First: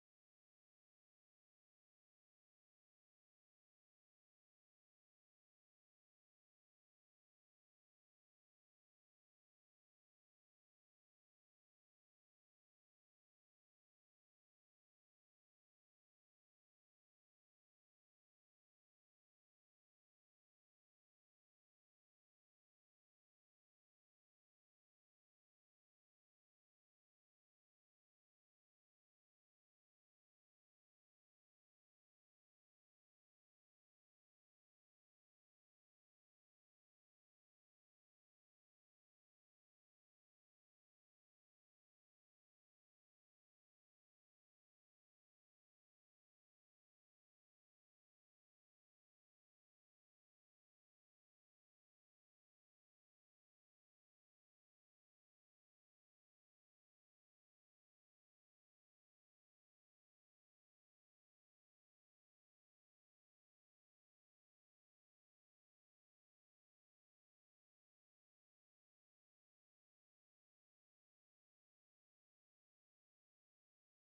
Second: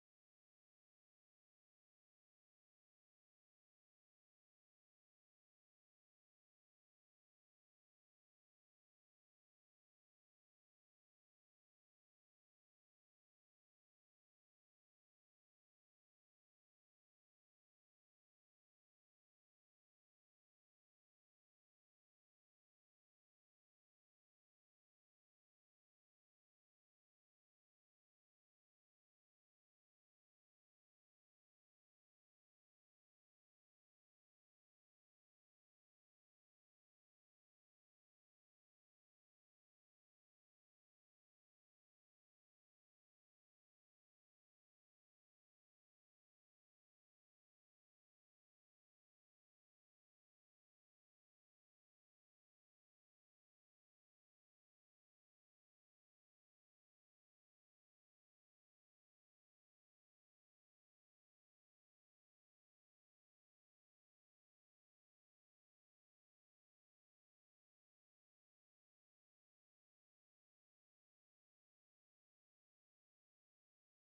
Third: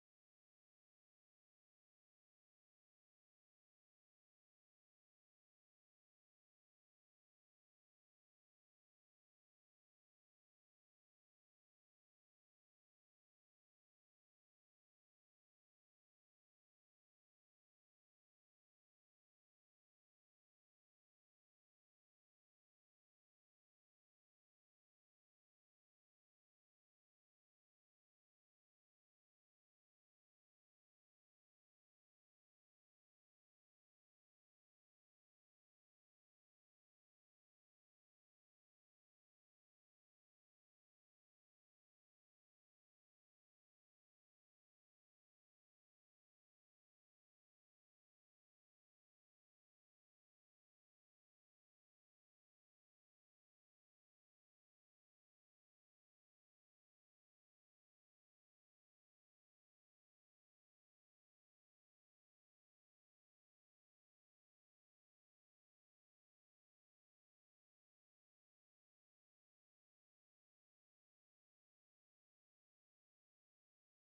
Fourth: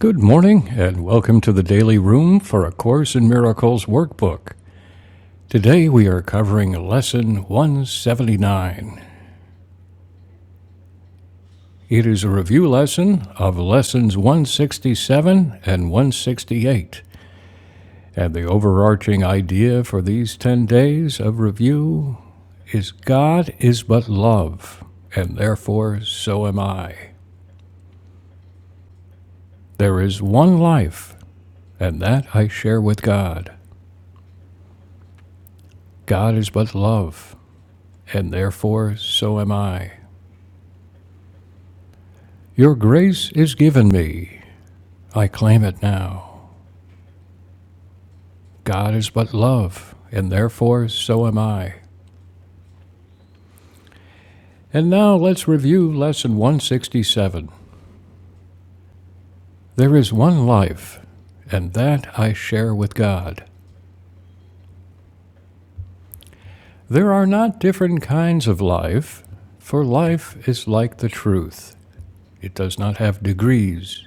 Good morning, and welcome to the Daily Room for A Course in Miracles workbook. Today we are covering Lesson 179. It is a review lesson of Lessons 167 and 168, and the overarching idea for these 10 days of review is God is but love, and therefore so am I. There is one life, and that I share with God. God is but love, and therefore so am I. Your grace is given me. I claim it now. God is but love, and therefore so am I. And now let's review Lesson 167. There is one life, and that I share with God. There are not different kinds of life, for life is like the truth. It does not have degrees.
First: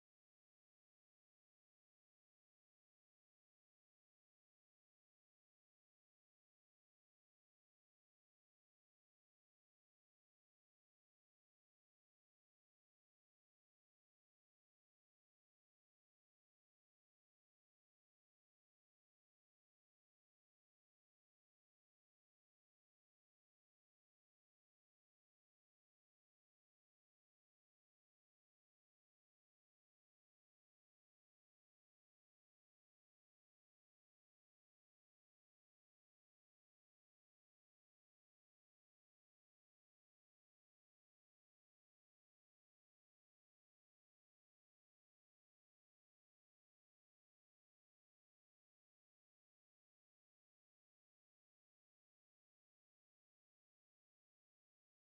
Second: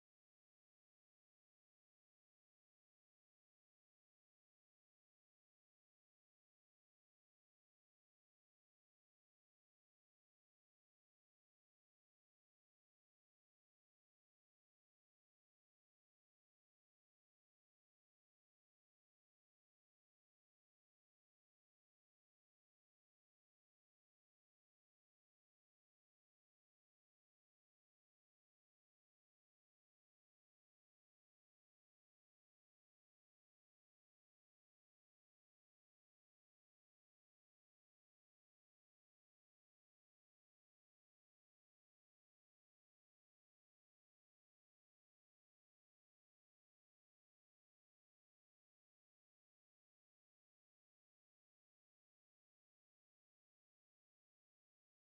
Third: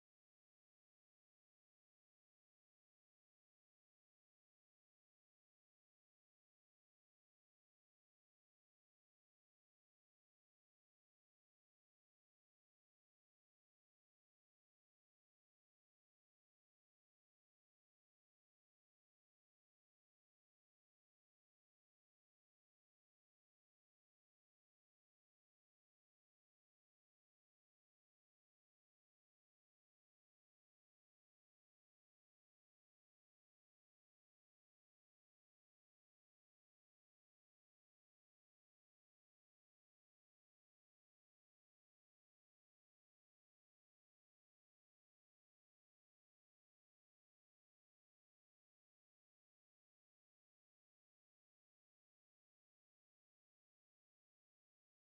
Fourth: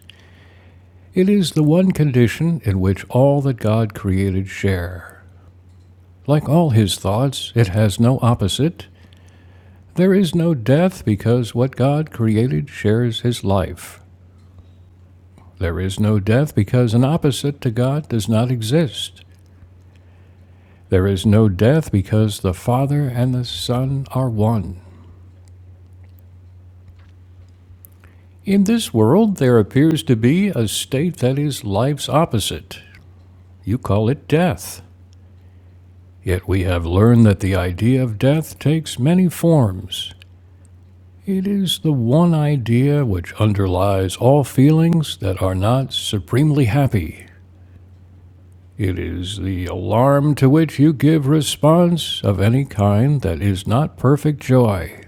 It is the one condition in which all that God created share. Like all his thoughts, it has no opposite. There is no death because what God created shares his life. There is no death because an opposite to God does not exist. There is no death because the Father and the Son are one. In this world, there appears to be a state that is life's opposite. You call it death. Yet we have learned that the idea of death takes many forms. It is the one idea which underlies all feelings that are not supremely happy. It is the alarm to which you give response of any kind that is not perfect joy.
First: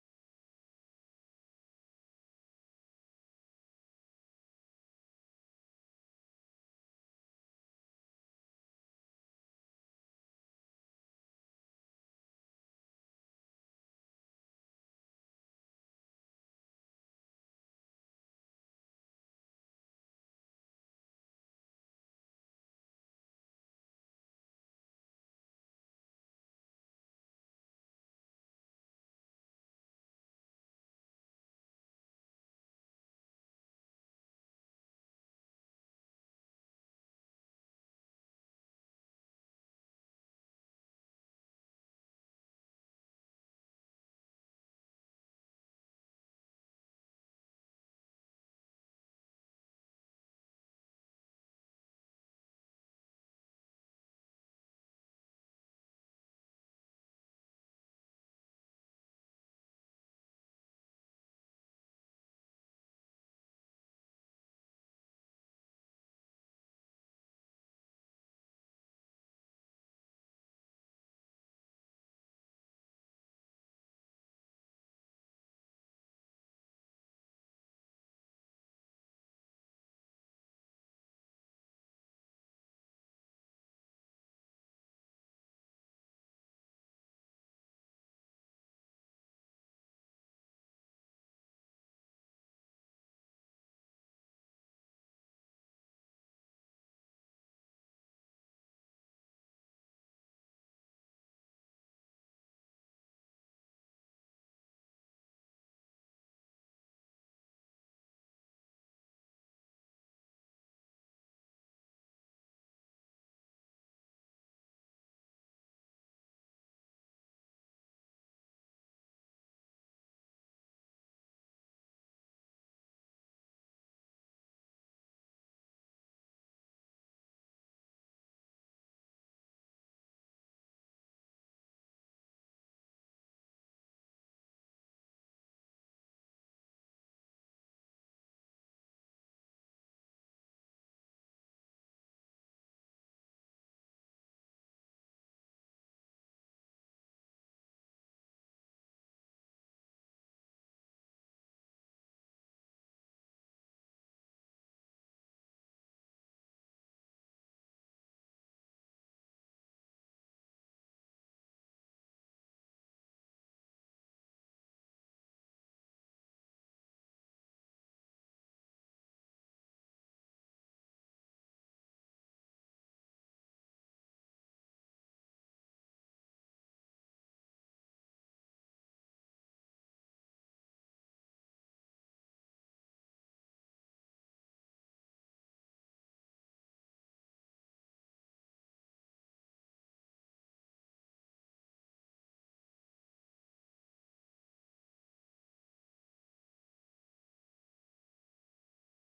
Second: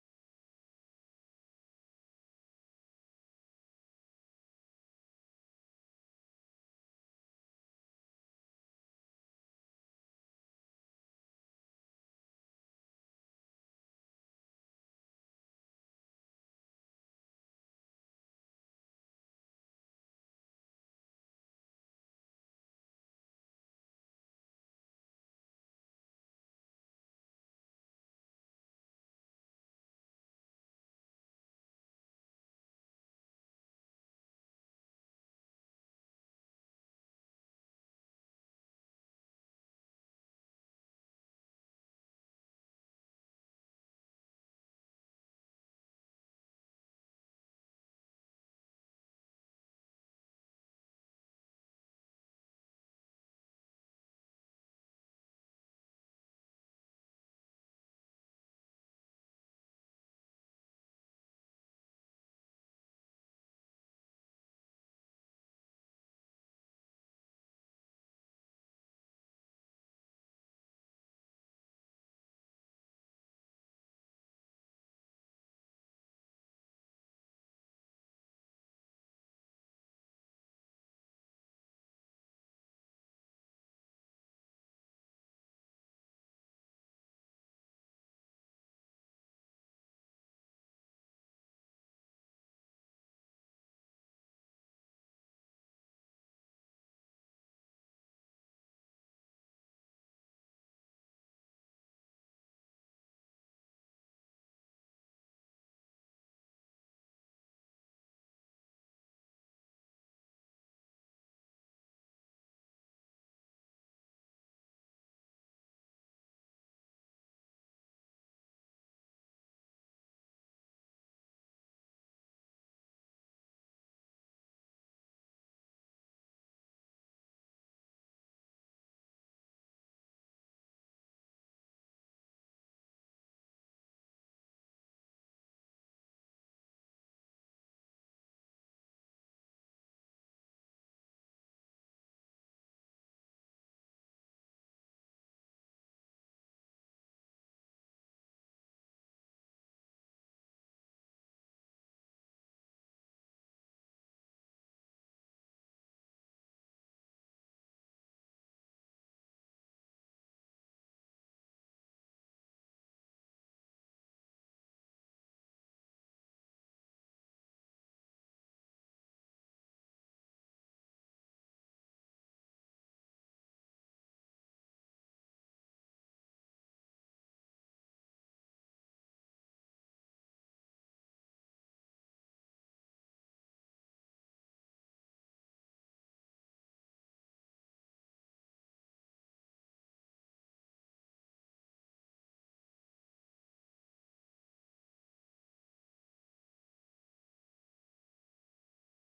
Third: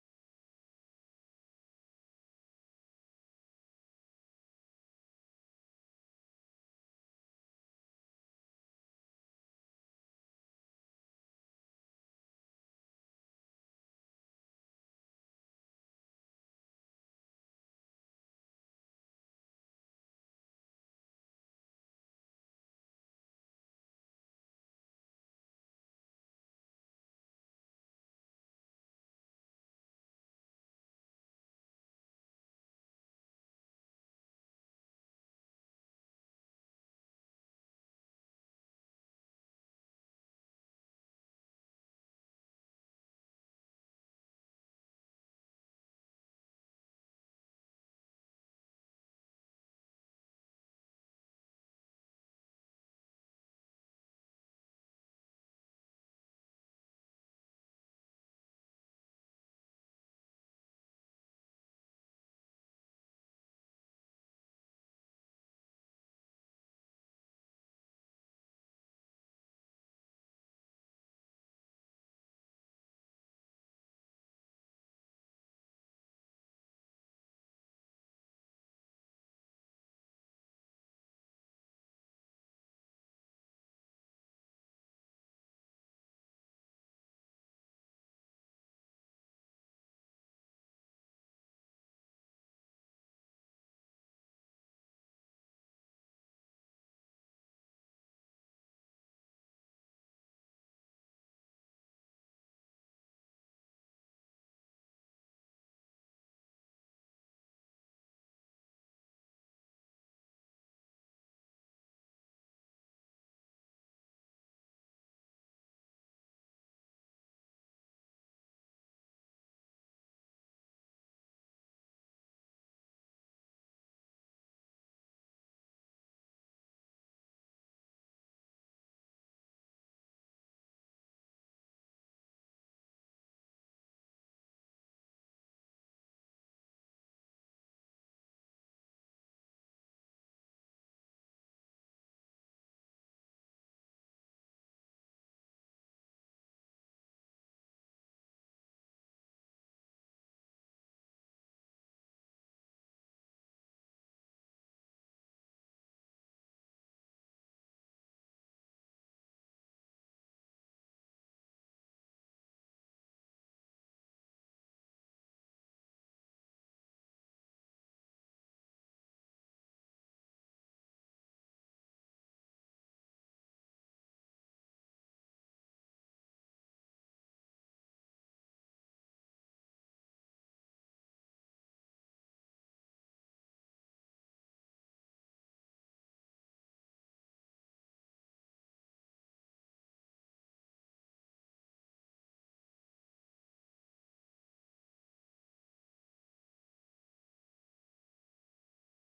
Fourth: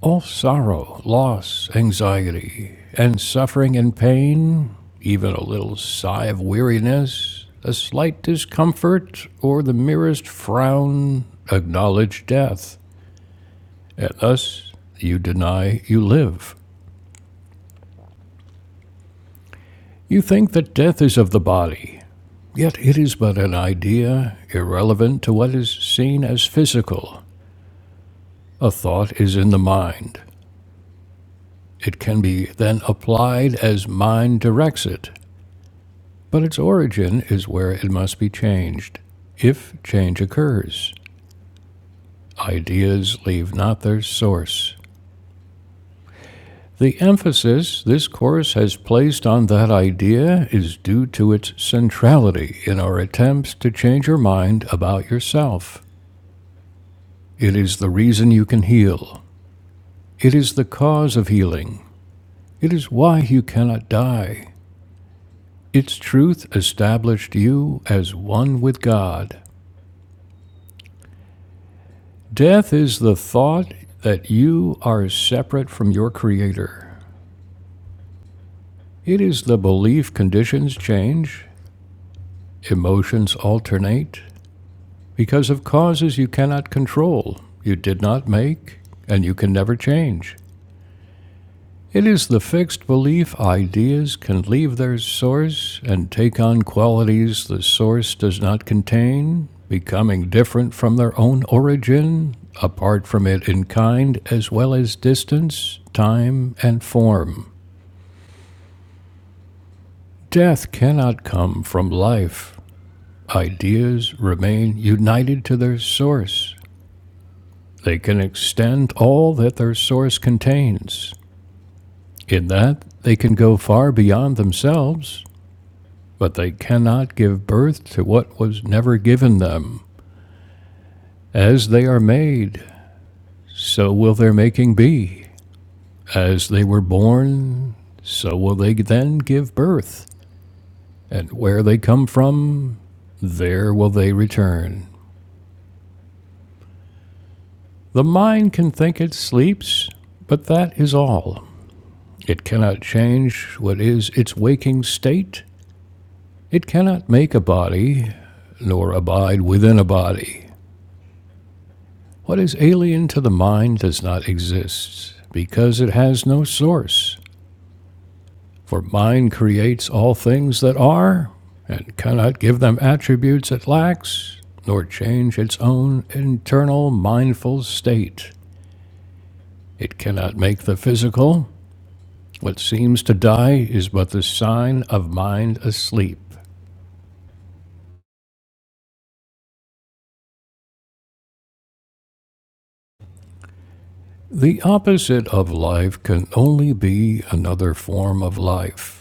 All sorrow, loss, anxiety, and suffering and pain, even a little sigh of weariness, a slight discomfort, or the merest frown, acknowledge death, and thus you deny you live. You think that death is of the body, yet it is but an idea, irrelevant to what is seen as physical. A thought is in the mind. It can be then applied as mind directs it, but its origin is where it must be changed, if change occurs. Ideas leave not their source. The emphasis this course has placed on that idea is due to its centrality in our attempts to change your mind about yourself. It is the reason you can heal. It is the cause of healing. It is why you cannot die. Its truth established you as one with God. Death is the thought that you are separate from your Creator. It is the belief conditions change, emotions alternate, because of causes you cannot control, you did not make, and you can never change. It is the fixed belief ideas can leave their source and take on qualities the source does not contain, becoming different from their own origin, apart from it in kind as well as distance, time, and form. Death cannot come from life. Ideas remain united to their source. They can extend all that their source contains. In that, they can go far beyond themselves but they cannot give birth to what was never given them. As they are made, so will their making be. As they were born, so will they then give birth. And where they come from, there will they return. The mind can think it sleeps, but that is all. It cannot change what is its waking state. It cannot make a body, nor abide within a body. What is alien to the mind does not exist, because it has no source. For mind creates all things that are, and cannot give them attributes it lacks, nor change its own internal mindful state. It cannot make the physical. What seems to die is but the sign of mind asleep. The opposite of life can only be another form of life.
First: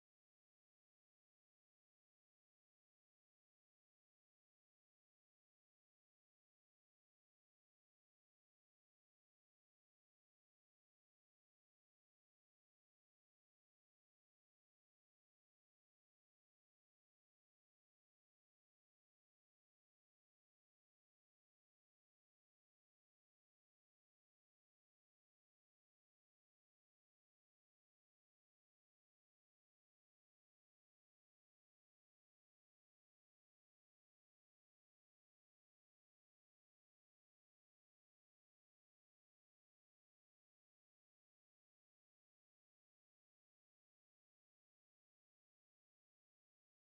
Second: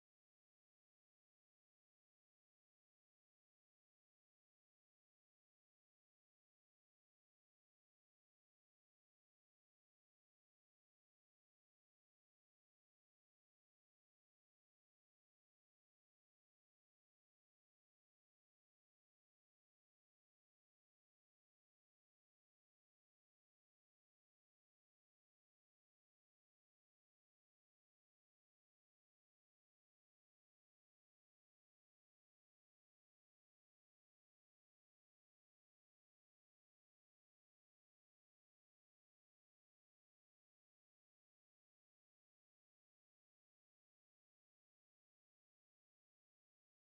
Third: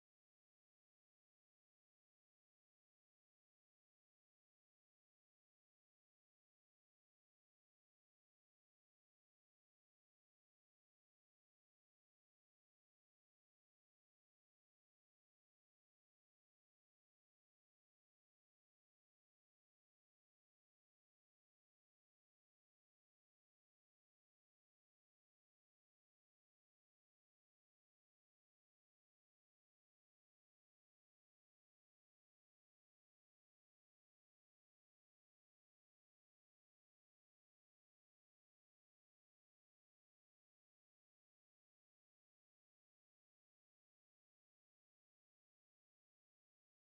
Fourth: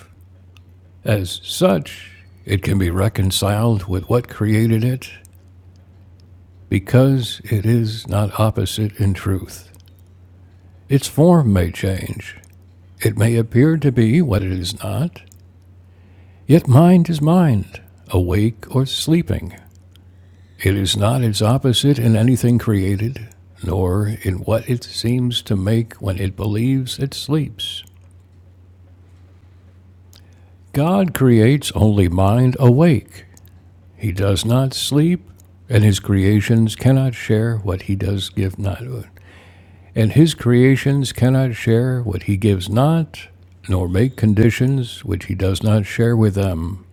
As such, it can be reconciled with what created it because it is not opposite in truth. Its form may change. It may appear to be what it is not, yet mind is mind, awake or sleeping. It is not its opposite in anything created, nor in what it seems to make when it believes it sleeps. God creates only mind awake He does not sleep, and his creations cannot share what he does give not. And his creations cannot share what he gives not, nor make conditions which he does not share with them.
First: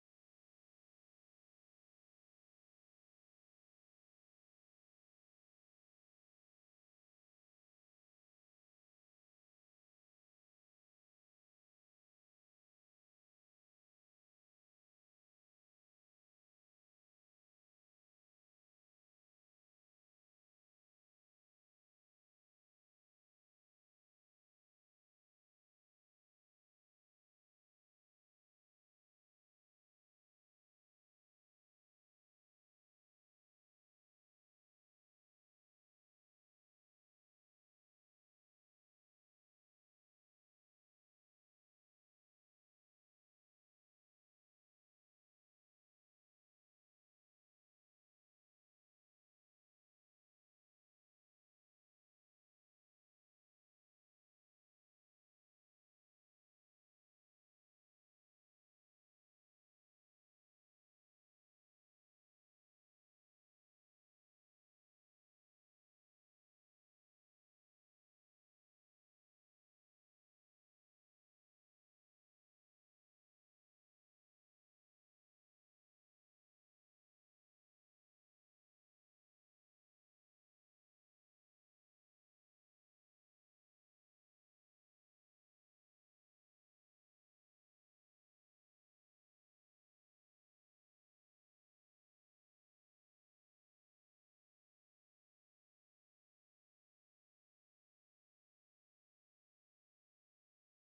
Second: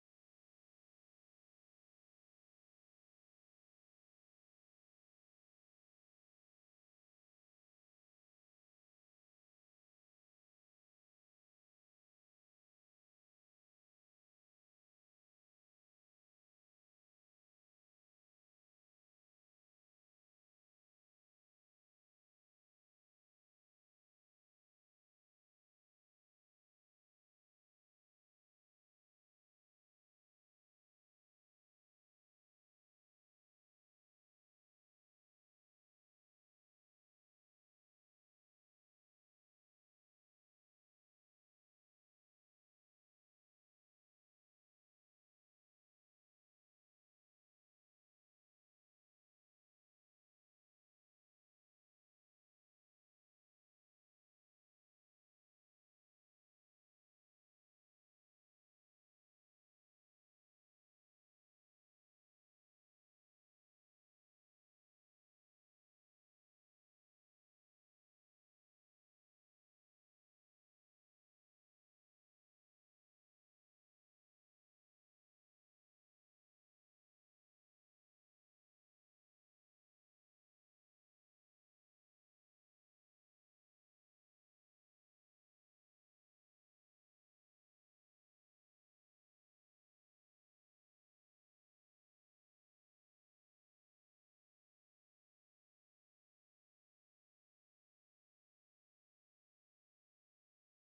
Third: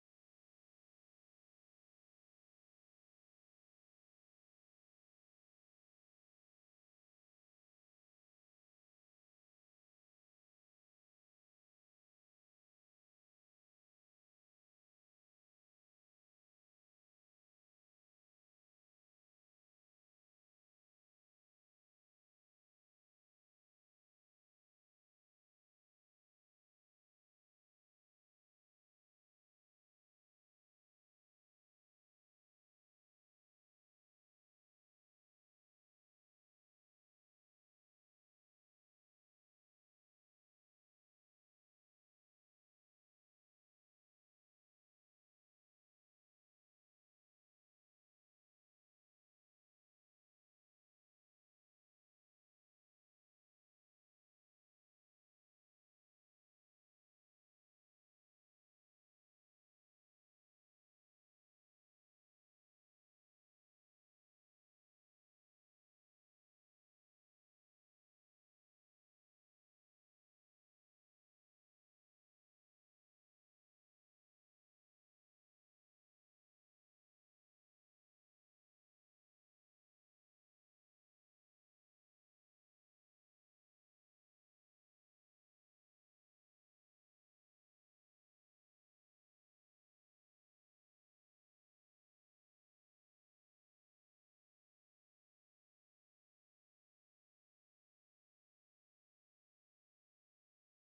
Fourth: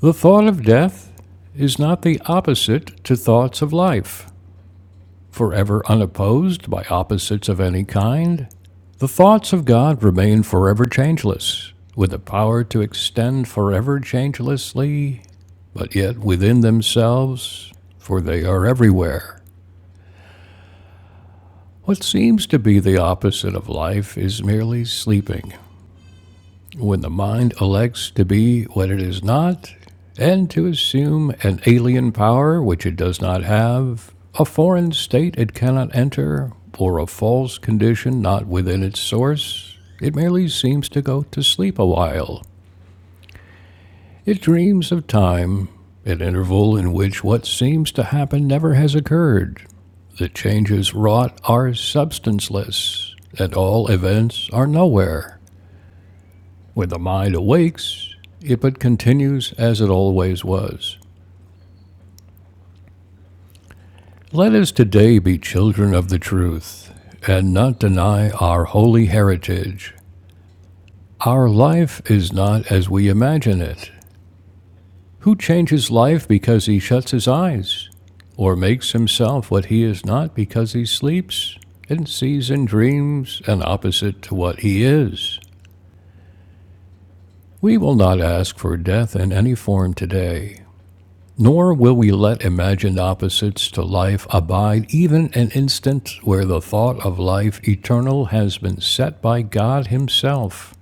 The thought of death is not the opposite to thoughts of life. forever unopposed by opposites of any kind, the thoughts of God remain forever changeless, with the power to extend forever changelessly, but yet within themselves, for they are everywhere. What seems to be the opposite of life is merely sleeping. when the mind elects to be what it is not, and to assume an alien power which it does not have, a foreign state it cannot enter, or a false condition not within its source, it merely seems to go to sleep a while. It dreams of time, an interval in which what seems to happen never has occurred. The changes wrought are substanceless, and all events are nowhere. When the mind awakes, it but continues as it always was. Let us today be children of the truth and not deny our holy heritage. Our life is not as we imagine it. Who changes life because he shuts his eyes, or makes himself what he is not because he sleeps and sees in dreams an opposite to what he is? We will not ask for death in any form today. Nor will we let imagined opposites to life abide even an instant where the thought of life eternal has been set by God Himself.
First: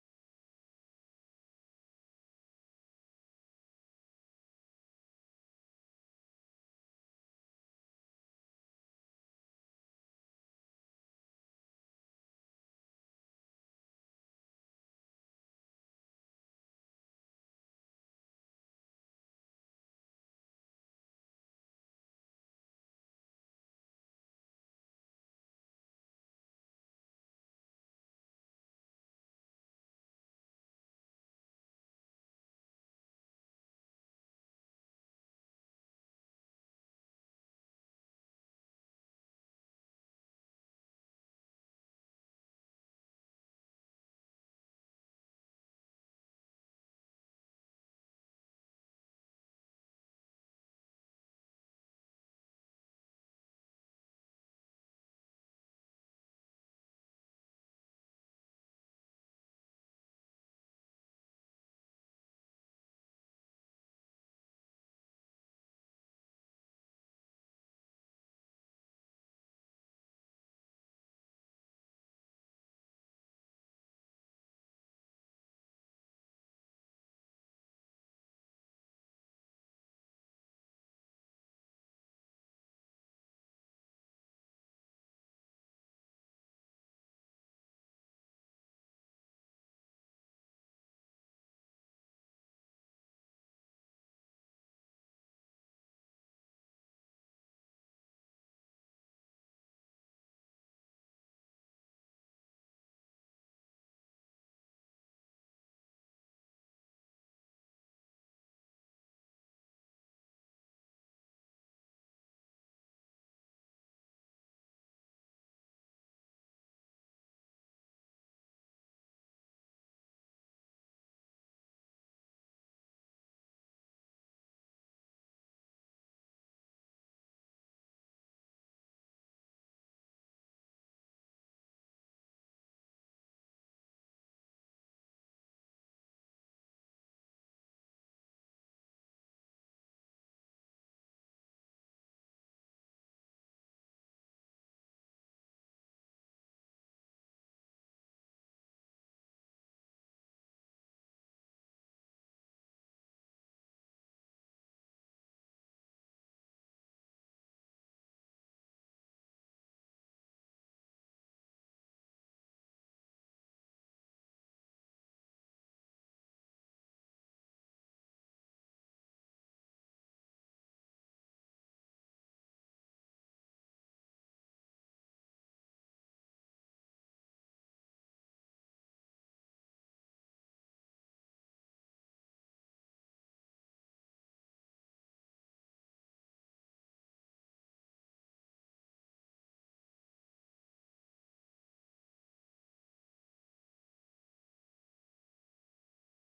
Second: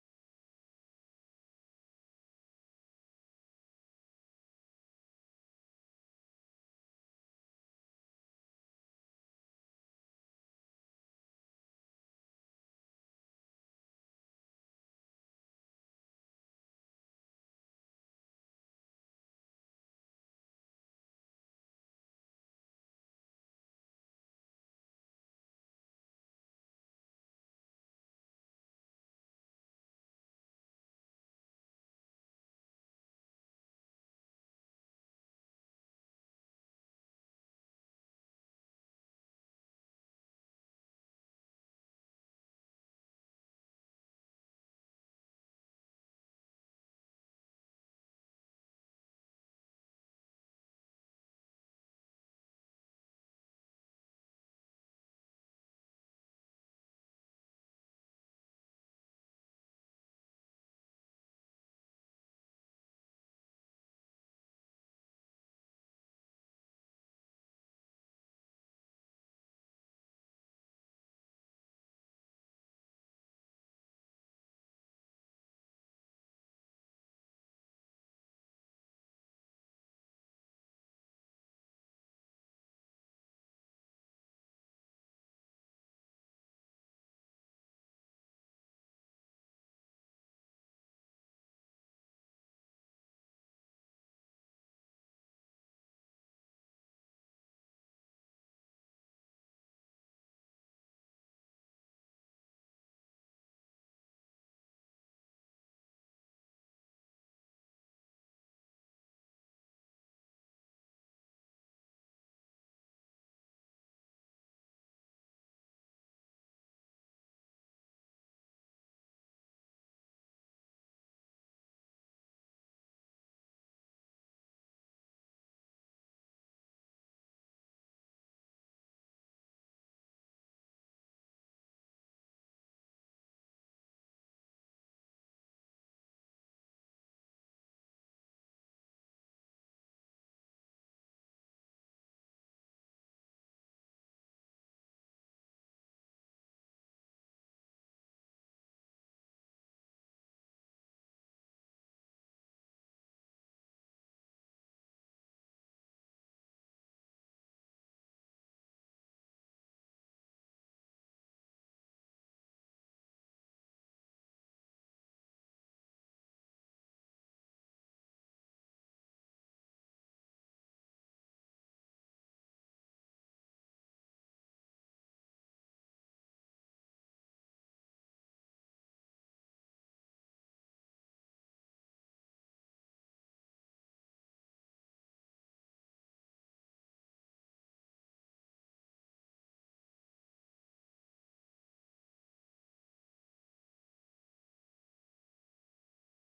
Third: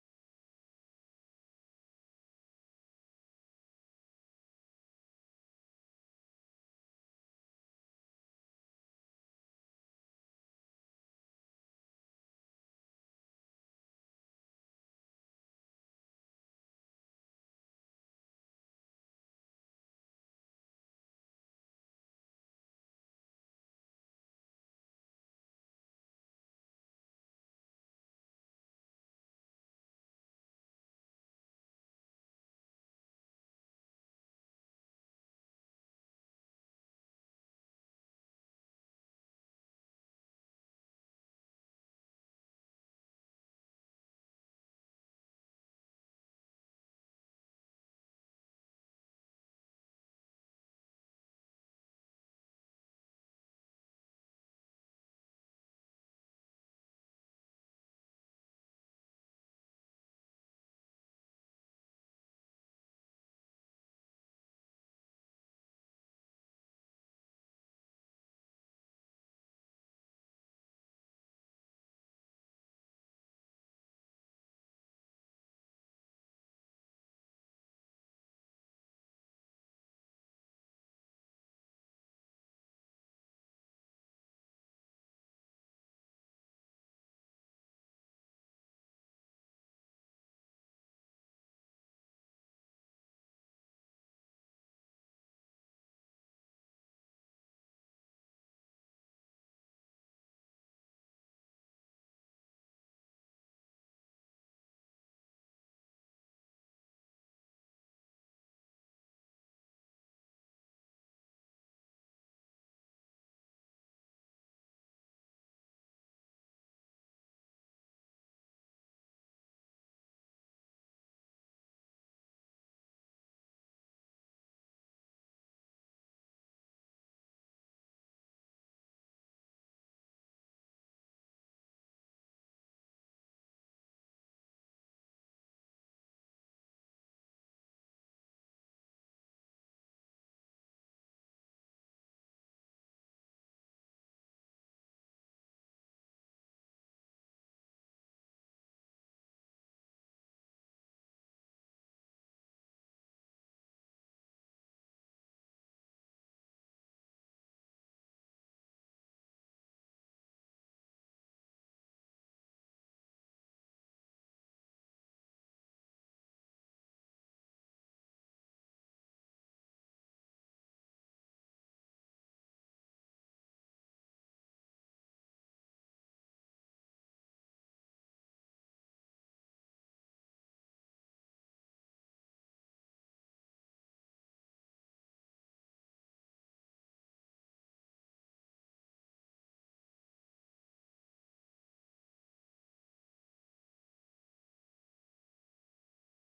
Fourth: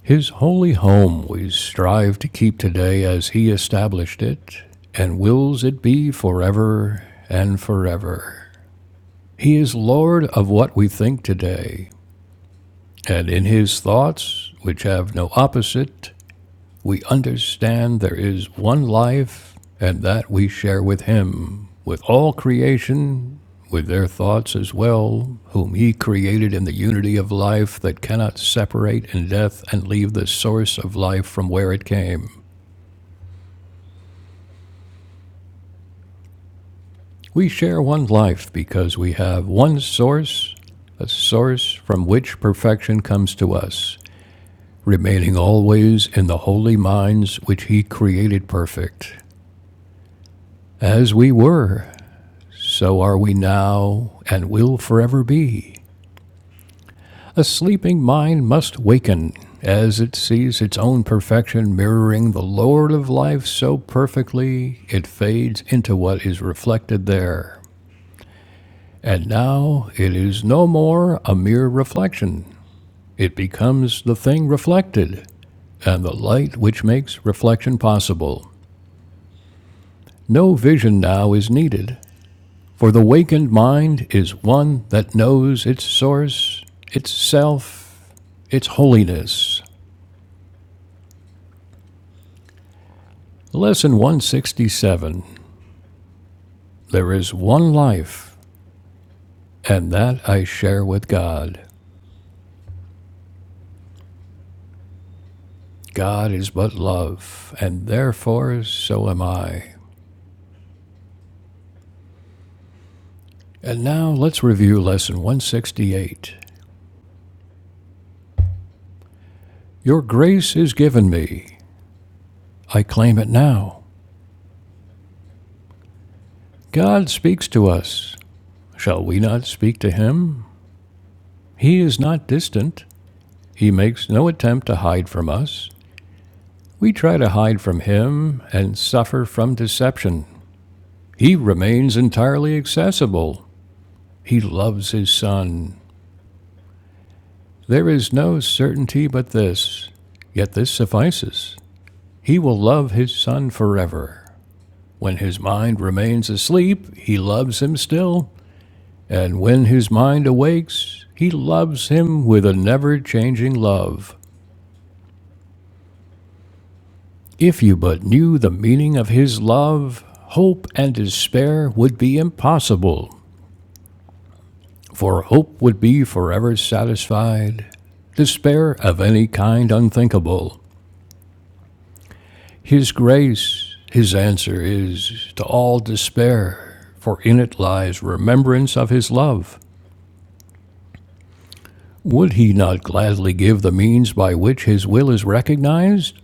His holy home we strive to keep today as He established it, and wills it be forever and forever. He is Lord of what we think today, and in His thoughts, which have no opposite, We understand there is one life, and that we share with Him, with all creation, with their thoughts as well, whom He created in the unity of life that cannot separate in death and leave the source of life from where it came. We share one life because we have one source, a source from which perfection comes to us, remaining always in the holy minds which He created perfect. As we were, So are we now, and will forever be. A sleeping mind must waken as it sees its own perfection mirroring the Lord of life so perfectly it fades into what is reflected there. And now it is no more a mere reflection. It becomes the thing reflected, and the light which makes reflection possible. No vision now is needed, For the wakened mind is one that knows its source, its self, its holiness. Lesson 167 There is one life, and that I share with God. God is but love, and therefore so am I. And now let's review Lesson 168. Your grace is given me. I claim it now. God speaks to us. Shall we not speak to him? He is not distant. He makes no attempt to hide from us. We try to hide from him and suffer from deception. He remains entirely accessible. He loves his Son. There is no certainty but this. Yet this suffices. He will love his Son forever. When his mind remains asleep, he loves him still. And when his mind awakes, he loves him with a never changing love. If you but knew the meaning of his love, hope and despair would be impossible, for hope would be forever satisfied, despair of any kind unthinkable. His grace, his answer is to all despair, for in it lies remembrance of his love. Would he not gladly give the means by which his will is recognized?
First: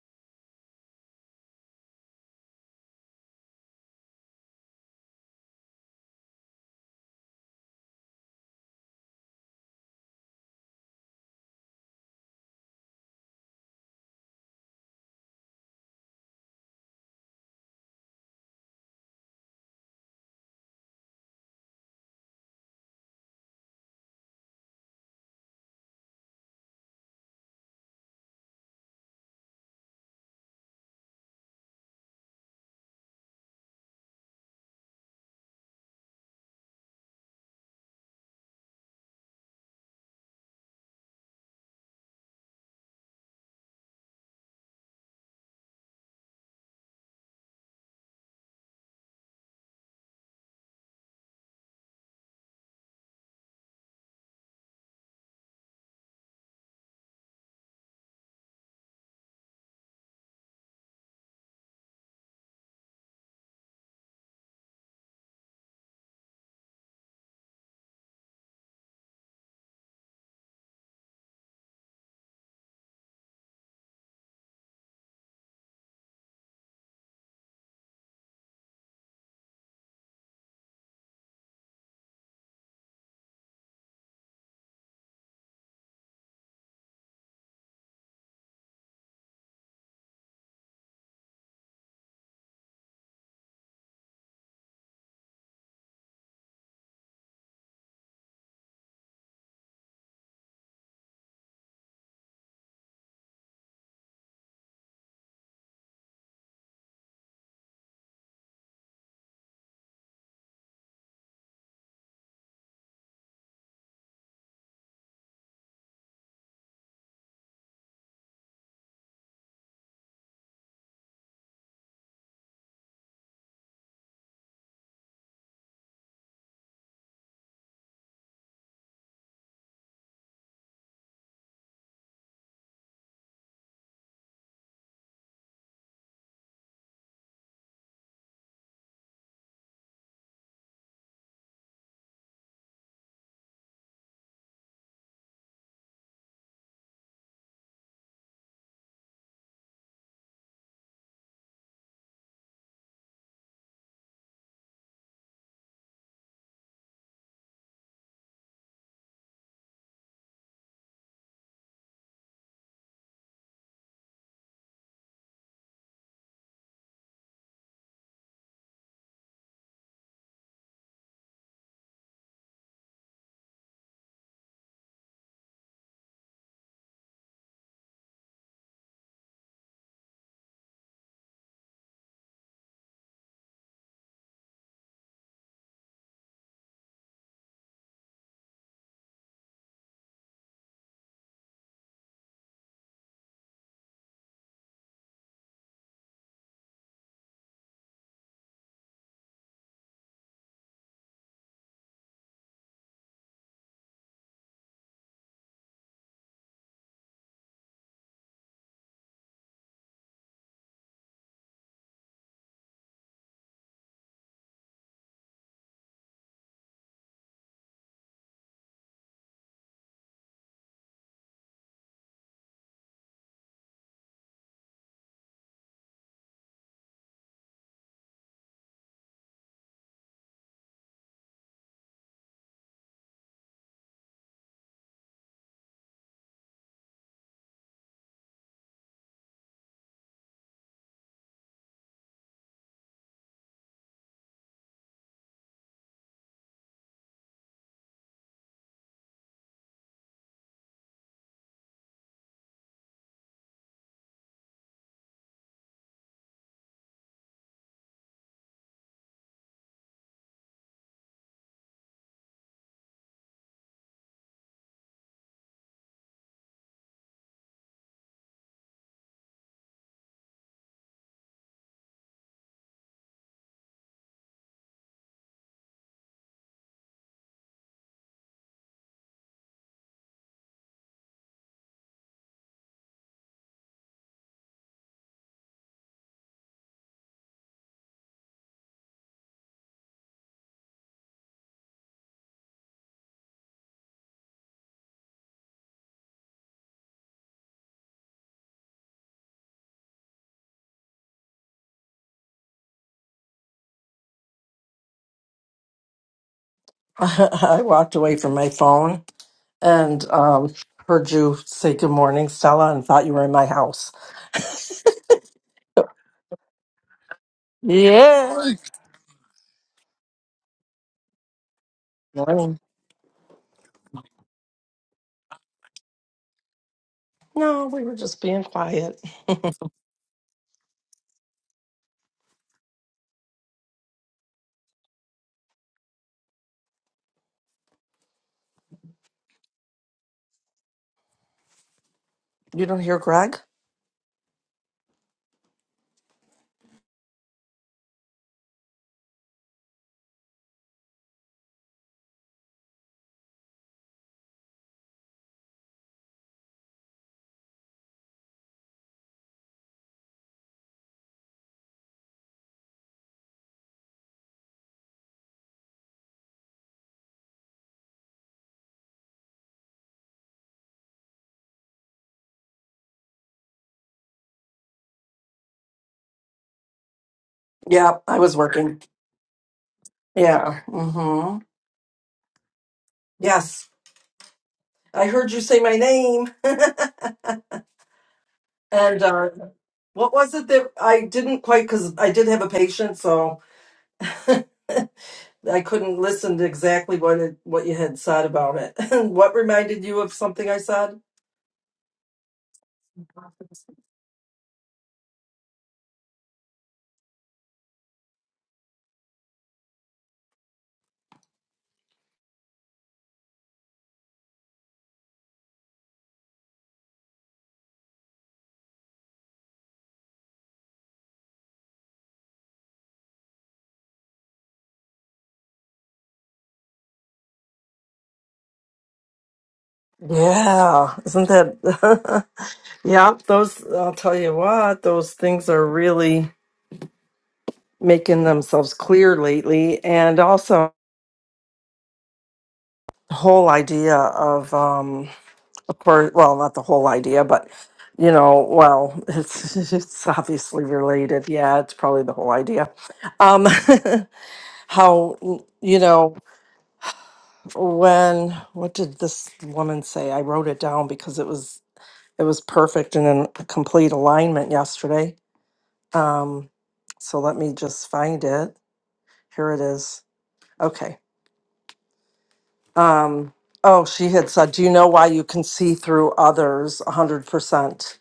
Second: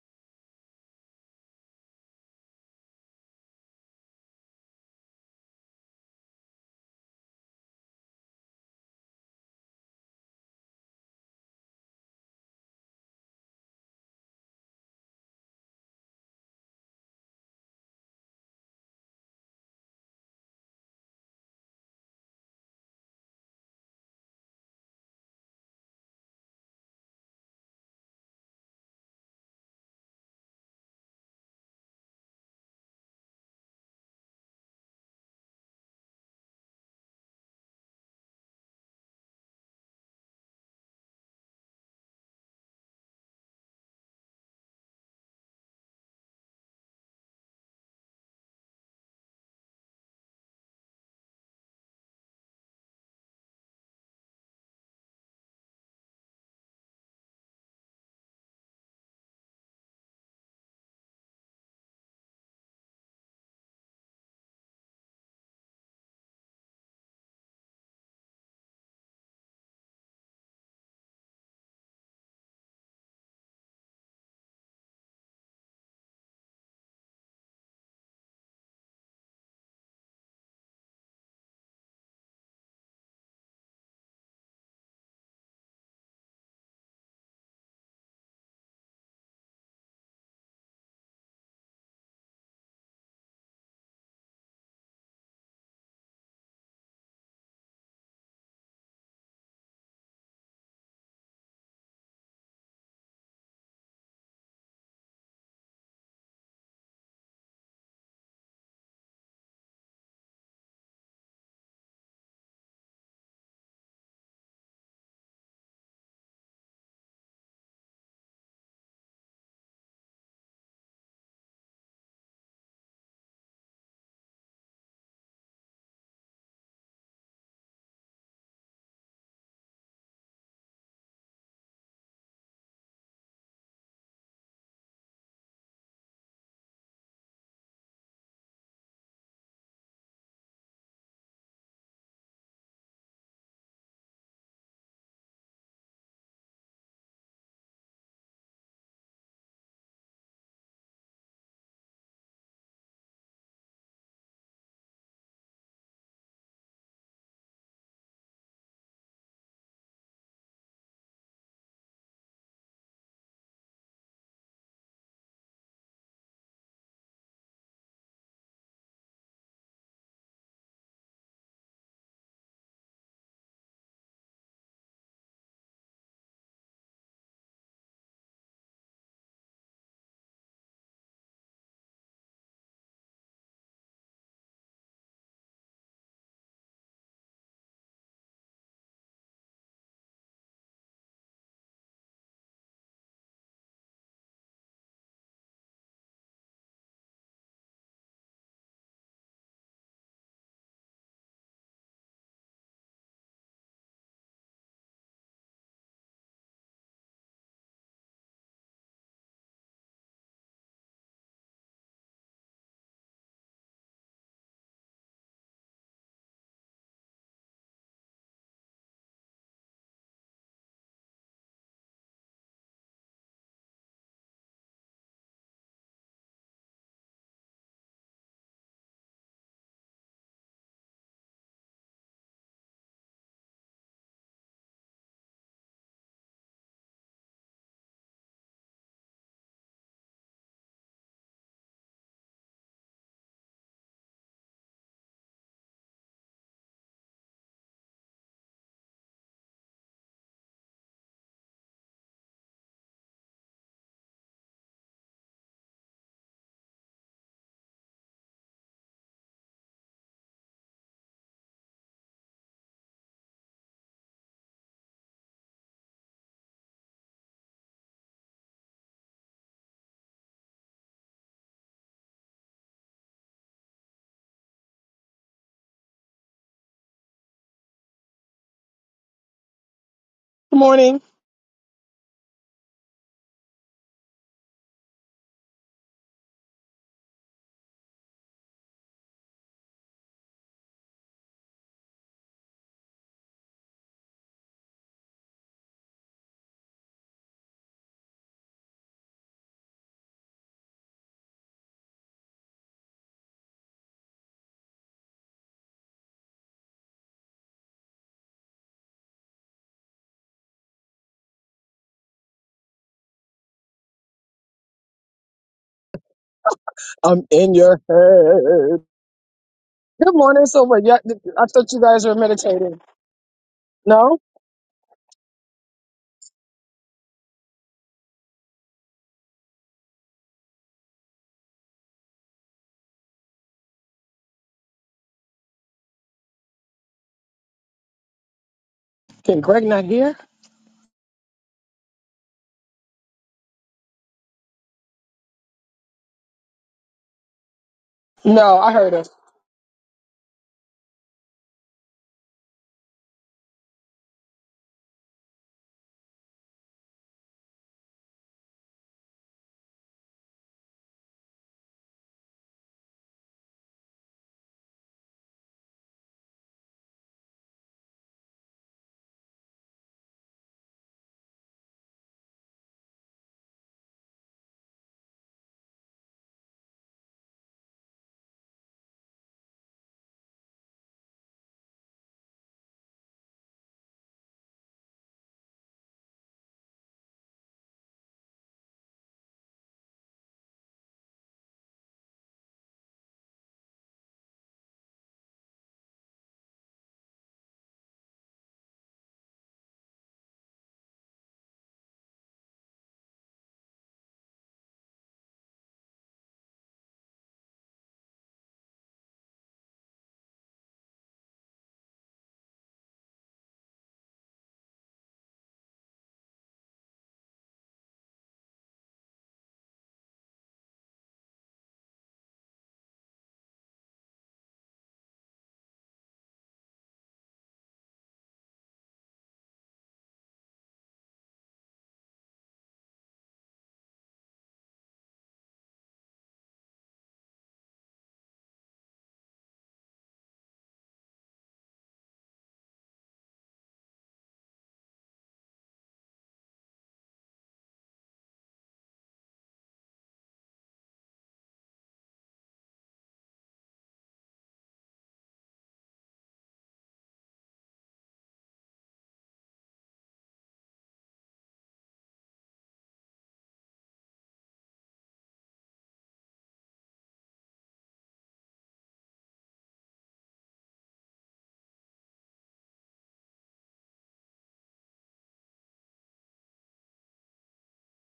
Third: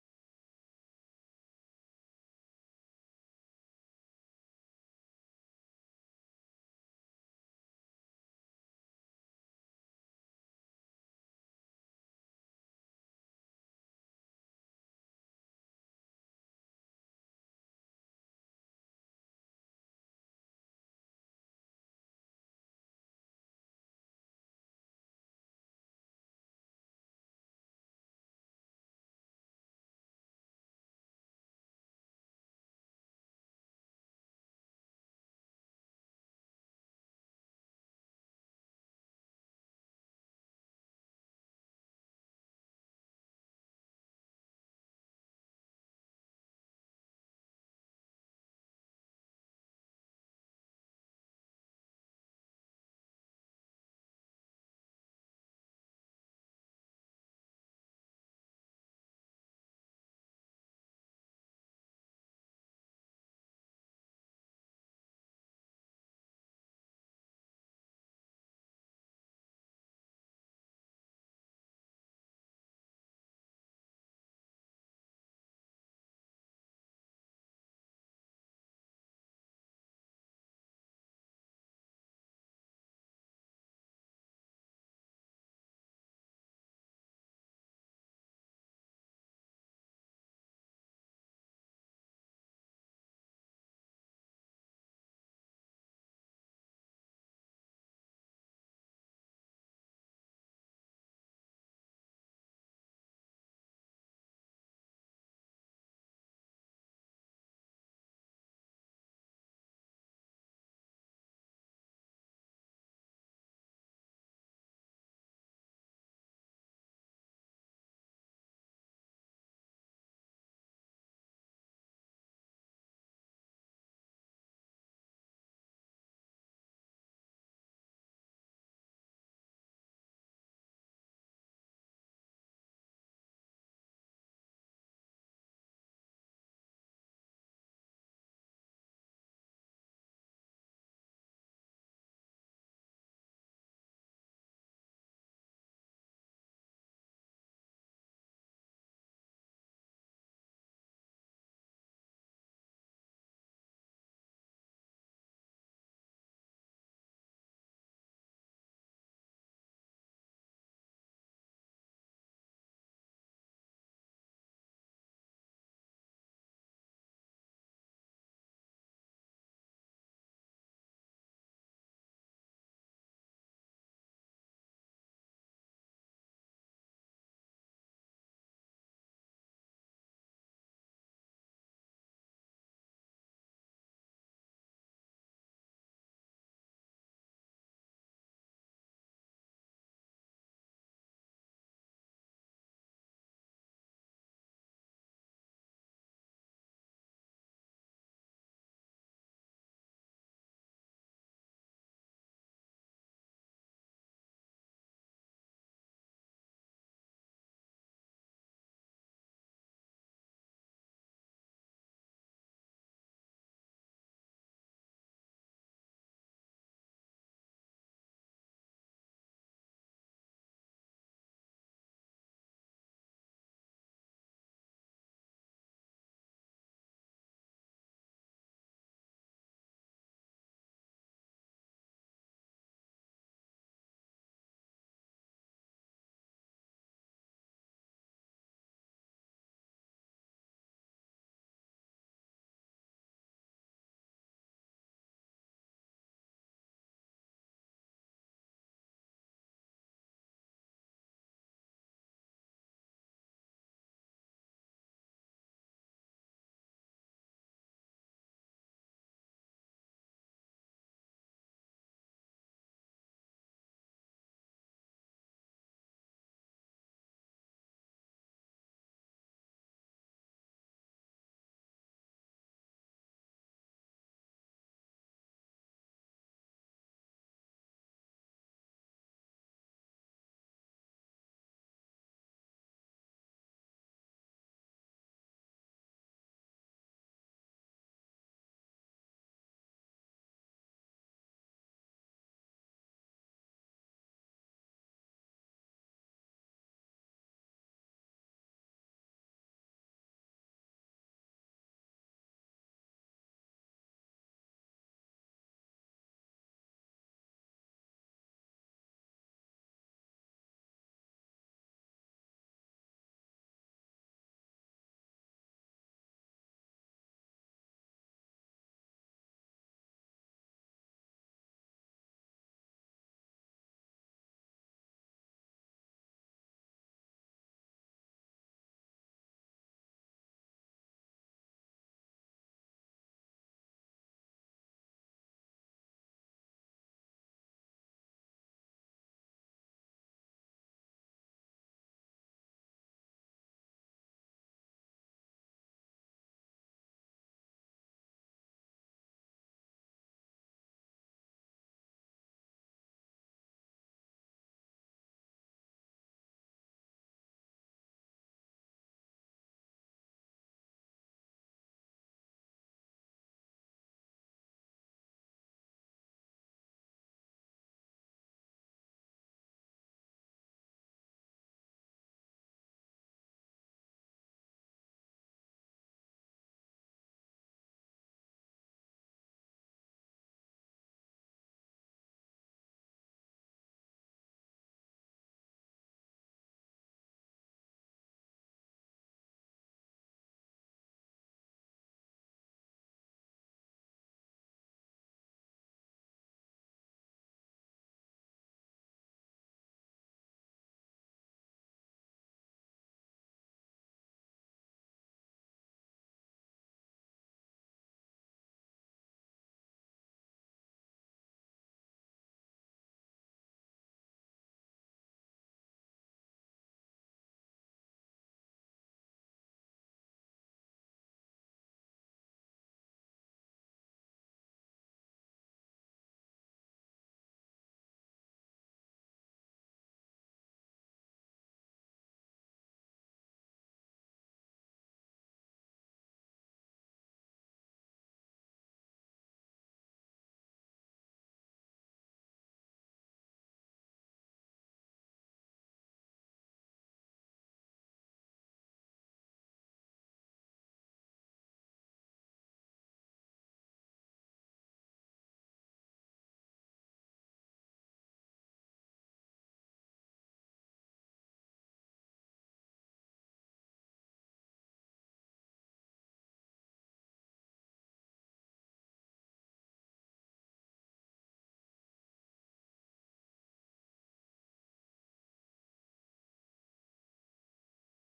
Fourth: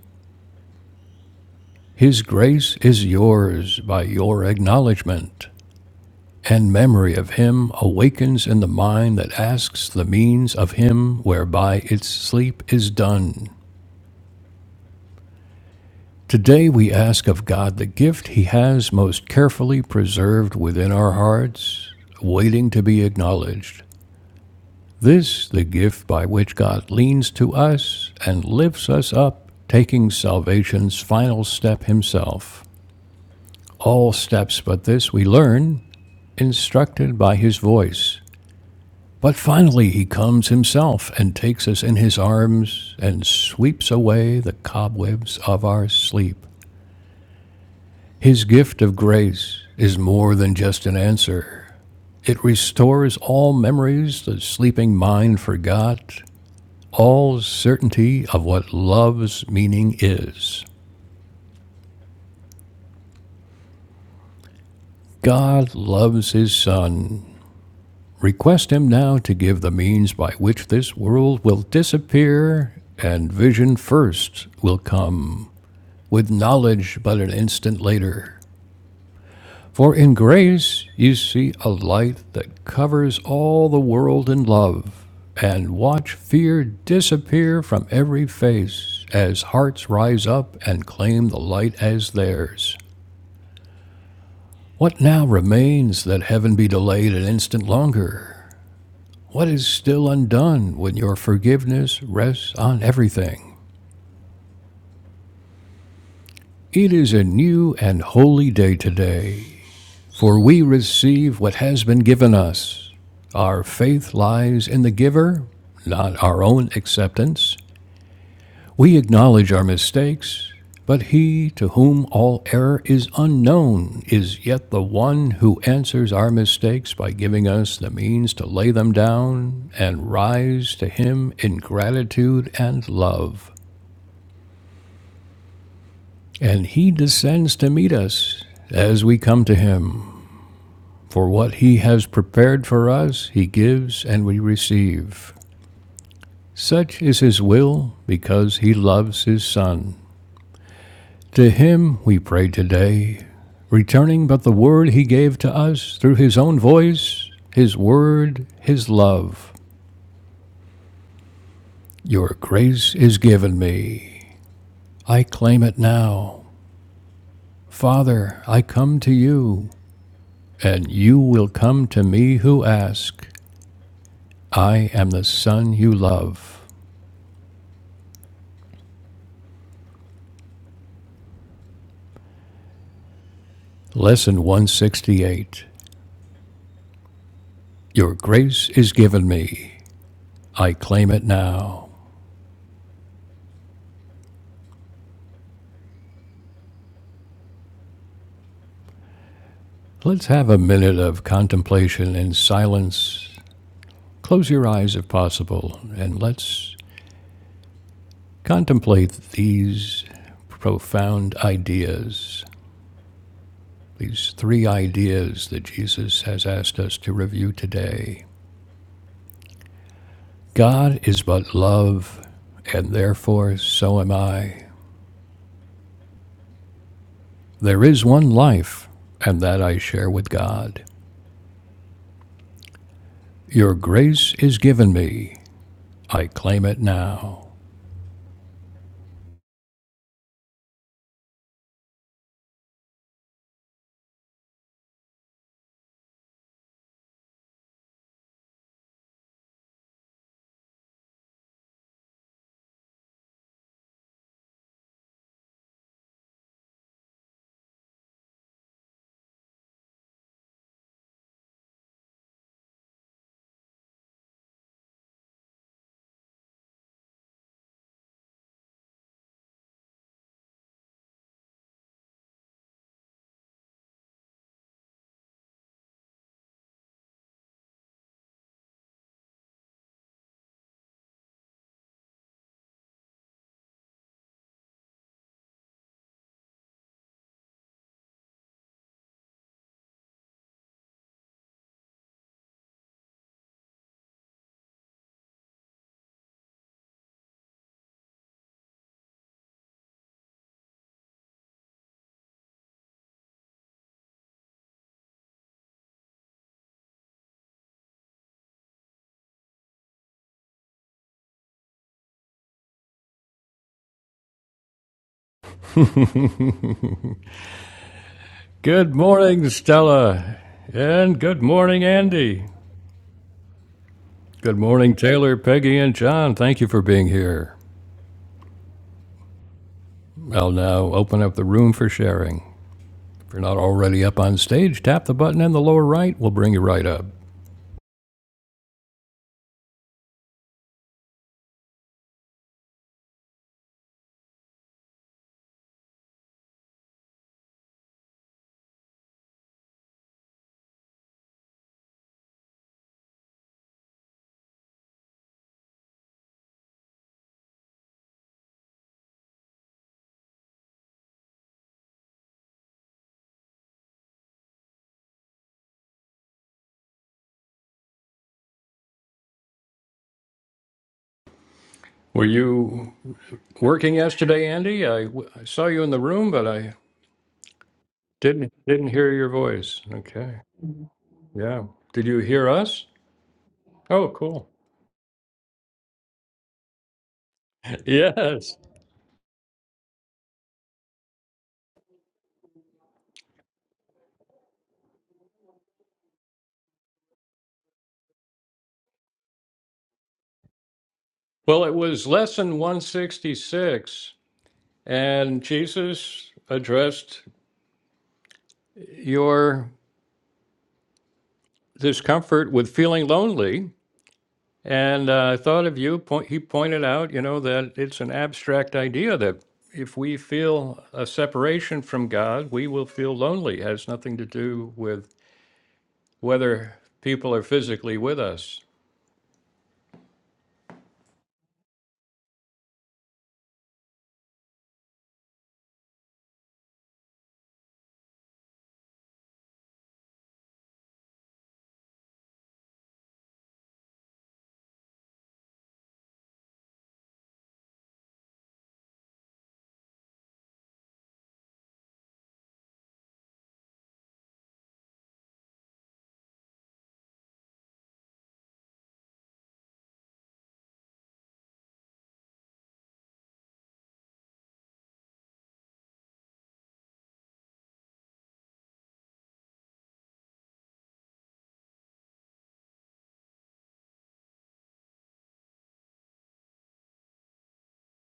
His grace is yours by your acknowledgment. and memory of him awakens in the mind that asks the means of him whereby its sleep is done. Today we ask of God the gift he has most carefully preserved within our hearts, waiting to be acknowledged. This, the gift by which God leans to us and lifts us up, taking salvation's final step himself. All steps but this we learn, instructed by his voice. But finally he comes himself and takes us in his arms and sweeps away the cobwebs of our sleep. His gift of grace is more than just an answer. It restores all memories the sleeping mind forgot, all certainty of what love's meaning is. God loves his Son. Request him now to give the means by which this world will disappear and vision first will come. with knowledge but an instant later. For in grace you see a light that covers all the world in love, and watch fear disappear from every face as hearts rise up and claim the light as theirs. What now remains that heaven be delayed an instant longer? What is still undone when your forgiveness rests on everything? It is a new and holy day today For we receive what has been given us. Our faith lies in the giver, not our own acceptance. We acknowledge our mistakes, but he to whom all error is unknown is yet the one who answers our mistakes by giving us the means to lay them down and rise to him in gratitude and love. And he descends to meet us as we come to him. For what he has prepared for us, he gives and we receive. Such is his will, because he loves his Son. To him we pray today, returning but the word he gave to us through his own voice, his word, his love. Your grace is given me. I claim it now. Father, I come to you, and you will come to me who ask. I am the Son you love. Lesson 168 Your grace is given me. I claim it now. Let's have a minute of contemplation in silence. Close your eyes if possible, and let's contemplate these profound ideas, these three ideas that Jesus has asked us to review today. God is but love, and therefore so am I. There is one life, and that I share with God. Your grace is given me. I claim it now. Good morning. I walked away from my phone and um, heard you say good morning, Stella, and thought you were in my house. I'm in your Yeah. head. Good morning, Good Stella. morning. So what? Yeah, And good I thought you morning, guys were Andy. Morning. meditating. No? Good morning, Taylor, Peggy, and John. Thank you for being here. No, we were just being quiet. I'll now open up the room for sharing. If you're not already up on stage, tap the button in the lower right. We'll bring you right up. Can Greg not hear? You don't hear Greg? No, I heard her. Were you working yesterday, Andy? I I saw you in the room, but I Yeah, I was didn't working. didn't hear your voice. Okay. Yeah. Mm-hmm. Yeah. Did you hear us? Yes, Oh, cool. I heard you say my name. Yes. and uh, what was it that I didn't quite, because I did have a patient, so. I couldn't listen to exactly what it, what you had said about it. what reminded you of something I said? Well, it was lesson 166, and Jesus addressed your discomfort with feeling lonely. And uh, I thought of you, point, he pointed out, you know, that it's an abstract idea that if we feel a separation from God, we will feel lonely. It has nothing to do with whether people are physically with us. Yeah, isn't that? yeah, those, I'll tell you what, those things are really making themselves clear lately. And also, the whole idea of, um, of course, well, not the whole idea, but you know, well, it's it's obviously related. Yeah, it's probably the whole idea. Um, how you know when? What did this woman say? I wrote it down because it was It was perfect and in complete alignment yesterday. Um, so let me just find it. Here it is. Okay. Um, oh, she had said, Do you know why you can see through others 100%?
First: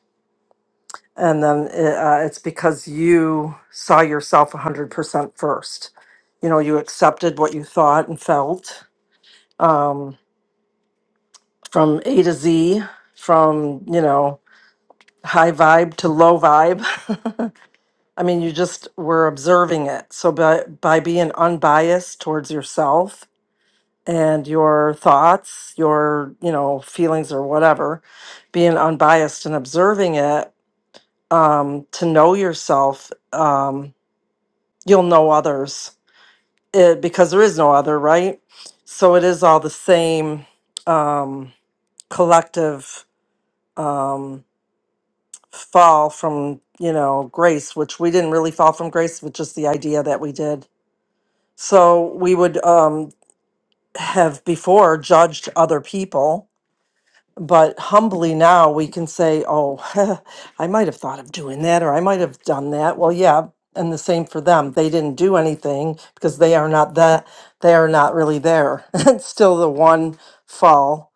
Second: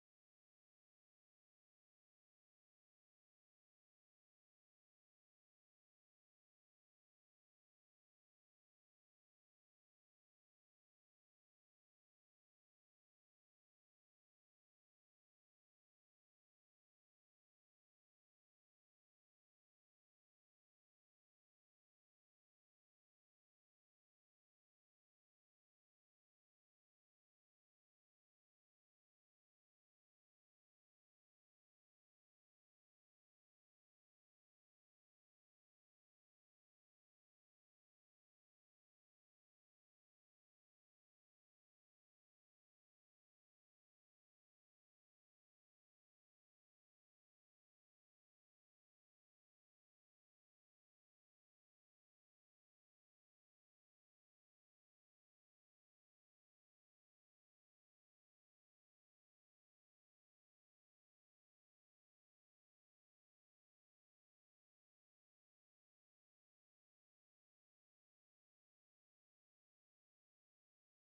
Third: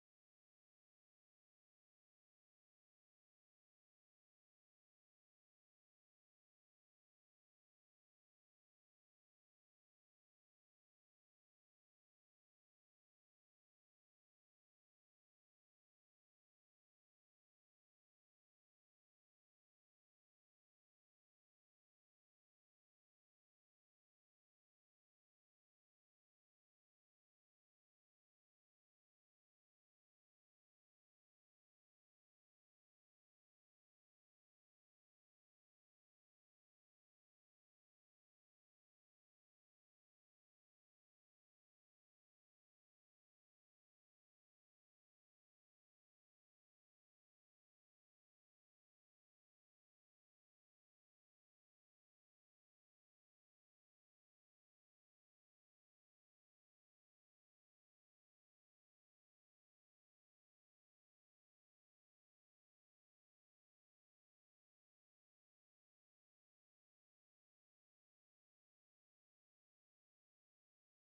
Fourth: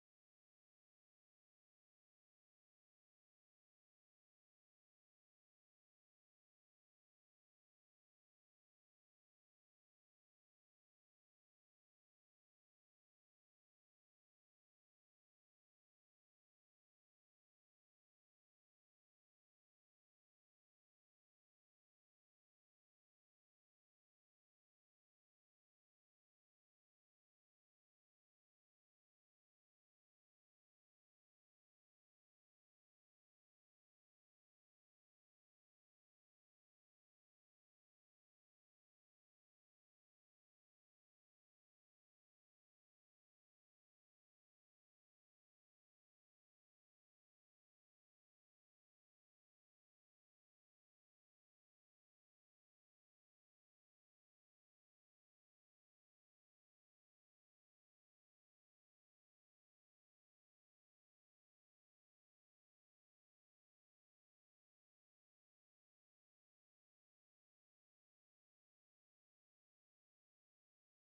And then uh, uh, it's because you saw yourself 100% first. You know, you accepted what you thought and felt um, from A to Z, from, you know, high vibe to low vibe. I mean, you just were observing it. So by by being unbiased towards yourself and your thoughts, your, you know, feelings or whatever, being unbiased and observing it, um, to know yourself, um, you'll know others. It, because there is no other, right? So it is all the same um collective um fall from, you know, grace, which we didn't really fall from grace, but just the idea that we did So we would um, have before judged other people, but humbly now we can say, oh, I might have thought of doing that or I might have done that. Well, yeah. And the same for them. They didn't do anything because they are not that, they are not really there. it's still the one fall,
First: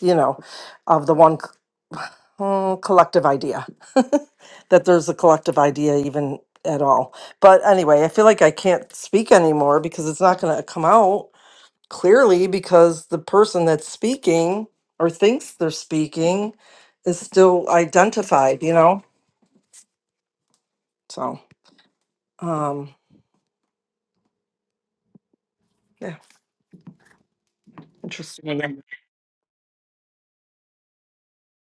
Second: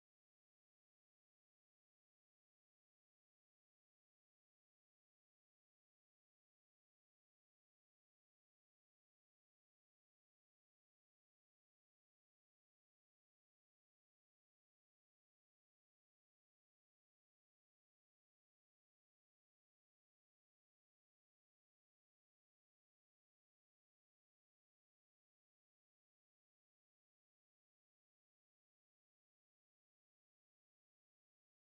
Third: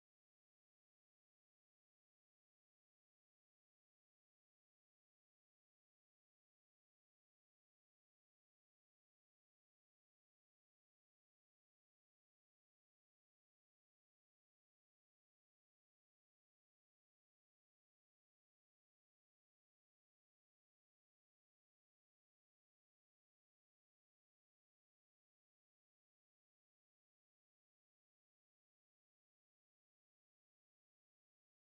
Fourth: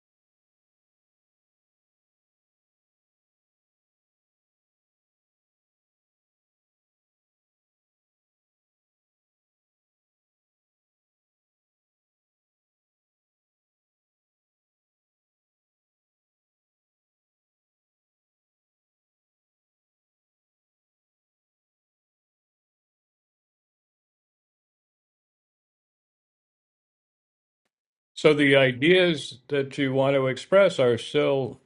you know, of the one c- mm, collective idea that there's a collective idea even at all. But anyway, I feel like I can't speak anymore because it's not going to come out Clearly, because the person that's speaking or thinks they're speaking is still identified, you know? So, um, yeah, So the interesting. Mhm. ideas that you want to express are still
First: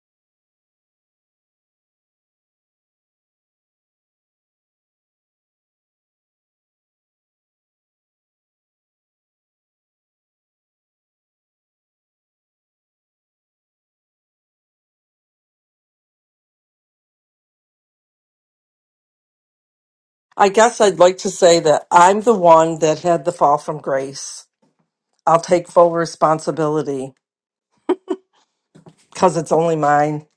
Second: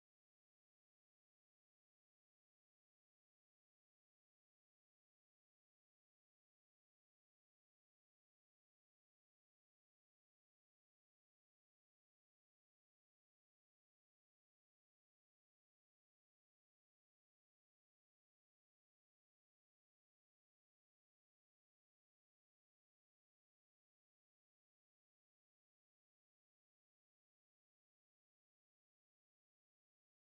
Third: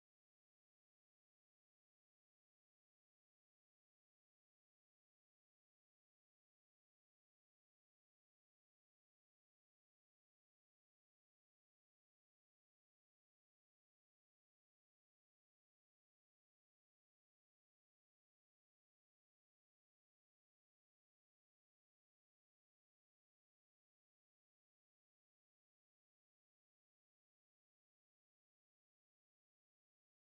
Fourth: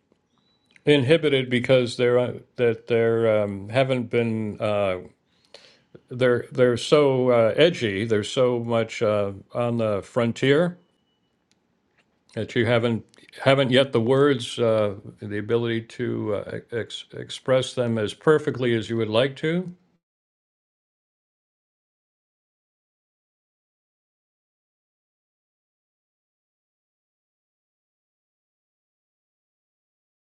inhibited because they're uh, that they're um, haven't been uh, they're they're so uh, edgy. There's so much uh, on the frontier that you haven't haven't yet the words uh, the ability to uh, ex- express them as perfectly as you would like to. I guess I'd like to say that I'm the one that had the fall from grace. I'll take full responsibility because it's only mine,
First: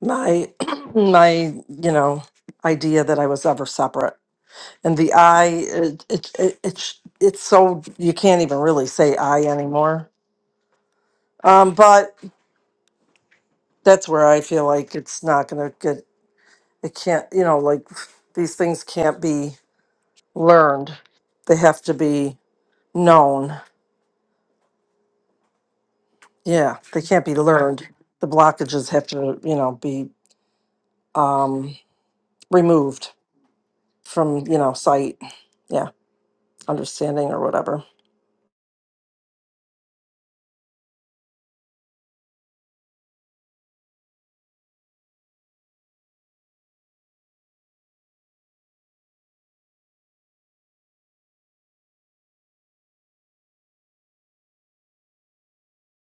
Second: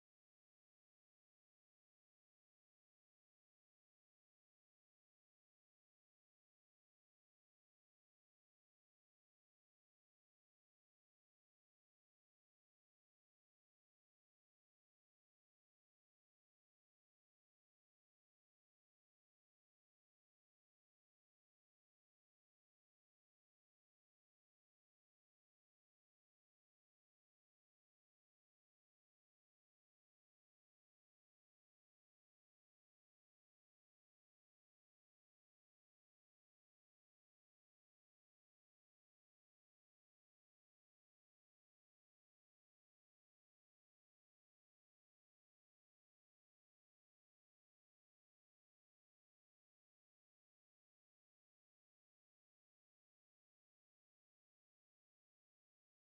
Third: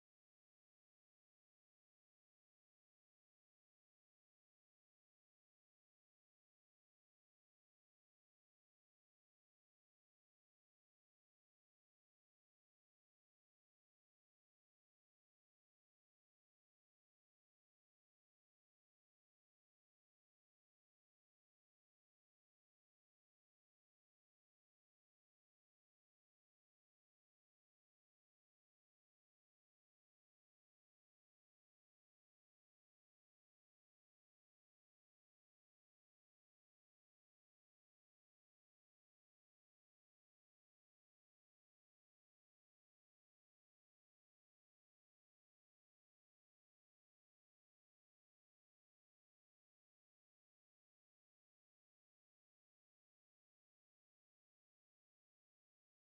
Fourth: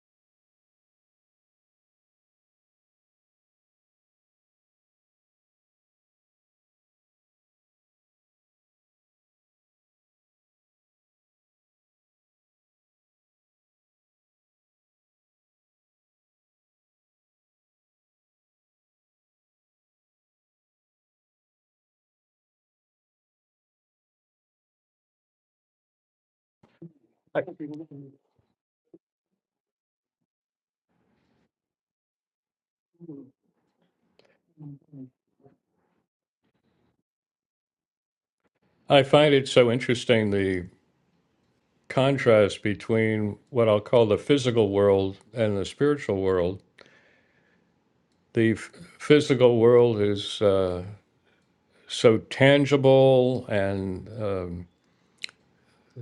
my, my, you know, idea that I was ever separate. And the I, it, it, it, it's it's so, you can't even really say I anymore. Um, but that's where I feel like it's not going to get, it can't, you know, like these things can't be learned. They have to be known. Yeah, they can't be learned. The blockages have to, you know, be um, removed from, you know, sight. Yeah, understanding or whatever. I find it so interesting the contrast between what I'll call the physical world and the spiritual world. The f- physical world is uh, so tangible and um,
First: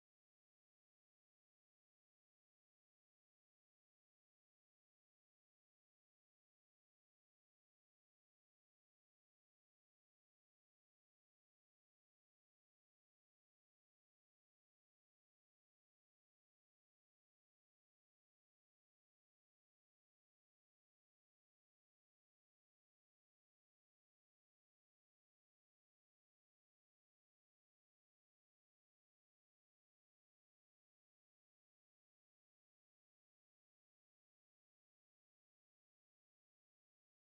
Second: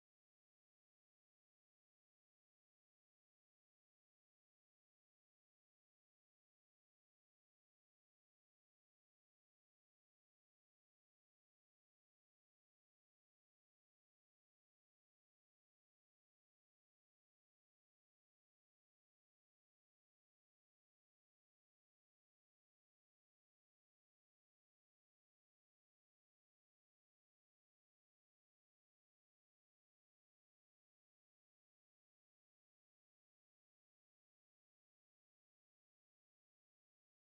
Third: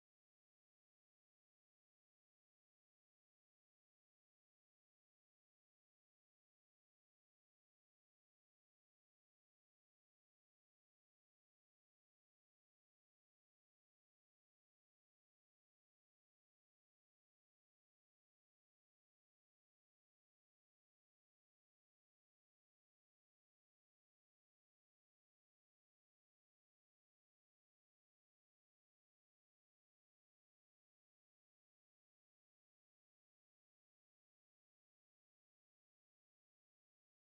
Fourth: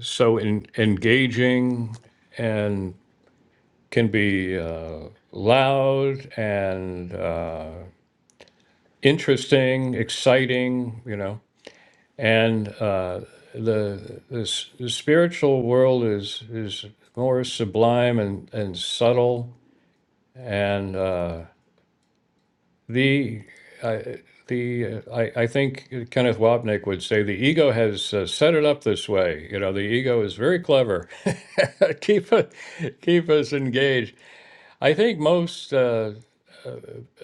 so en- engaging and can be uh, loud and uh, interesting, exciting, you know. And uh, the, the s- the spiritual world is is more sublime and and subtle and. Uh, The uh, the uh, I, I think Kenneth Wapnick would say the ego has uh, set it up this way. You know, the ego is very clever. keep it, keep us engaged. I think most uh,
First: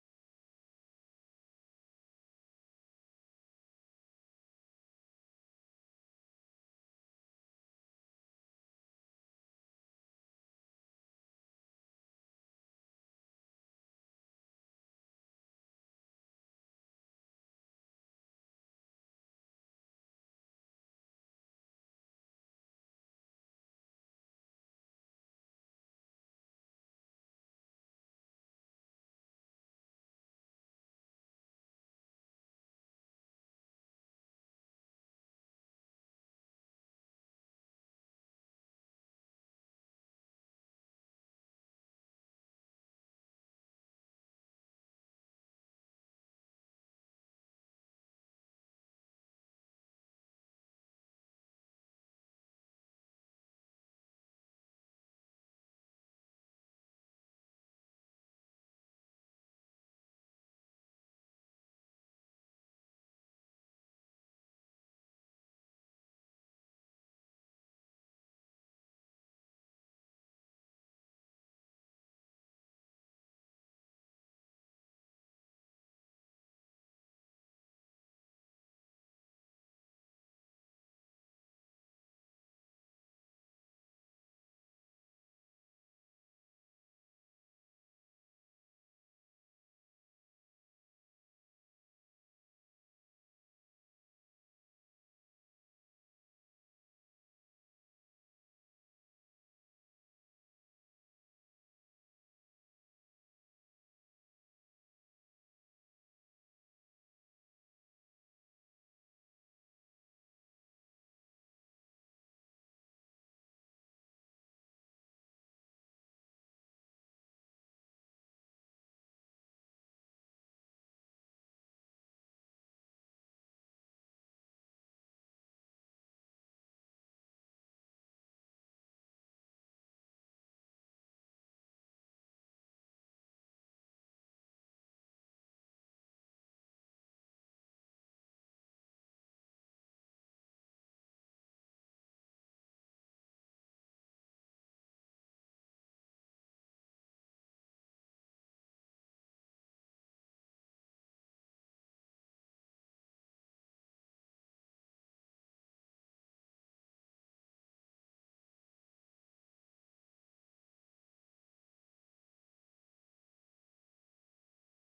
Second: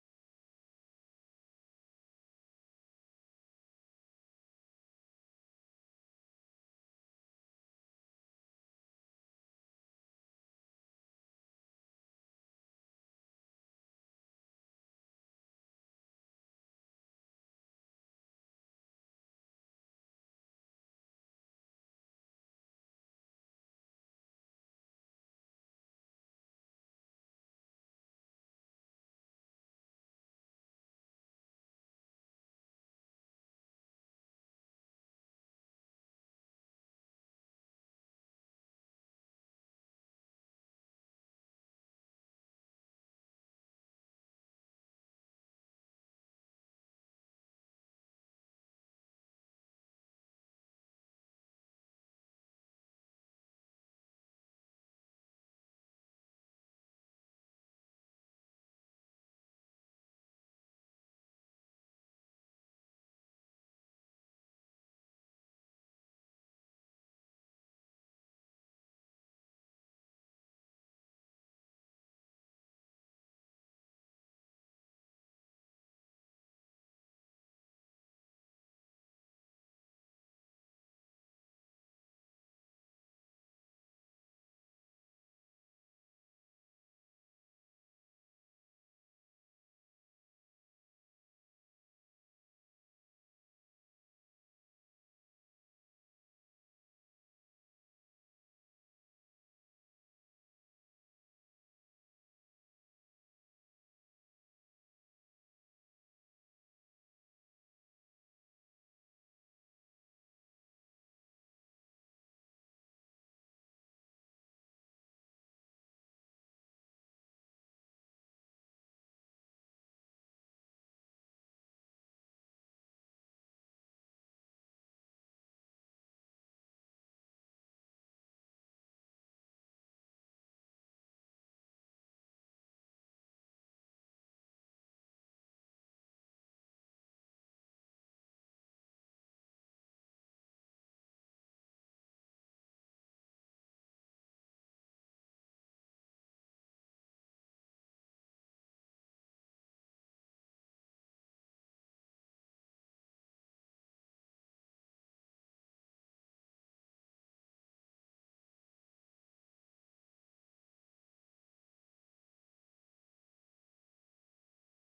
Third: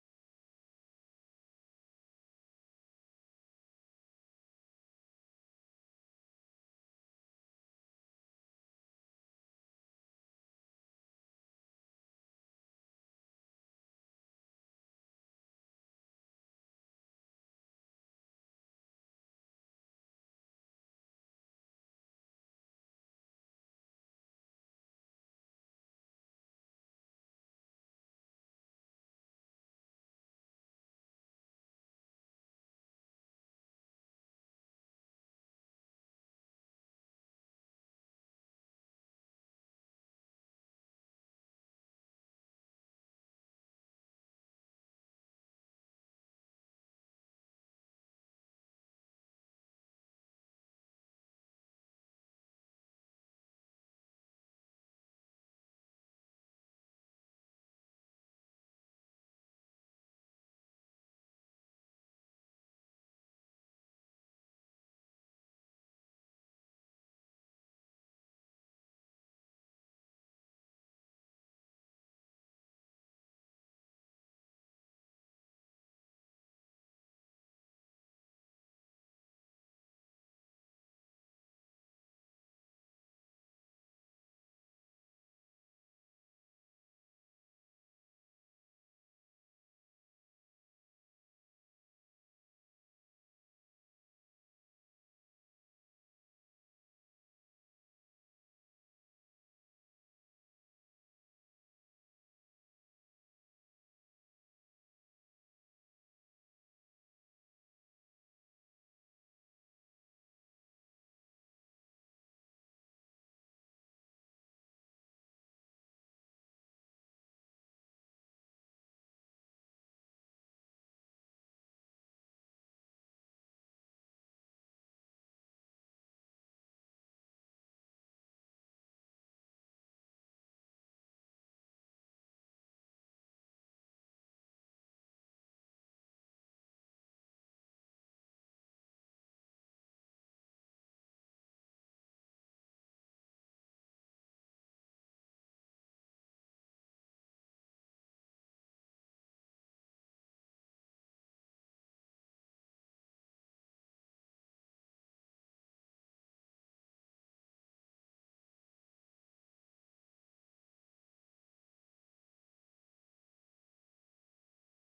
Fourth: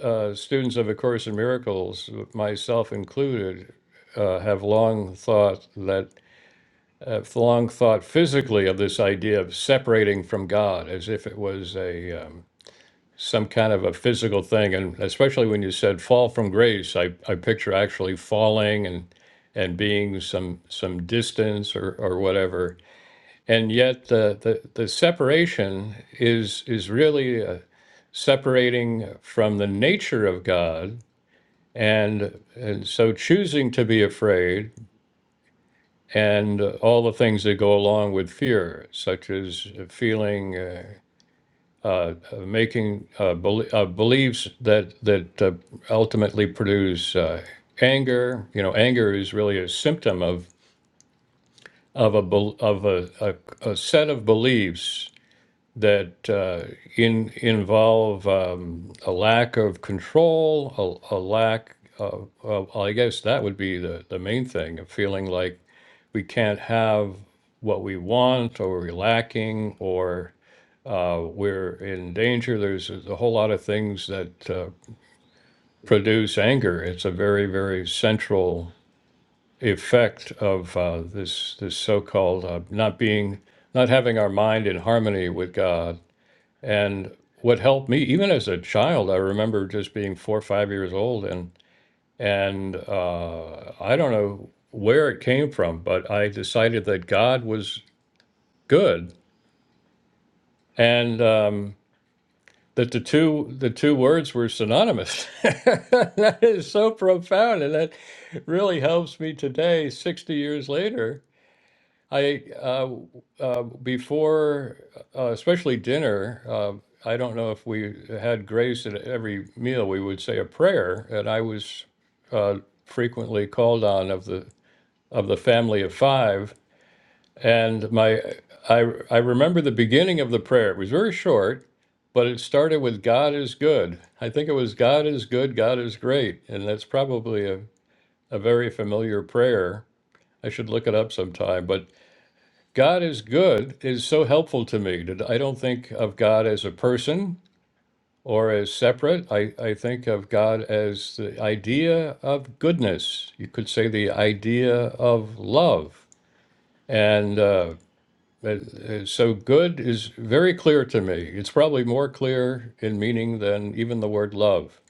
uh, students of A Course in Miracles, myself included, uh, have long thought that have long thought physically of this idea of separating from God, as if it was a um, some kind of a physical thing. And especially when you said fall from grace, I, I picture actually falling and and being some some distance or, or whatever. And yet the, the, the separation is is really uh, separating from the nature of God. And, and so choosing to be afraid and all the things that go along with fear, such as feeling uh, uh, uh, making uh, bel uh, beliefs that that uh, ultimately produce uh, anger. You know, anger is really a symptom of of a bel- of a, a, a set of beliefs that uh, in involve um, a lack of control, a, a lack. Of, of, well, I guess that would be the the main thing of feeling like we can't have what we want, or we're lacking, or uh, we're in danger. There's a a whole lot of things that uh, produce anger. It's a very, very central effect of uh, this this so-called uh, not being, not having our mind in harmony with God. And what helped me, even as a child, I remember just being four or five years old, and and uh, I don't know where it came from, but I decided that God was good, and um, that the two the two words were synonymous. that is so profound, and that really helps me today, sixty years later. I uh, uh, before, uh, especially dinner. Uh, I don't know if we had grace at every meal. We would say a prayer, and I was uh, frequently called on of the of the family of five and my I I remember the beginning of the prayer. It was very short, but it started with God is good. I think it was God is good, God is great. And that's probably a, a very familiar prayer. I should look it up sometime, but God is good is so helpful to me. that I don't think of God as a person or as separate. I, I think of God as the idea of goodness. You could say the idea of love. And uh, That- uh, So good is very clear to me. It's probably more clear in meaning than even the word love.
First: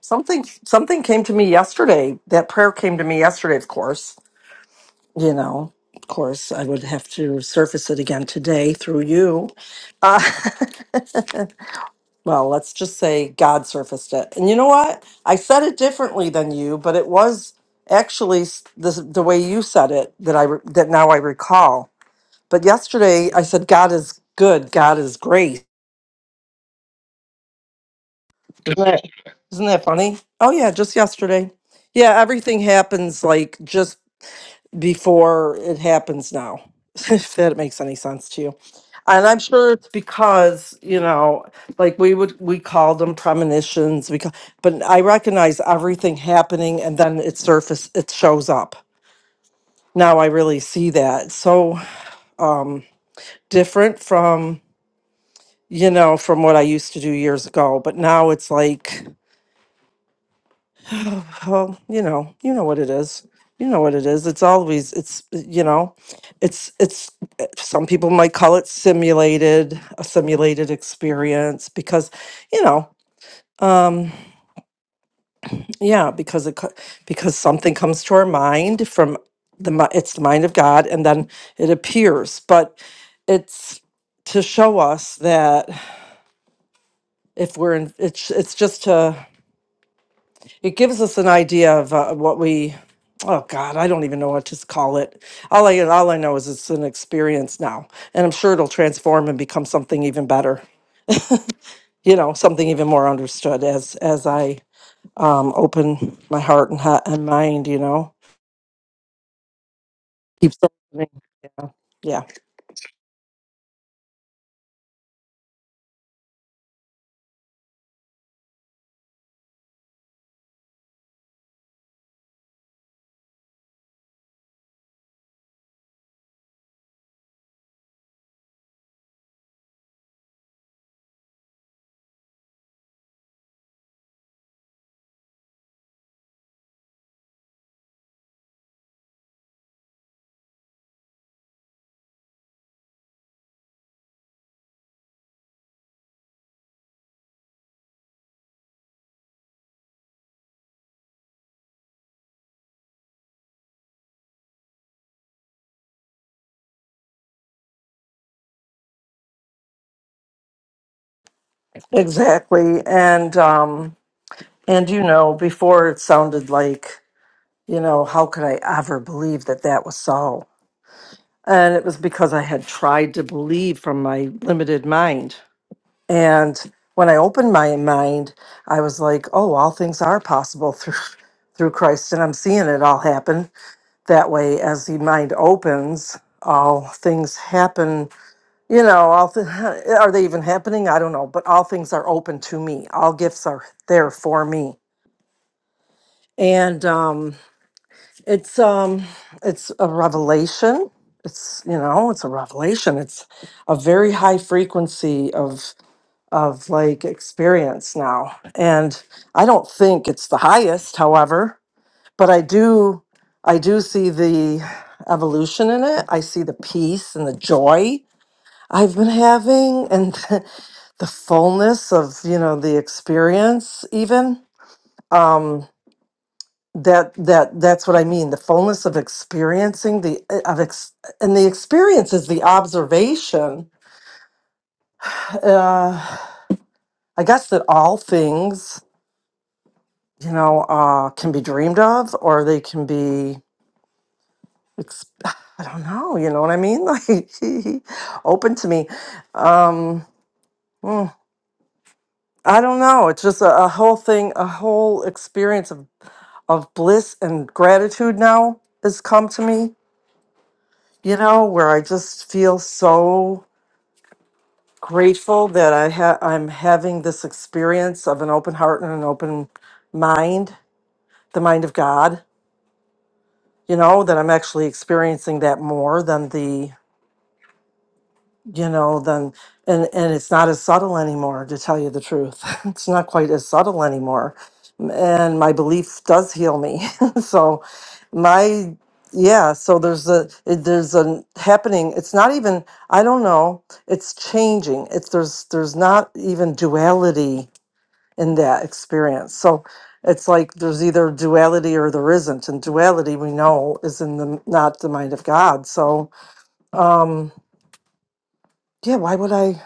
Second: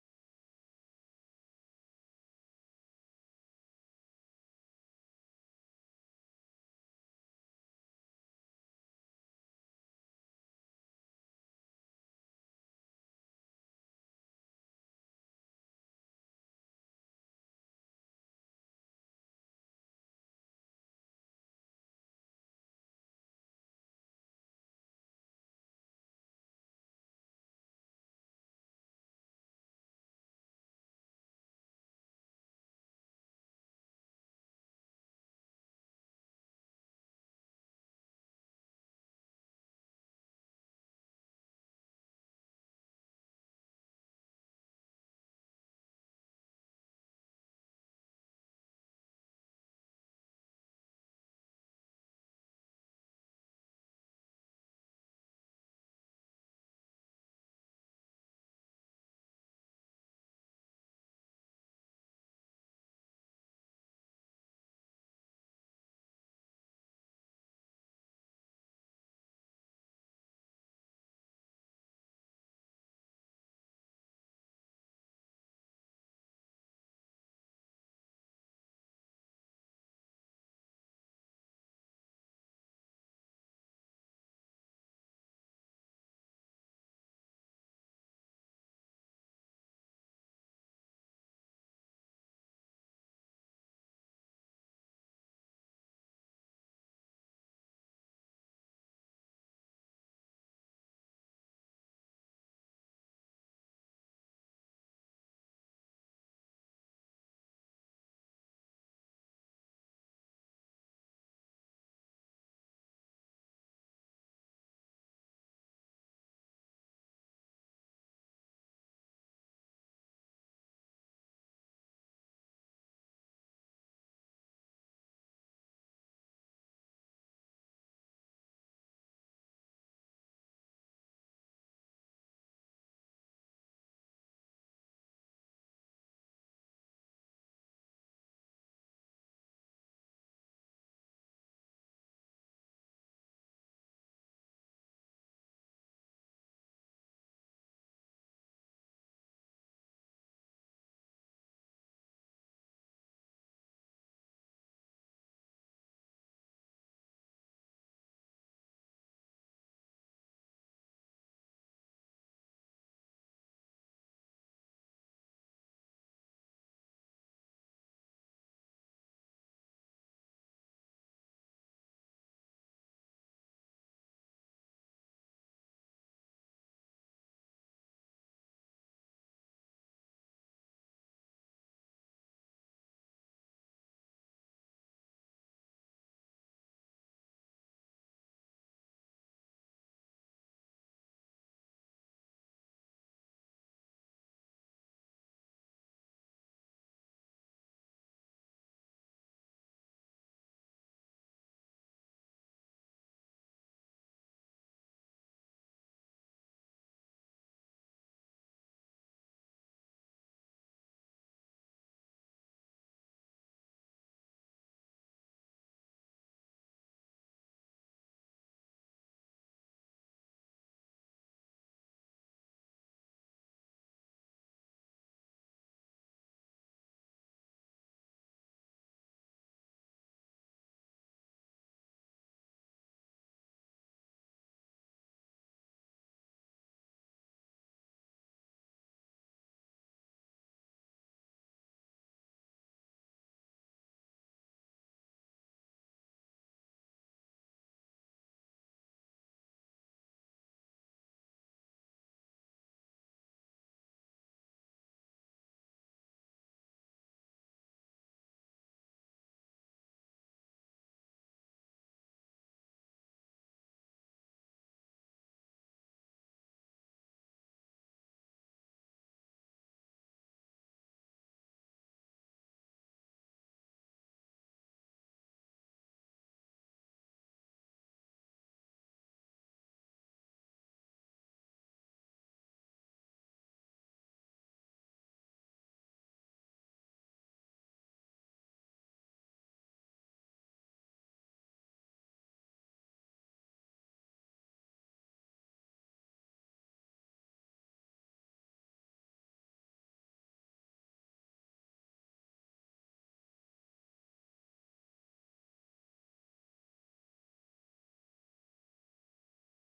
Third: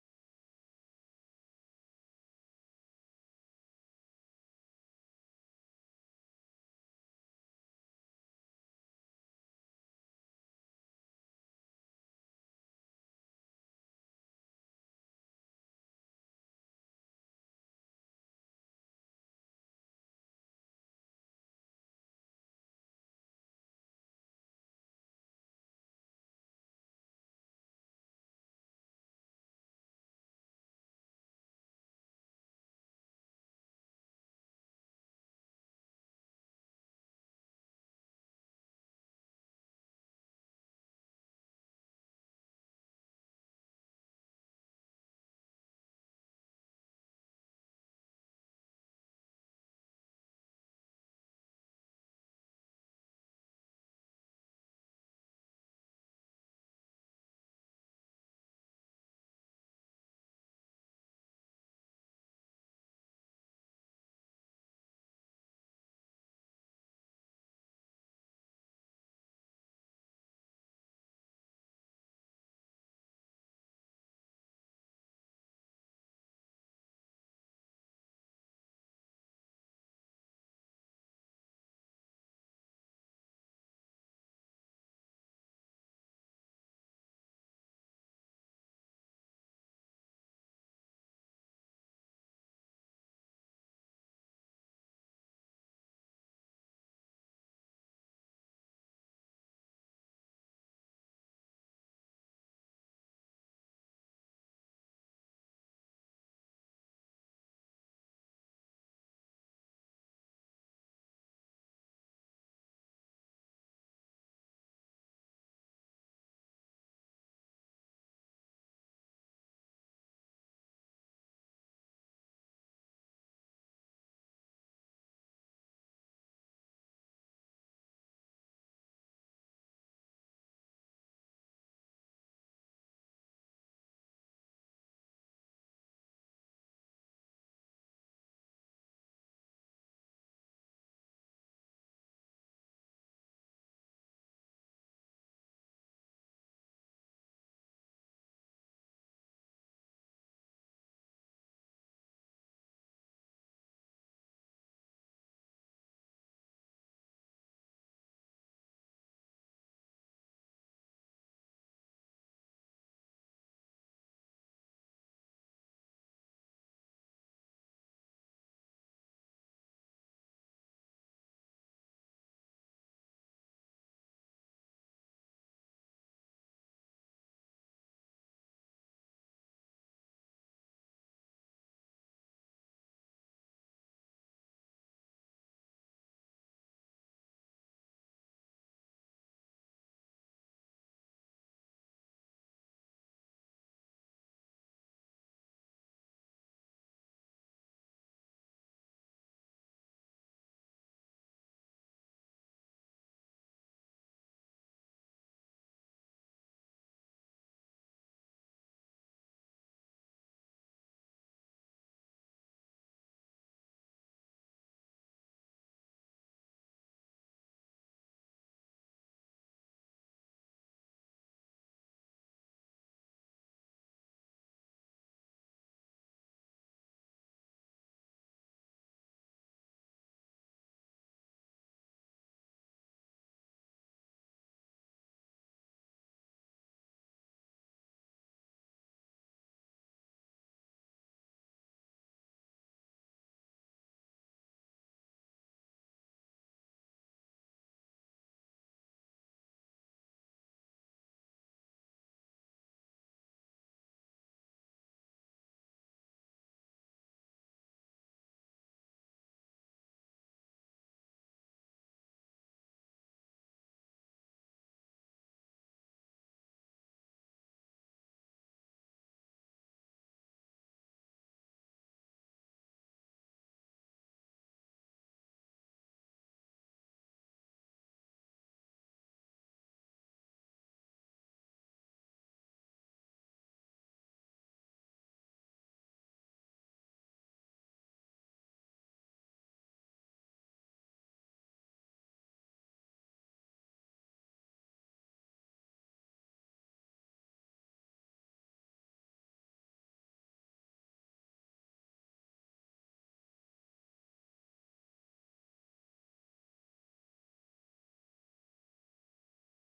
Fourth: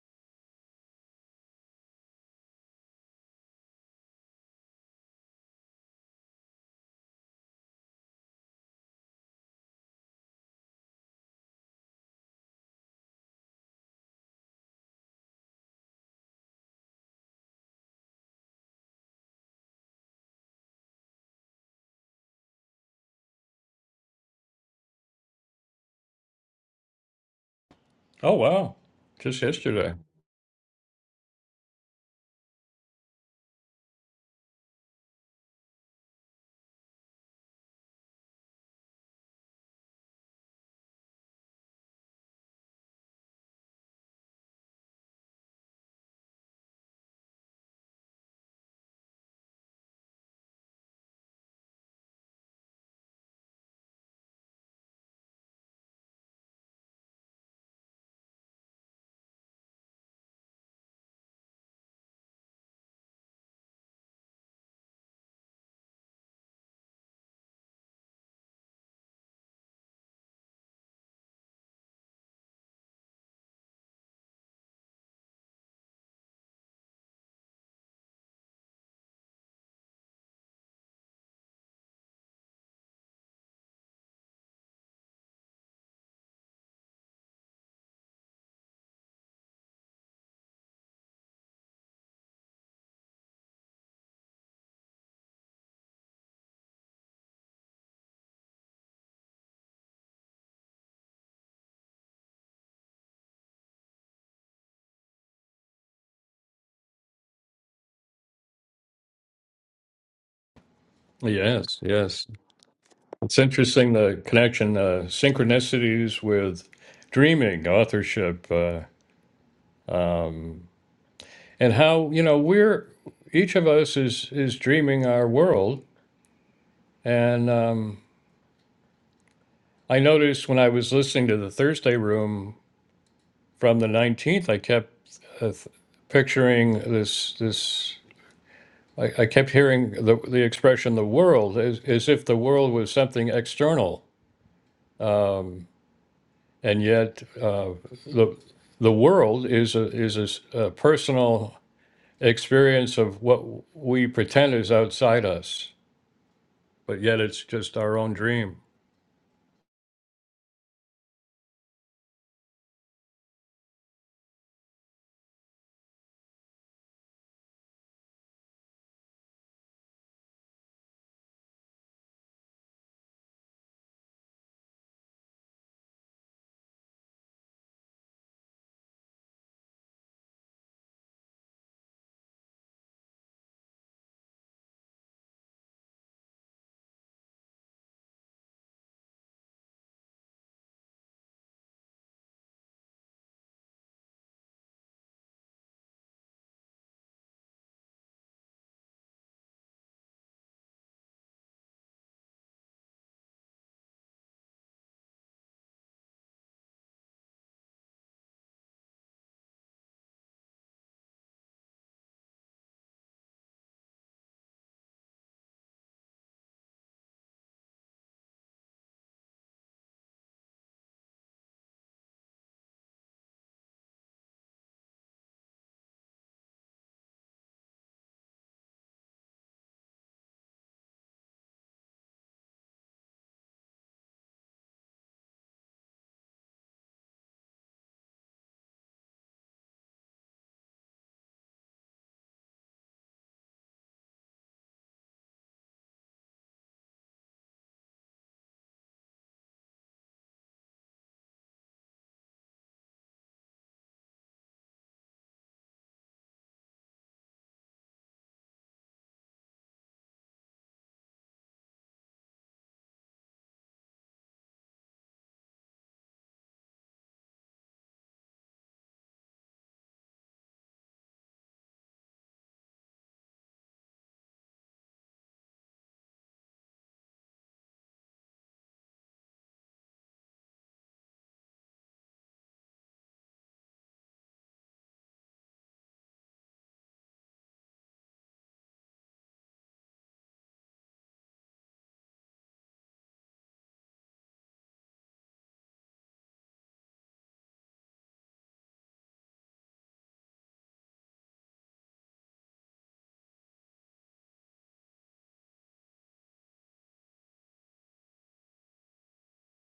Something, something came to me yesterday. That prayer came to me yesterday, of course. You know, of course, I would have to surface it again today through you. Uh, well, let's just say God surfaced it. And you know what? I said it differently than you, but it was actually s- the, the way you said it that I re- that now I recall. But yesterday I said God is good, God is grace. Oh, wow. Isn't that, Just isn't that yesterday. funny? Oh yeah, just yesterday. Yeah, everything happens like just before it happens now, if that makes any sense to you. And I'm sure it's because, you know, like we would, we called them premonitions, we, ca- but I recognize everything happening and then it surface, it shows up. Now I really see that. It's So, um, different from, you know, from what I used to do years ago, but now it's like, Oh, you know, you know what it is. You know what it is. It's always it's you know, it's it's eh, some people might call it simulated, a simulated experience because, you know, um yeah, because it co- because something comes to our mind from the mi- it's the mind of God and then it appears, but it's to show us that if we're in it's it's just to it gives us an idea of uh, what we oh god i don't even know what to s- call it all i all i know is it's an experience now and i'm sure it'll transform and become something even better you know something even more understood as as i um open my heart and heart and mind you know keeps opening Yes, yeah yes. It's interesting the connection, uh, synchronicities with dreaming, authorship, uh, um, and how, you know, we're each of us is is dreaming our world. And um, I noticed when I was listening to the Thursday room from the 19th, I kept uh, th- picturing this this. I, I kept hearing the the expression "the world" as, as if the world was something external, um, and yet uh, the the world is a is a, s- a personal experience of what we pretend is outside us, but yet it's just our own dream. exactly and um and you know before it sounded like you know how could i ever believe that that was so And it was because I had tried to believe from my limited mind. And when I opened my mind, I was like, oh, all things are possible through through Christ. And I'm seeing it all happen that way as the mind opens, all things happen. You know, all th- are they even happening? I don't know, but all things are open to me. All gifts are there for me. And um It's um it's a revelation. It's you know, it's a revelation. It's a very high frequency of of like experience now. And I don't think it's the highest, however, but I do I do see the evolution in it. I see the peace and the joy I've been having and the fullness of, you know, the experience even. Um, that that that's what i mean the fullness of experiencing the eh, of ex, and the experience is the observation uh i guess that all things you know uh can be dreamed of or they can be ex- i don't know you know what i mean like open to me um mm, i don't know it's just a, a whole thing a whole experience of of bliss and gratitude now has come to me you know where i just feel so grateful that I ha- I'm having this experience of an open heart and an open mind, the mind of God, you know, that I'm actually experiencing that more than the, you know, than and and it's not as subtle anymore to tell you the truth. it's not quite as subtle anymore. And my belief does heal me. so my yeah, so there's a it- there's a happening. It's not even I don't know. It's changing. It's there's there's not even duality in that experience. So it's like there's either duality or there isn't. And duality we know is in the not the mind of God. So um yeah, why would I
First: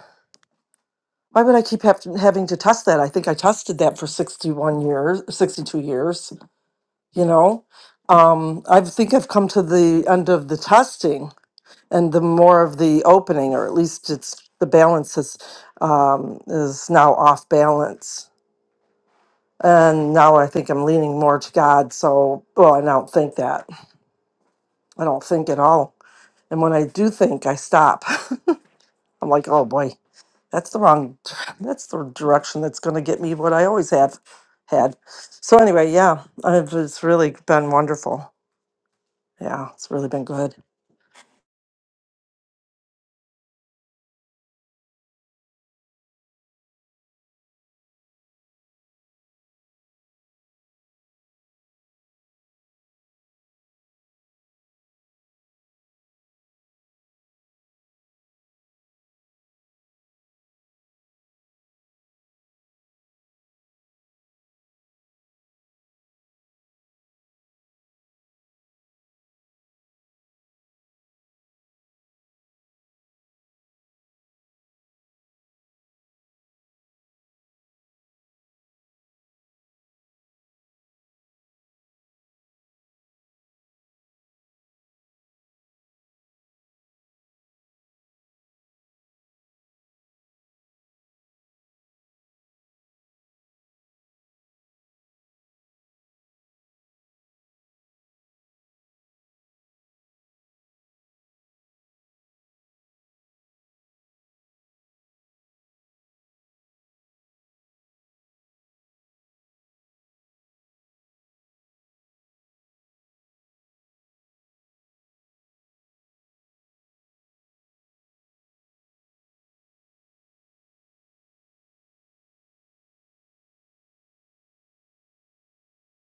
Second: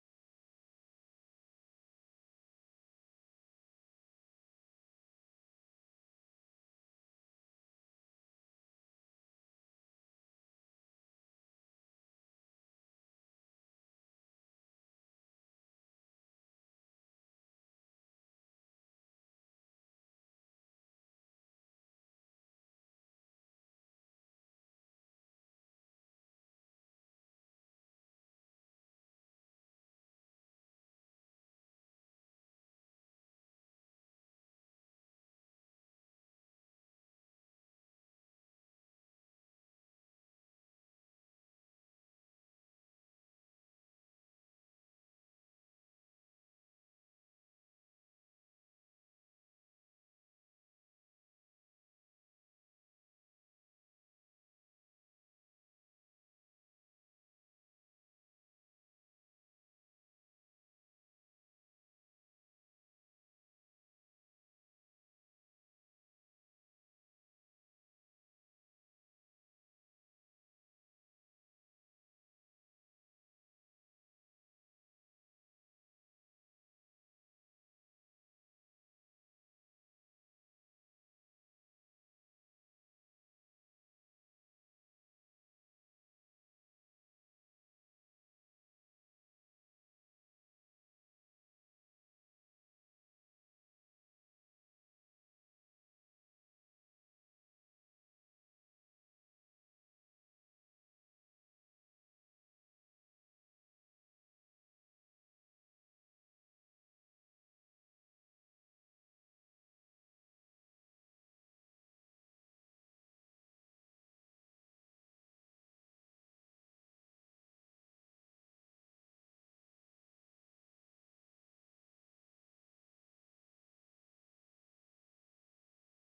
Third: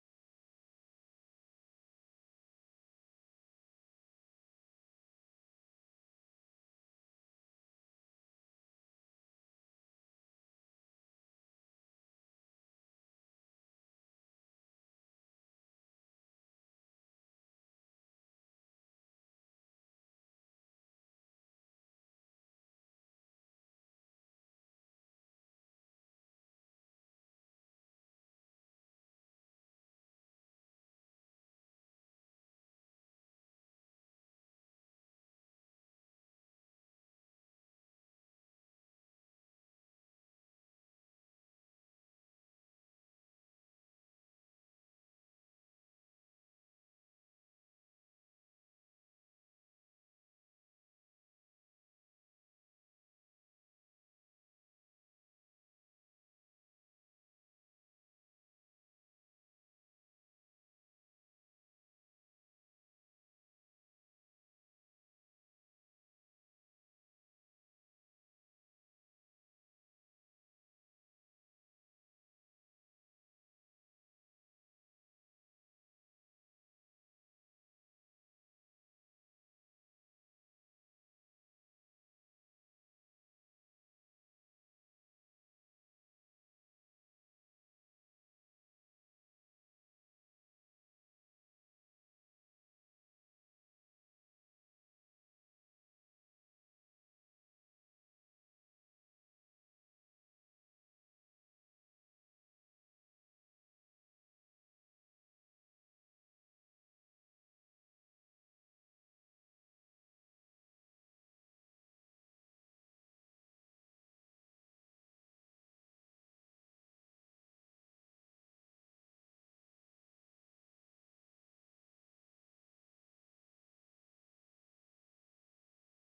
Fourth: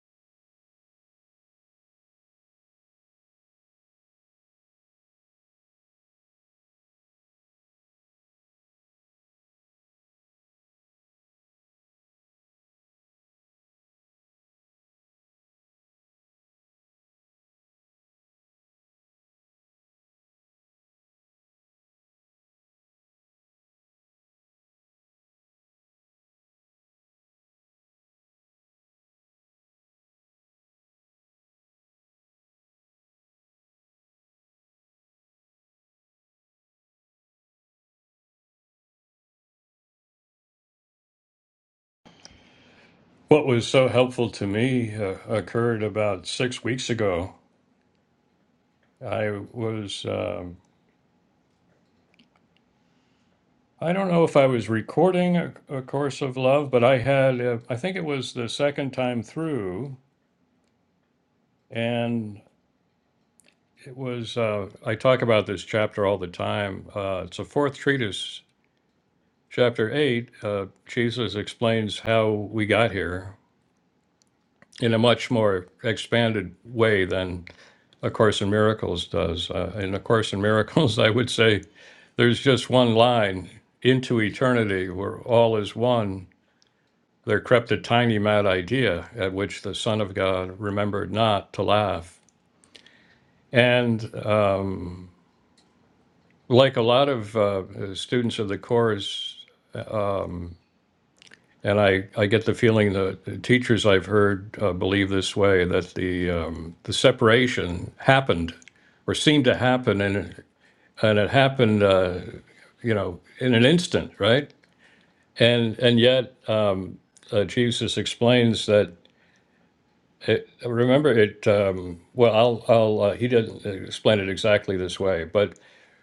why would I keep have having to test that? I think I tested that for 61 years, 62 years, you know. Um I think I've come to the end of the testing and the more of the opening or at least it's the balance is um is now off balance And now I think I'm leaning more to God. So, well, I don't think that. I don't think at all. And when I do think, I stop. I'm like, oh boy, that's the wrong, that's the direction that's going to get me what I always have had. So, anyway, yeah, I've, it's really been wonderful. Yeah, it's really been good. What was so helpful to me uh, occurred about six weeks ago. I was. Um, I don't know if I was recording a, a course of love, but I had, uh, I think it was the second time through, And it was, uh, I talk about this chapter all the time. Uh, it's a fourth treatise, chapter eight. Uh, Jesus explains how we got here in a much more expanded way than A Course in Miracles does. Uh, in A Course in Miracles, I would say there's just one line into eternity where all is one. There crept a tiny mad idea at which the Son of God remembered not to laugh. And um, like a lot of uh, students of the Corps, um, and I, I get the feeling that the teachers I've heard uh, believe this way that the um, the separation happened or seemed to happen, and and it happened, uh, you know, in an instant, right? And and yet, um, uh, Jesus explains that. It, remember it um, well. I'll. I'll. Uh, he didn't explain it exactly this way, but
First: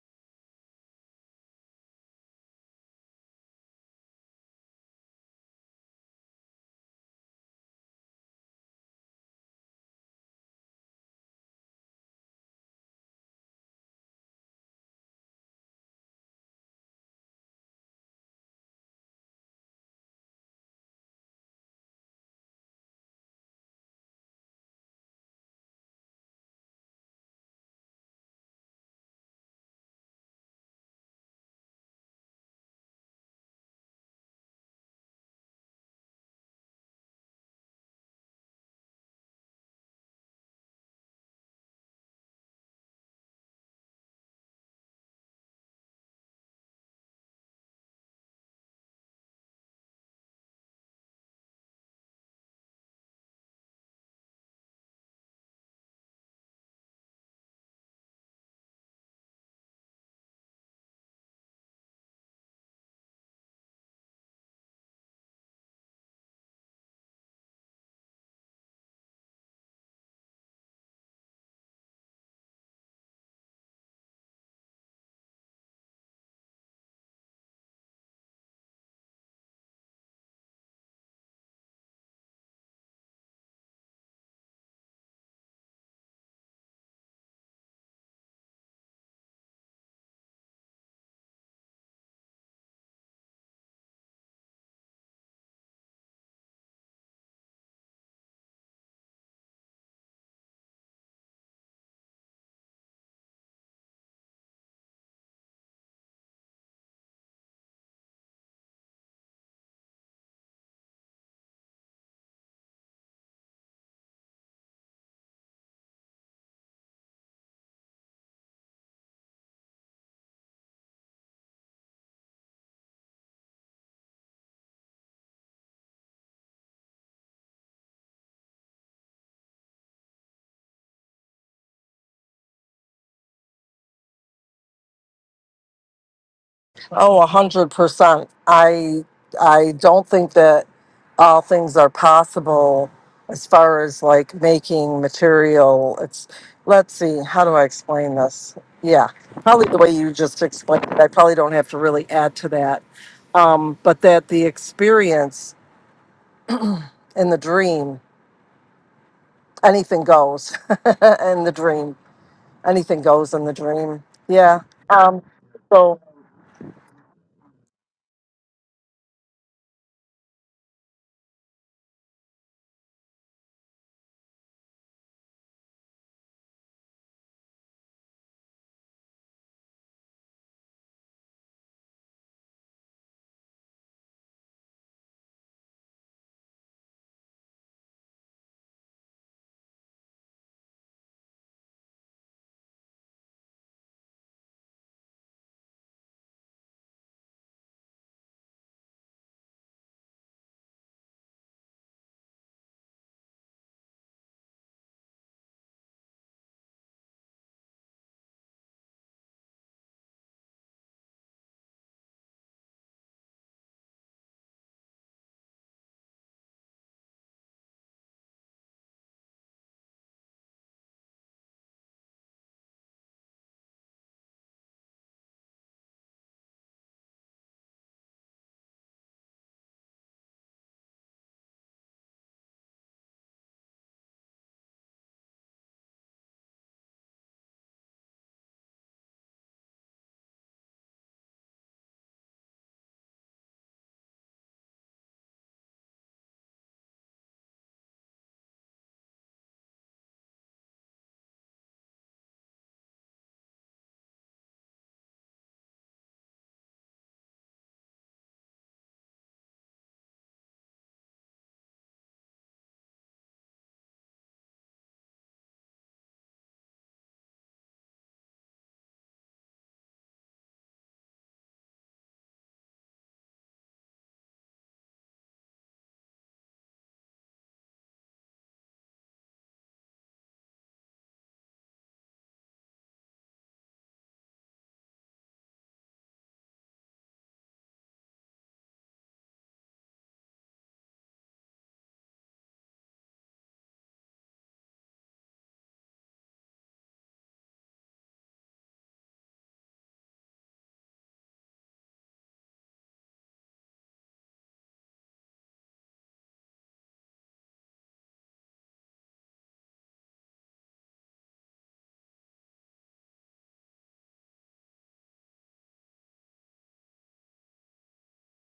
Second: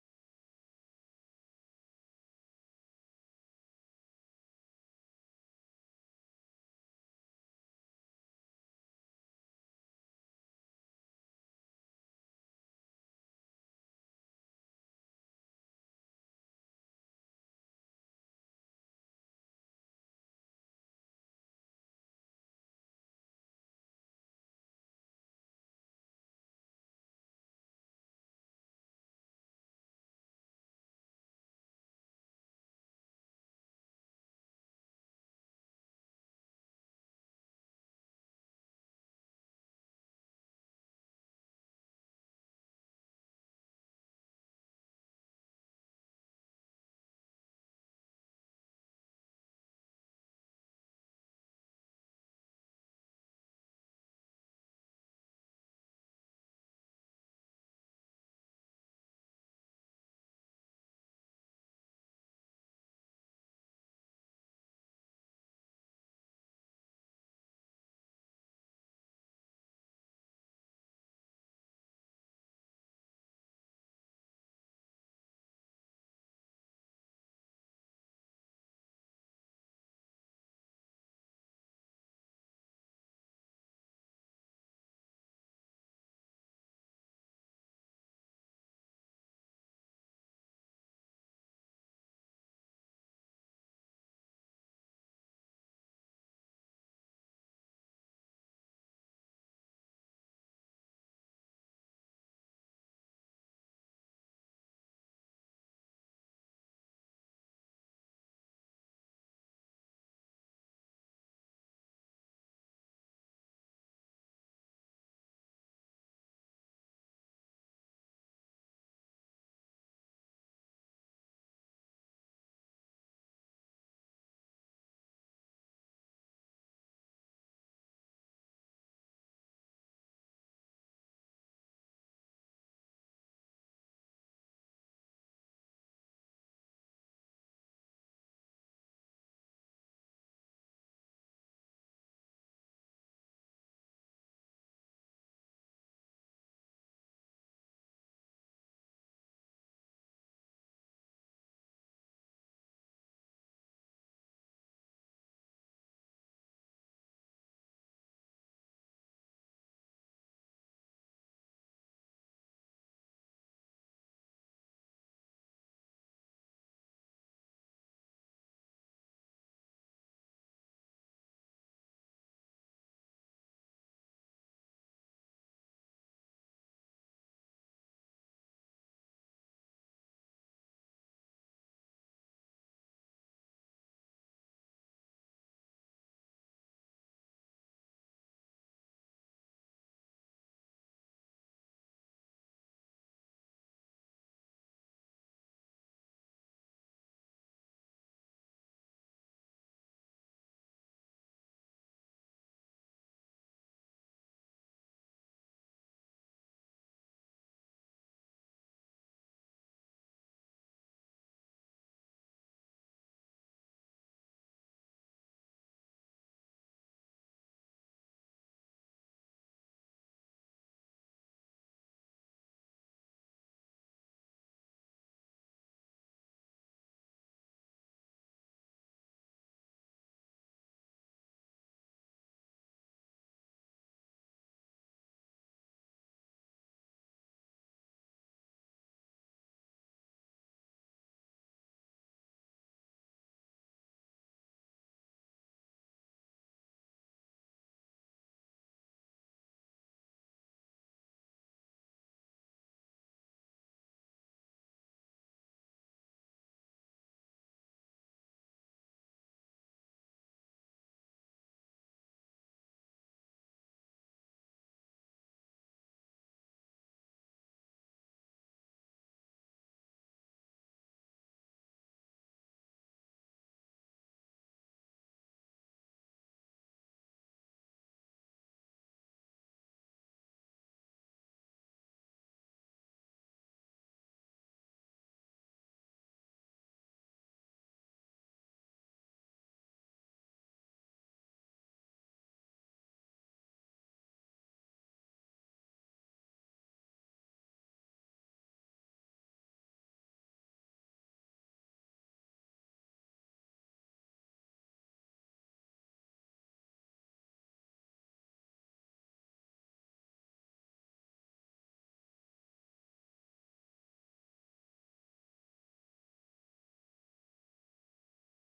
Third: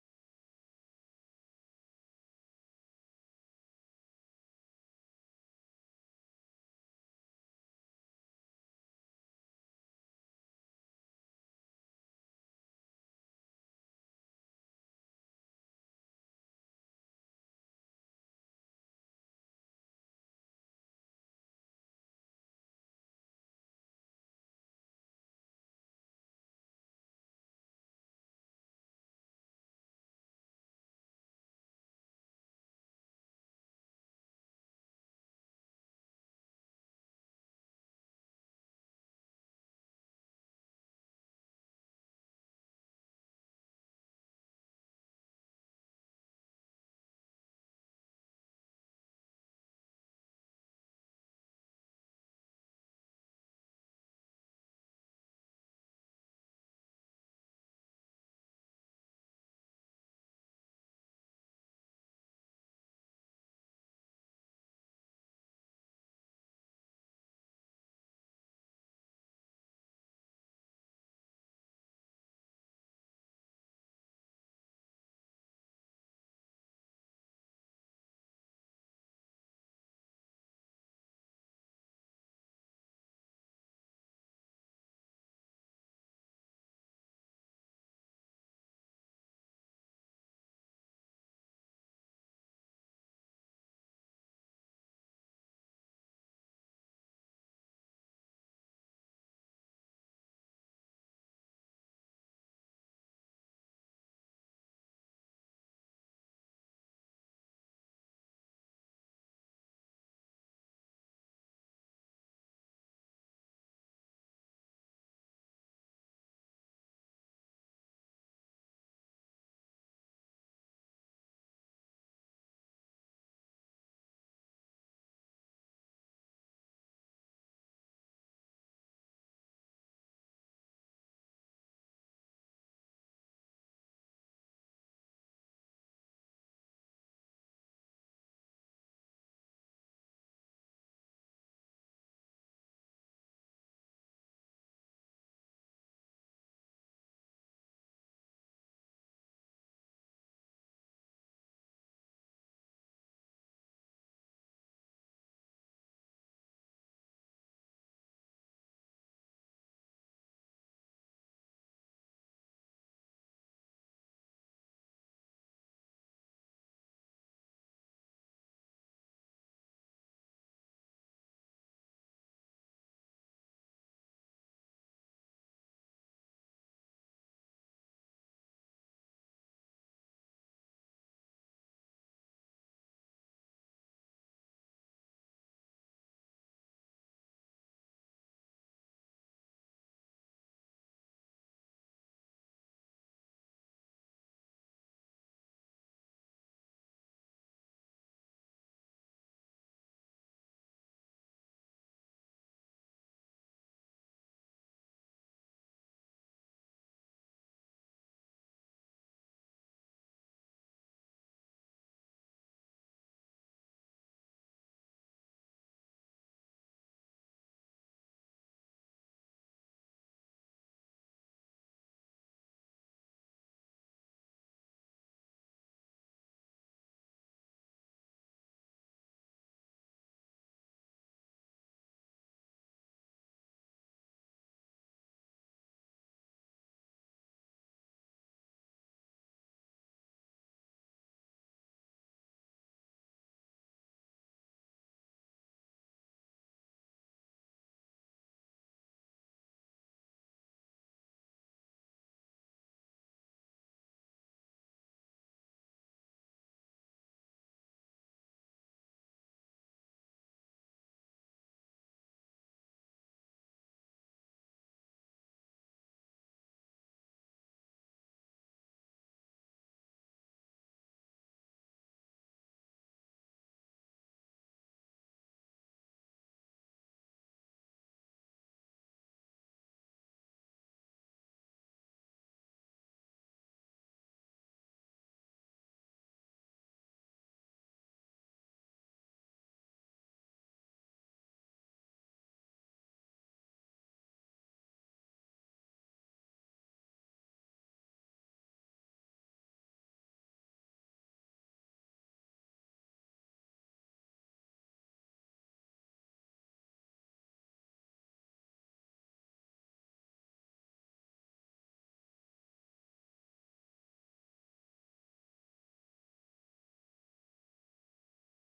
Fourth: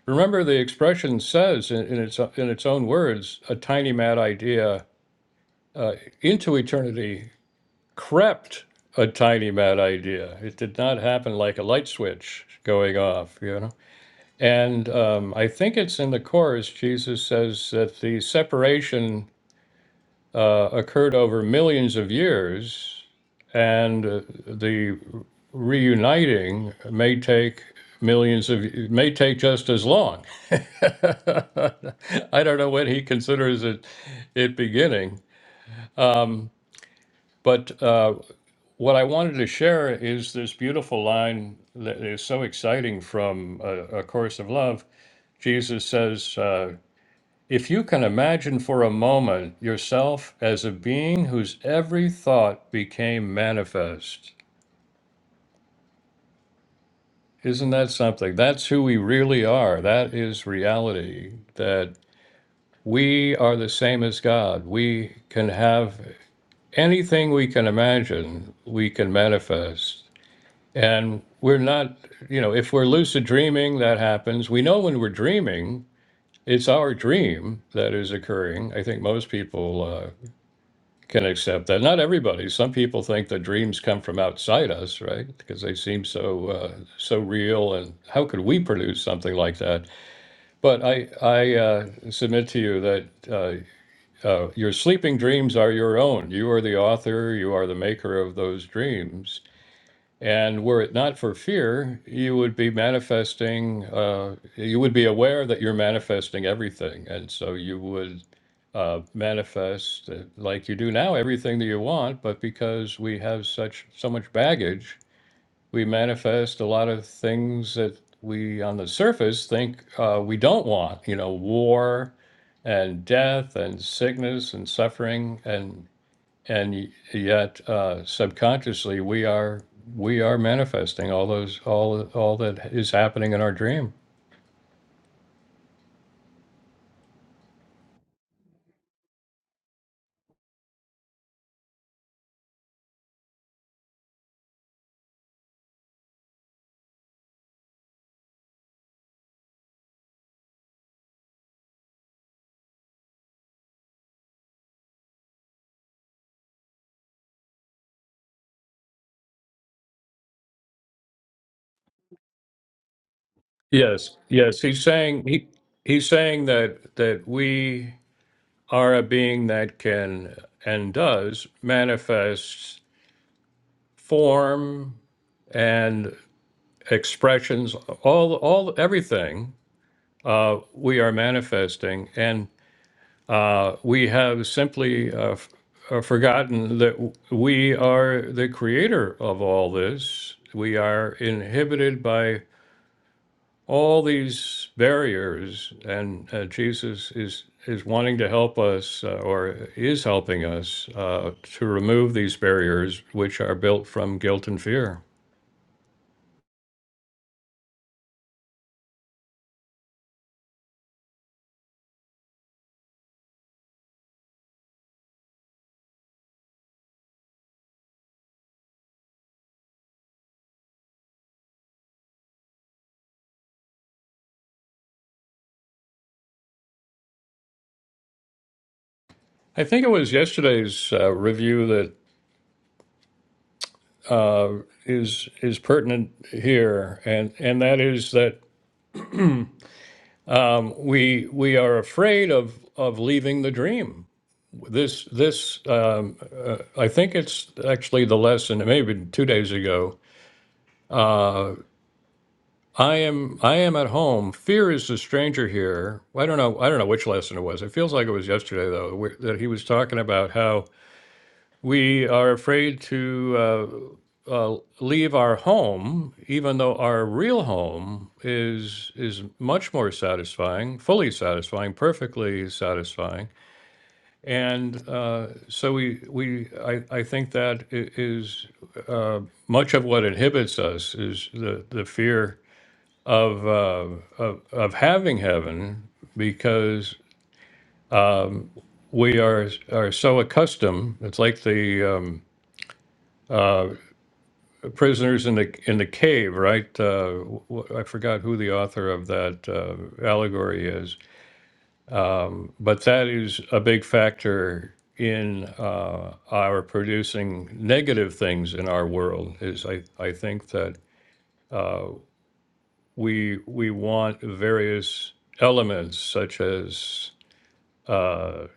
Remember, the expression says in, in its in its own words, a tiny mad idea uh, into eternity crept a tiny mad idea. It did not happen like a light switch going off, you know. And um, I think it's in the chorus. Jesus says that the separation uh, occurred over millions of years, and uh, the reuniting may take millions of it may take just as long. I don't know when he considers it it beginning, but uh, what I wanted to share is this beautiful line that is so exciting from a, a Course of Love. Jesus says. Uh, if you can imagine for a moment yourself as a being whose every thought became manifest, Isn't that something? That's who we really are. That is reality. That we are the same as God. We can have anything we can imagine, we can manifest. And we're not, you know, if we're lucid dreaming, that happens. We know when we're dreaming, it's our dream that is occurring. I think most people uh, can accept that. Not everybody. Some people think that dreams come from outside us, right? Because they seem so uh, so real. And how could we produce something like that? But I, I uh, submit to you that uh, uh, your sleeping dreams are your own. You are the author, you are the maker of those dreams. And were it not for fear, you would be manifesting, uh, you would be aware that you're manifesting everything. And so you would uh, manifest, uh, like you do now, everything that you want. But because we have such so much baggage, we manifest a lot of things that we on the surface think uh, we don't want you know war and death and sickness and suffering and and yet uh, subconsciously we are we are manifesting all those all all that is happening in our dream Oh, a hundred percent. I I don't think that all things are possible as far as like making material. It's let's see, how do I explain this? Yeah, probably the way you just explained it. I probably don't have to really add to that. Um, but that the experience in the dream, anything goes in the dream. Anything goes in the dream. yes yes Yeah. he's Um, saying he so he's saying that that we are a being that can and does manifest form and expressions, all, all, everything uh, we are manifesting, and uh, we have simply uh, f- uh, forgotten that w- we are the creator of all this. We are inhibited by all these barriers, and uh, Jesus is is wanting to help us, uh, or is helping us, uh, to remove these barriers, which are built from guilt and fear. I think it was yesterday's uh, review is is pertinent here, and and that is that um, we we are afraid of of leaving the dream. This this um, I think it's actually the lesson. Maybe two days ago, I am I am at home. Fear is the stranger here. I don't know I don't know which lesson it was. It feels like it was yesterday though, where, that he was talking about how we are afraid to. uh, leave our home, even though our real home is is much more satisfying, fully satisfying, perfectly satisfying. And uh, so we we I, I think that i- is much of what inhibits us is the the fear of uh, of, of having heaven because we are are so accustomed. It's like the um, uh, The Prisoners in the in the Cave, right? Uh, wh- I forgot who the author of that uh, allegory is, um, but that is a big factor in uh, our producing negative things in our world. Is I I think that uh, we we want various elements such as uh,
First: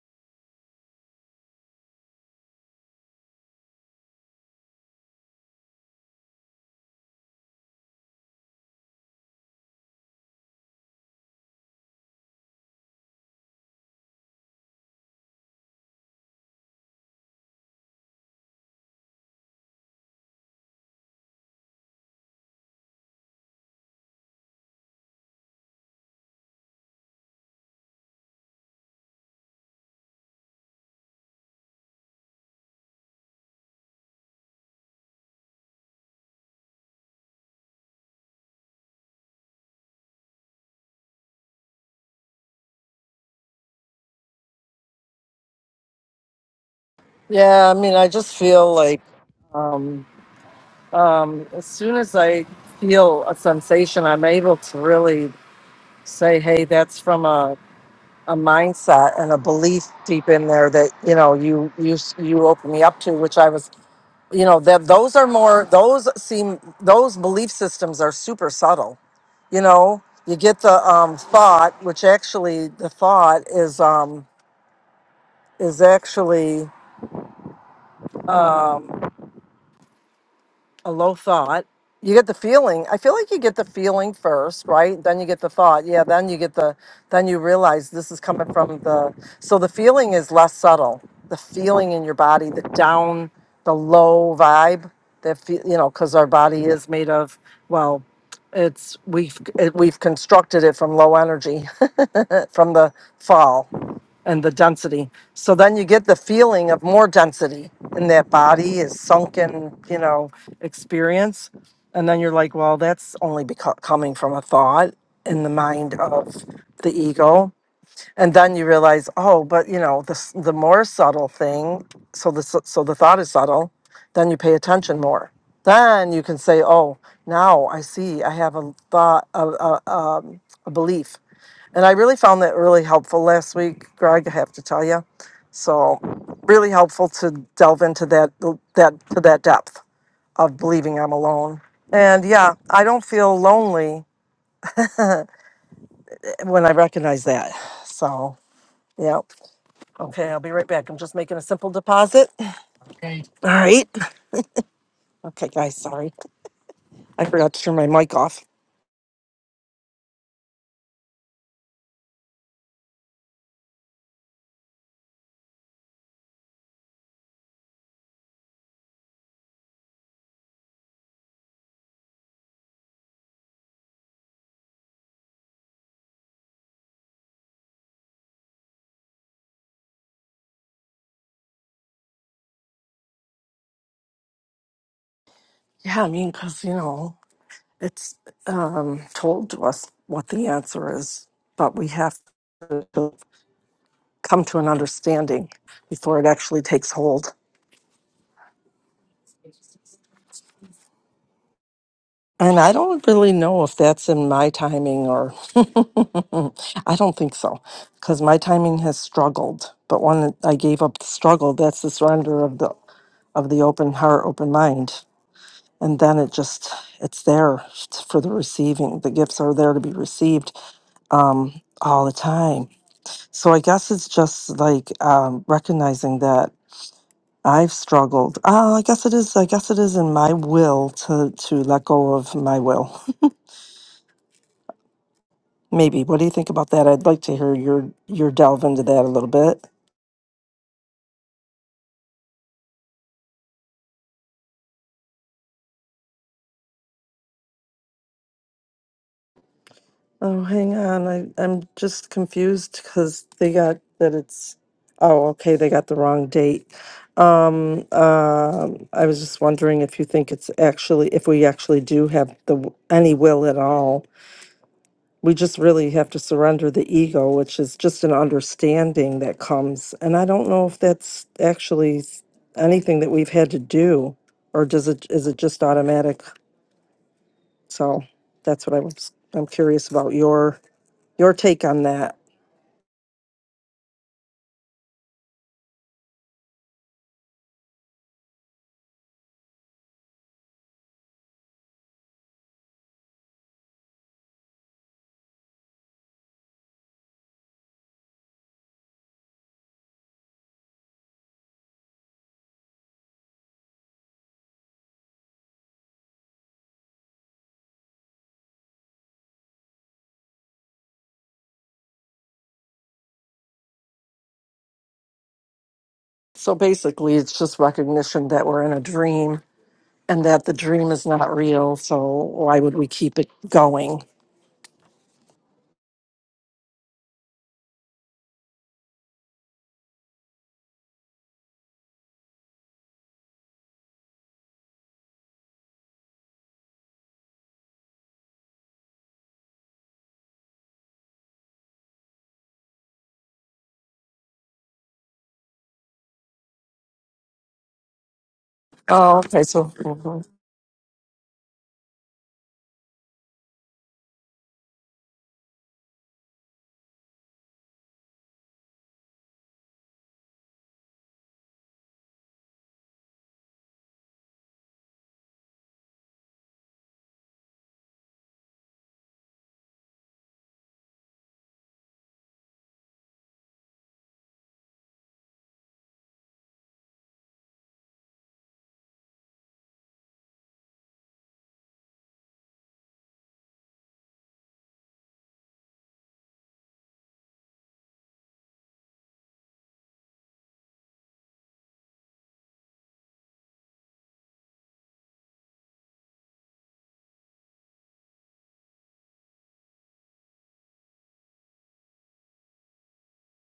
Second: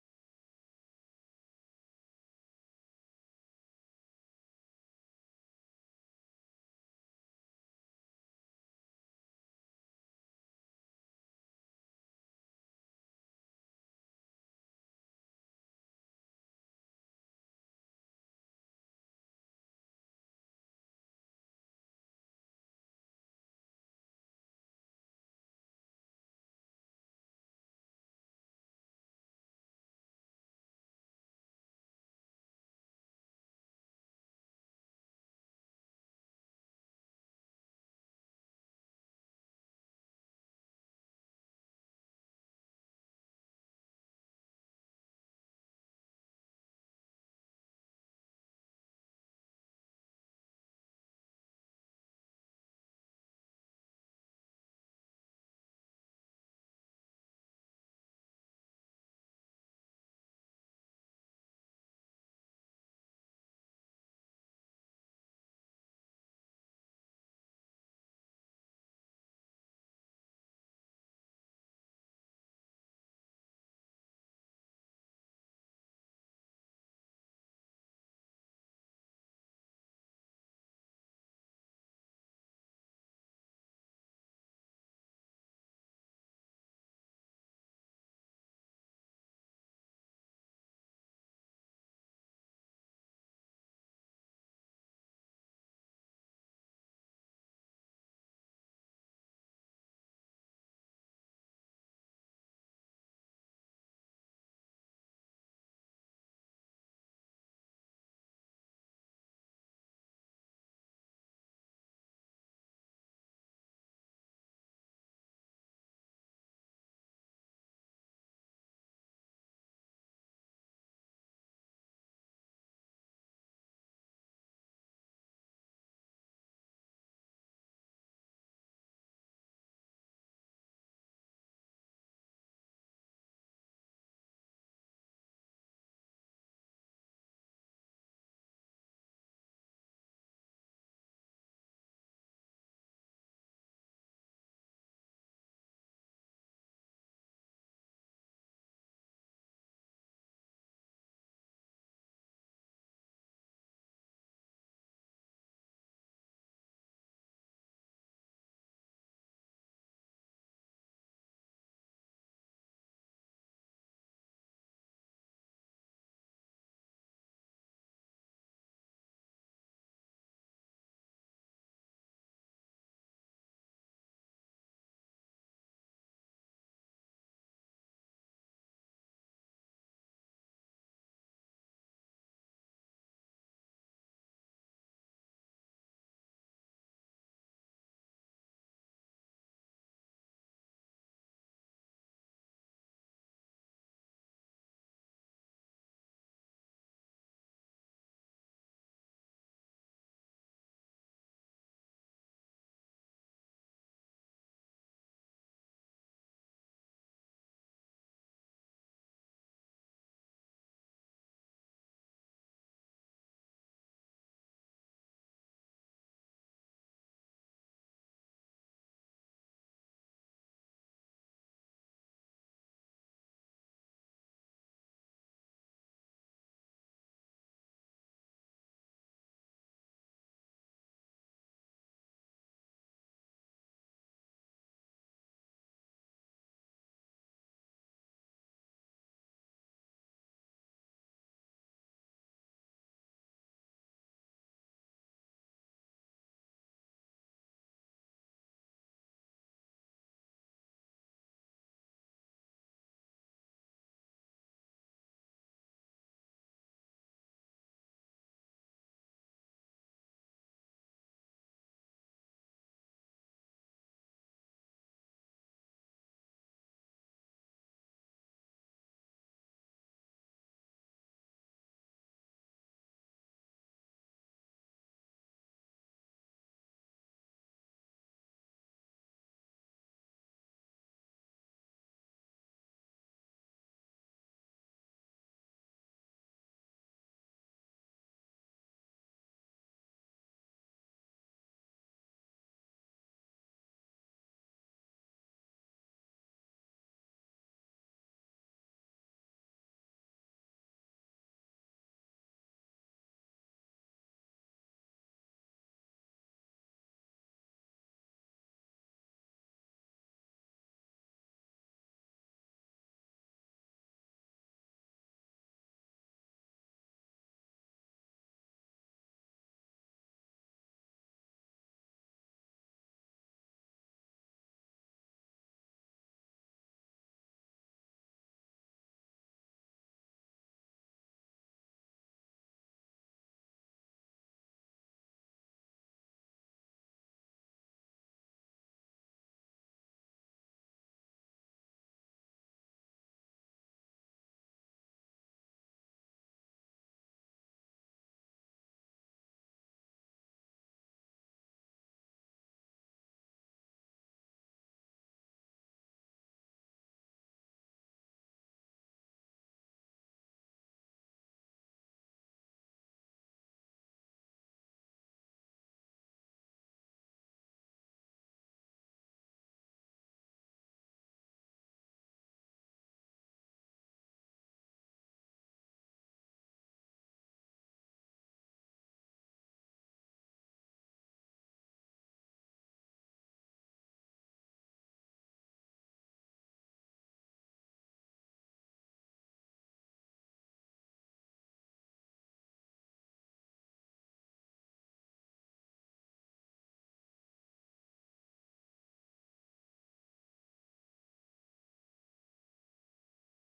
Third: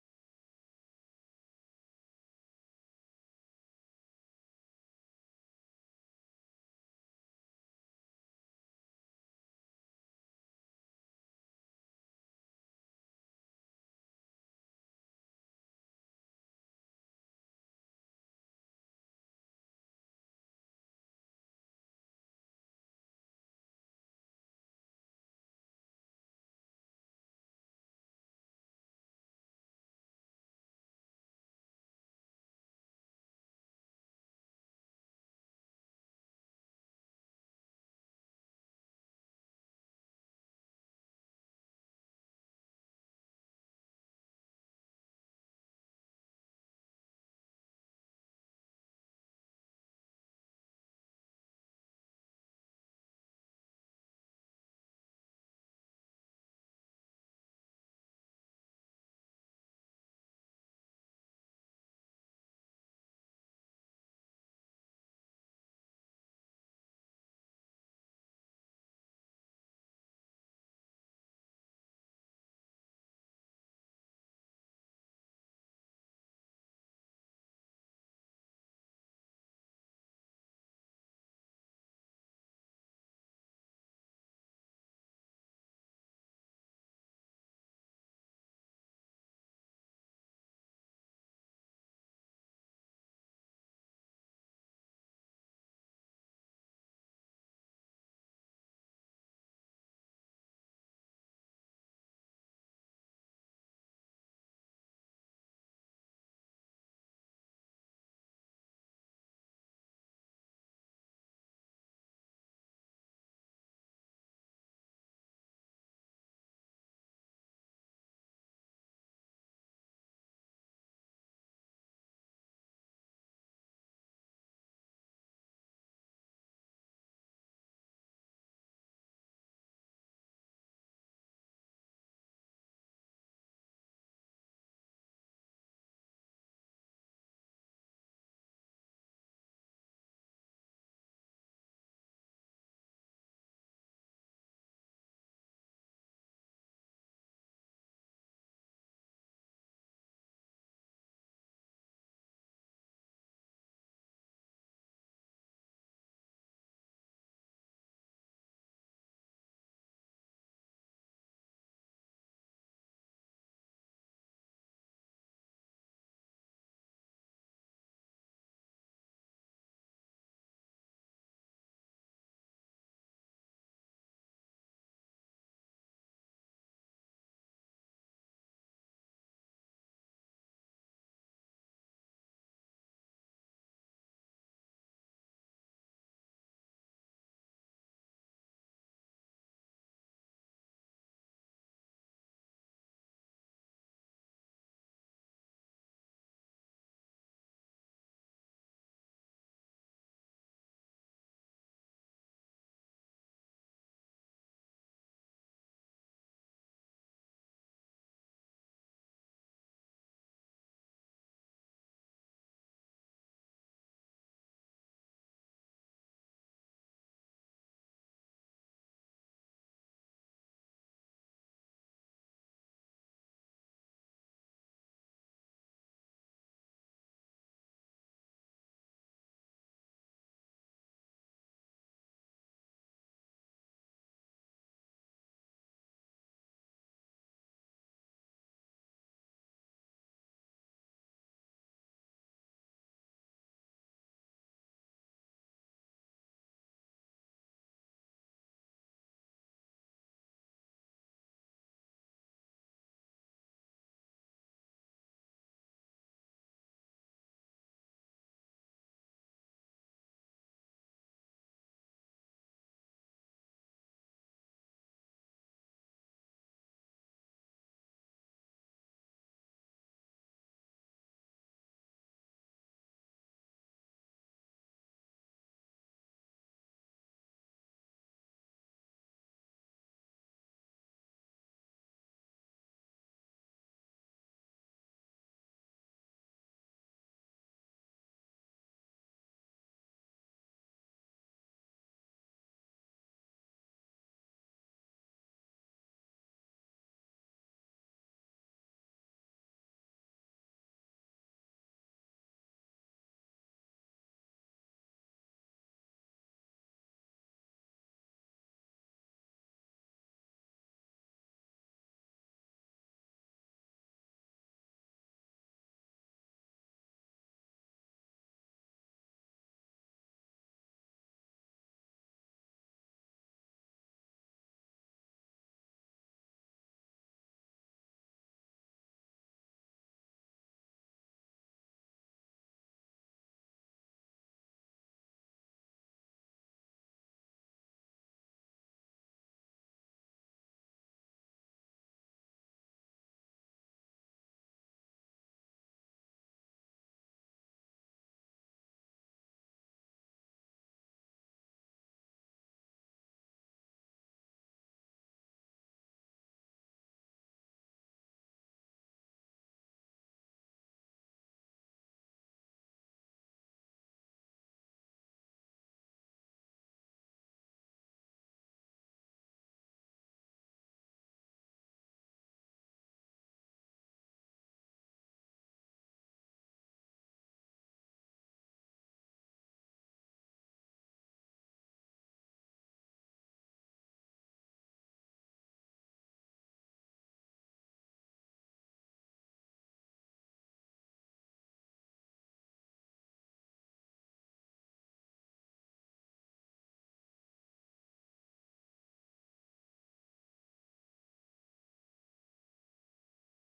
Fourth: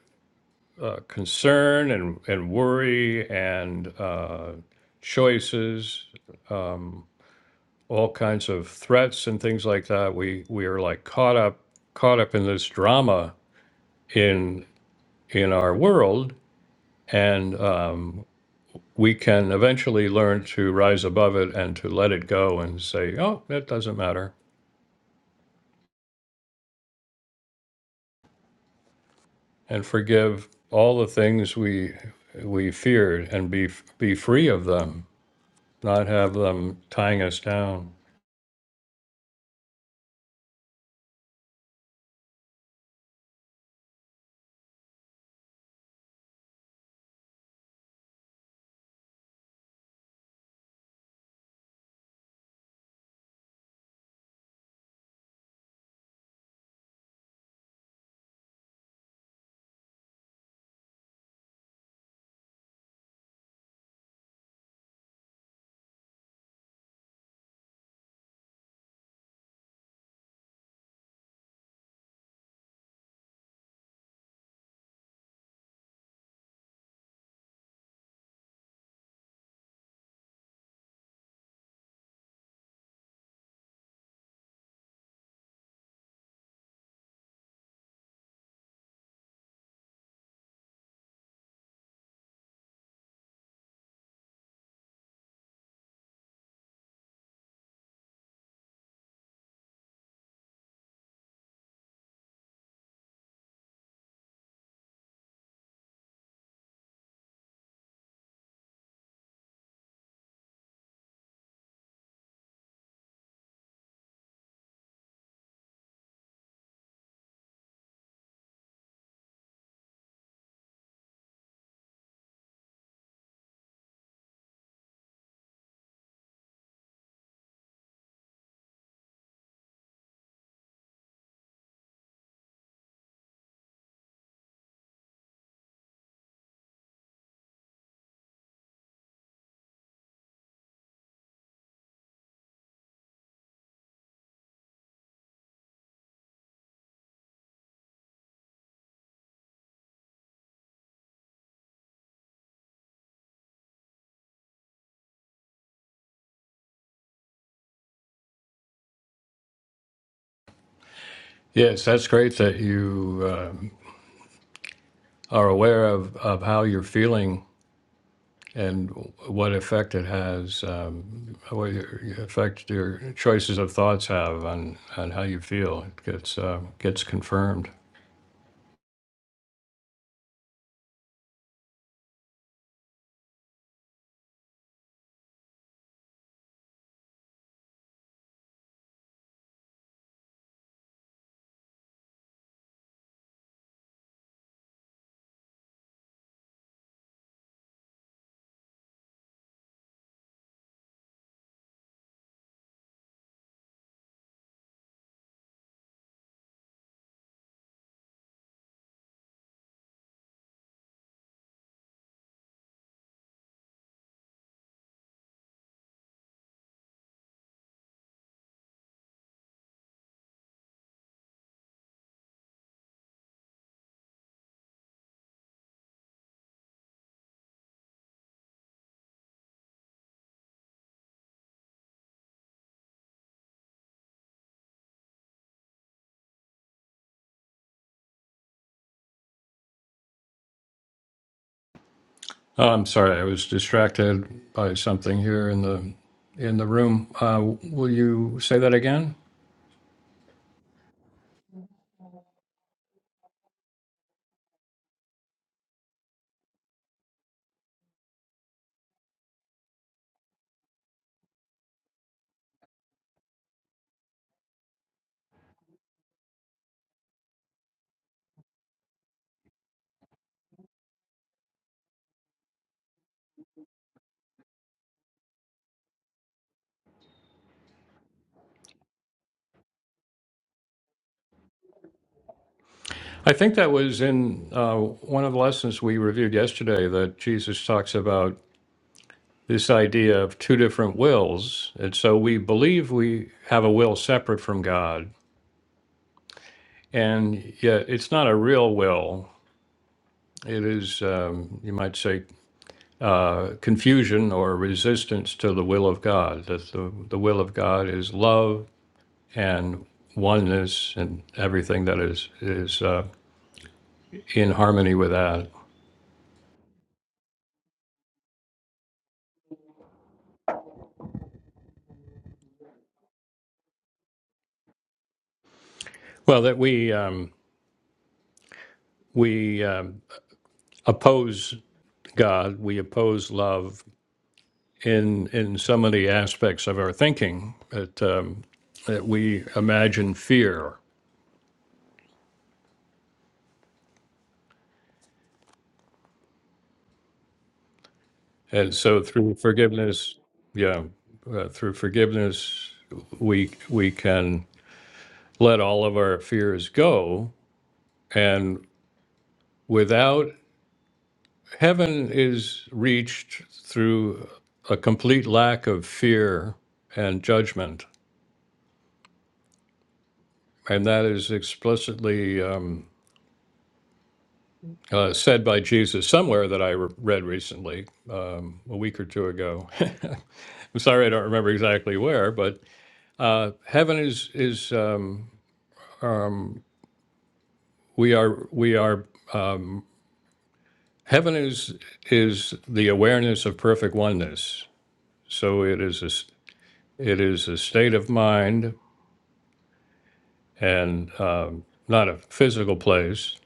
uh, concern and and worry and uh, choices Um, all kinds of threats and things like that. We we are like caught up caught up in this drama in in our world, and um, we can eventually learn to rise above it and to let it go and say, "Oh, that doesn't matter," and forgive all the things we we feared and be be free of them, not have them tying us down. yeah, I mean, I just feel like. Um, um, as soon as I feel a sensation, I'm able to really say, "Hey, that's from a, a mindset and a belief deep in there that you know you you you open me up to." Which I was, you know, that those are more those seem those belief systems are super subtle. You know, you get the um, thought, which actually the thought is um, is actually a low thought. You get the feeling. I feel like you get the feeling first, right? Then you get the thought. Yeah, then you get the then you realize this is coming from the so the feeling is less subtle. The feeling in your body, the down, the low vibe that fe- you know cuz our body is made of well, it's we've it, we've constructed it from low energy from the fall and the density. So then you get the feeling of more density in that body is sunken, you know, experience. And then you're like, well, that's only beco- coming from a thought in the mind of the ego. And then you realize, oh, but you know, the s- the more subtle thing. So the s- so the thought is subtle. Then you pay attention more. Then you can say, oh, now I see. I have a thought, a, a, um, a belief and I really found that really helpful last week, Greg, I have to tell you. So really helpful to delve into that that to that depth of believing I'm alone. And yeah, I don't feel lonely when I recognize that. So yeah. Okay, I'll be right back. I'm just making a simple deposit. Okay. All right. Okay, guys, sorry. I forgot to turn my mic off. Yes, that's great that you um are aware of of how you're feeling and what effect it has, um, what your, your effect your choices of thoughts have on, on how you feel. It gets uh, gets confirmed. Yeah, I mean, because, you know, it's um, told to us what the answer is, but we have to. come to an understanding before it actually takes hold. And I don't really know if that's in my timing or I don't think so because my timing has struggled. But when I gave up the struggle, that's the surrender of the of the open heart, open mind. And then it just it's there for the receiving. The gifts are there to be received um, all the time. So I guess it's just like um, recognizing that I've struggled. Oh, I guess it is. I guess it is in my will to to let go of my will. Maybe. What do you think about that? I'd like to hear your your delve into that a little bit. Oh, I'm sorry, I was distracted by something here in the in the room. Uh, will you say that again? Oh, hang on. I I'm just confused because they got that it's. Oh, okay. They got the wrong date. Um. um, I was just wondering if you think it's actually if we actually do have the w- any will at all we just really have to surrender the ego, which is just an understanding that comes. And I don't know if that's actually s- anything that we've had to do, or does it is it just automatic? So that's what I was. I'm curious about your your take on that. I think that was in uh, one of the lessons we reviewed yesterday that Jesus talks about this idea of two different wills. And so we believe we have a will separate from God, and yet it's not a real will. It is, um, you might say, uh, confusion or resistance to the will of God. That the, the will of God is love and oneness and everything that is is uh, in harmony with that. So basically, it's just recognition that we're in a dream and that the dream is not real. So why would we keep it going? Well, that we um, we um, oppose God, we oppose love in in so many aspects of our thinking that um, that we imagine fear And so Oh, through okay. So forgiveness, mhm. yeah, uh, through forgiveness, we we can let all of our fears go, and without heaven is reached through a complete lack of fear and judgment, and that is explicitly. Um, uh, said by Jesus somewhere that I re- read recently, um, a week or two ago. I'm sorry I don't remember exactly where, but uh, heaven is is um, we are we are heaven is is the awareness of perfect oneness so it is a s- it is a state of mind and um, not a physical place